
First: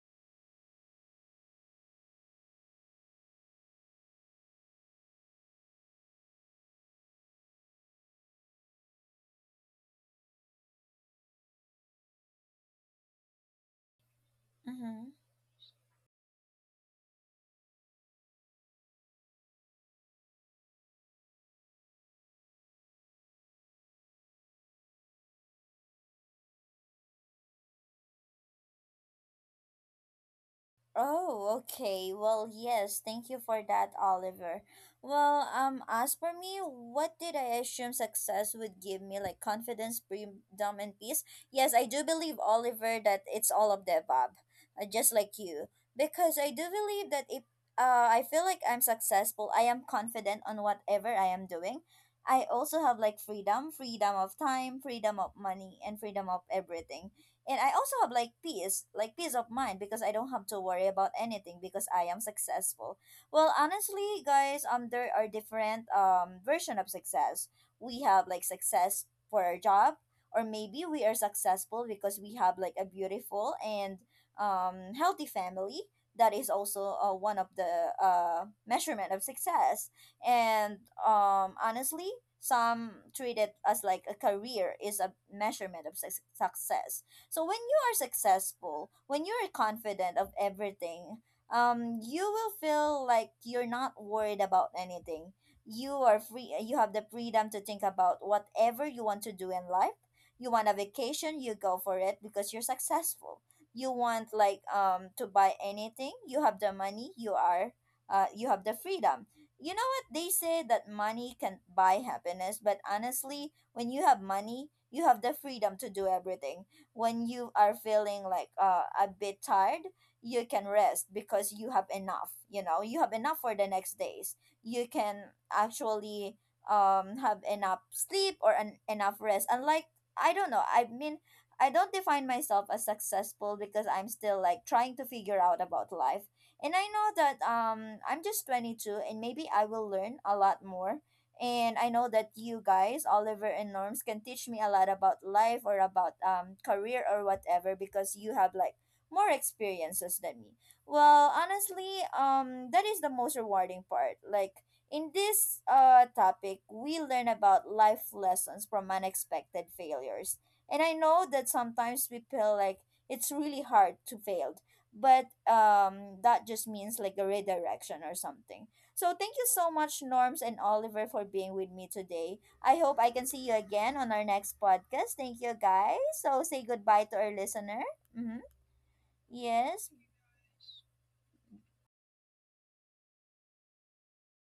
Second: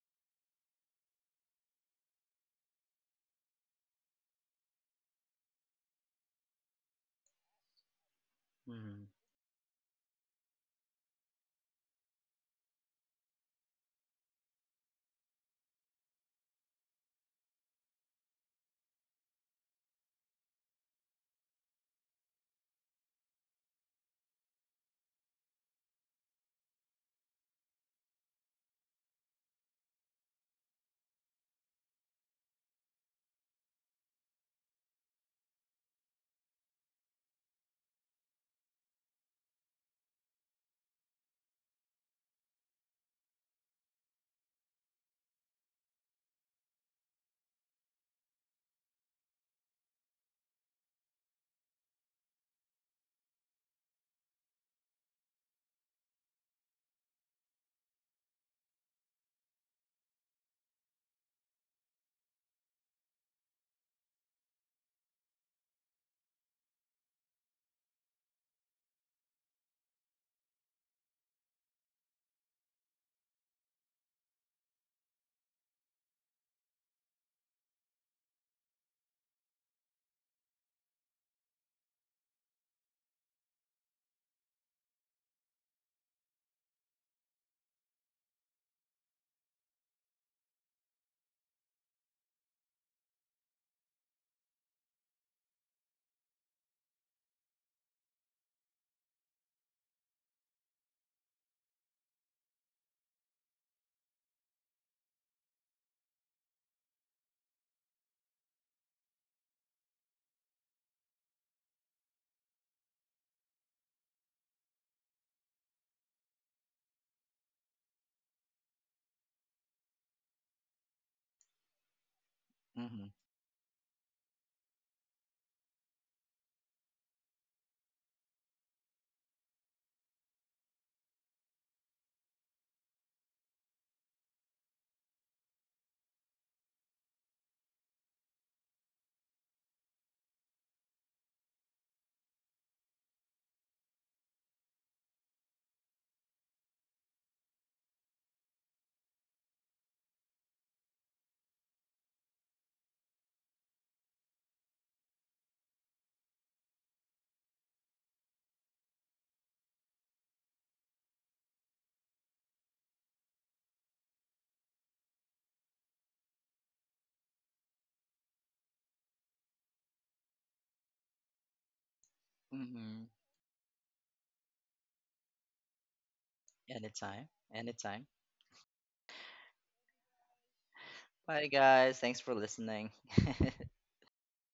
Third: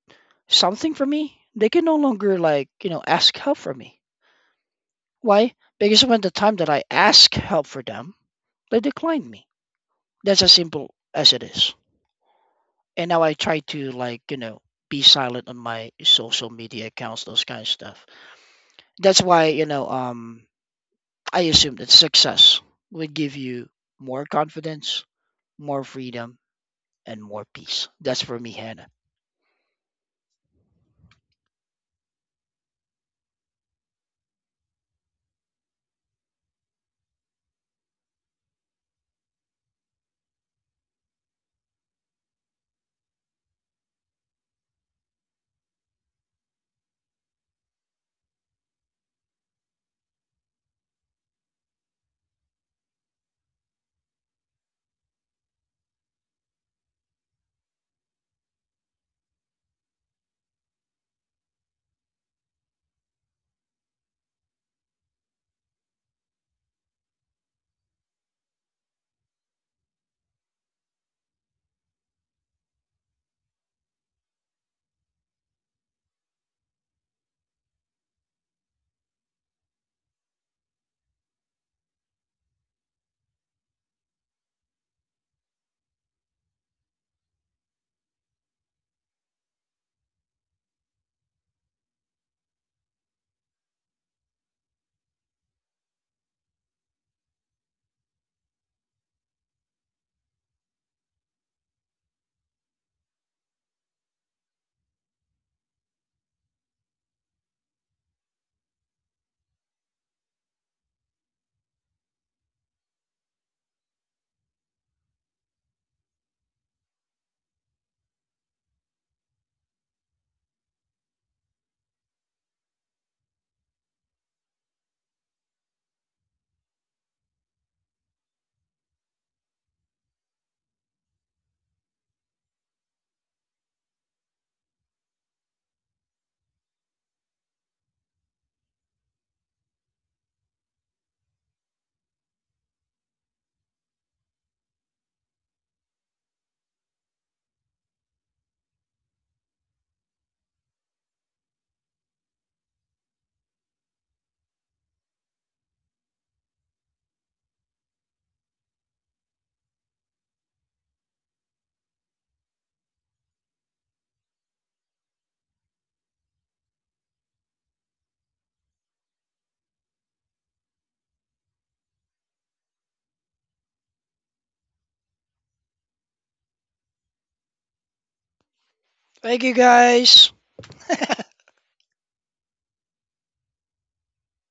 Speaker 2: something from me, they can no longer like, you know, ask help from me. Why? Because when the time that I ask help for them, they
Speaker 3: Mhm.
Speaker 2: decline me. That's as simple as it is. And now I try to like you know be
Speaker 1: Mm-hmm.
Speaker 2: silent on my social media accounts, those kind of stuff. That's why you know I assume that success would give you more confidence, more freedom, and more peace. That's for me, Hannah.
Speaker 1: Oh, okay. Well, yes. Thank you for that, Oliver. Well, as for me, what did I assume success would give me? Like confidence, freedom, and peace. Yes, I do believe, Oliver, that it's all of the above, just like you. Because I do believe that if I feel like I'm successful, I am confident on whatever I am doing. I also have like freedom, freedom of time, freedom of money, and freedom of everything, and I also have like peace, like peace of mind because I don't have to worry about anything because I am successful. Well honestly guys, there are different version of success. We have like success for our job, or maybe we are successful because we have like a beautiful and healthy family. That is also one of the measurement of success. And honestly, some treat it as like a career is a measurement of success. So when you are successful, when you are confident of everything, you will feel like you're not worried about anything. You are free. You have the freedom to think about whatever you want to do in life. You want a vacation, you go for it because you're successful. You want like to buy anything, you have the money. You are you have the freedom. You know what they say that money can buy happiness, but honestly, when you have money, you have the freedom to do everything. When you are feeling like a bit tired, you can rest because you have enough, you know,
Speaker 3: Mhm.
Speaker 1: you have
Speaker 3: Mhm.
Speaker 1: enough for the next days. You can actually have enough sleep or enough rest. Unlike I don't know, I mean I don't define myself as successful because I'm still like trying to figure out about life. And I know that I'm just 22 and maybe I will learn a lot more, and I know that you guys, Oliver and Norms, can teach me a lot about life or about career or whatever because you have like more experiences than me. Well, honestly, that is the most rewarding part. Like in this topic, we learn about life lessons from unexpected failures. And I know that sometimes we feel like it's really hard to fail, but that just means like a redirection or something. So thank you so much, Norms and Oliver, for being with me today. I hope I
Speaker 3: Mhm.
Speaker 1: can see you again on our next podcast. Thank you, guys. So say goodbye to
Speaker 3: Anytime.
Speaker 1: our listener.
Speaker 3: Anytime.
Speaker 1: Mm-hmm.
Speaker 2: Thank you,
Speaker 1: Yes.
Speaker 2: guys.
Speaker 3: Bye, guys. Thanks for listening. *laughs*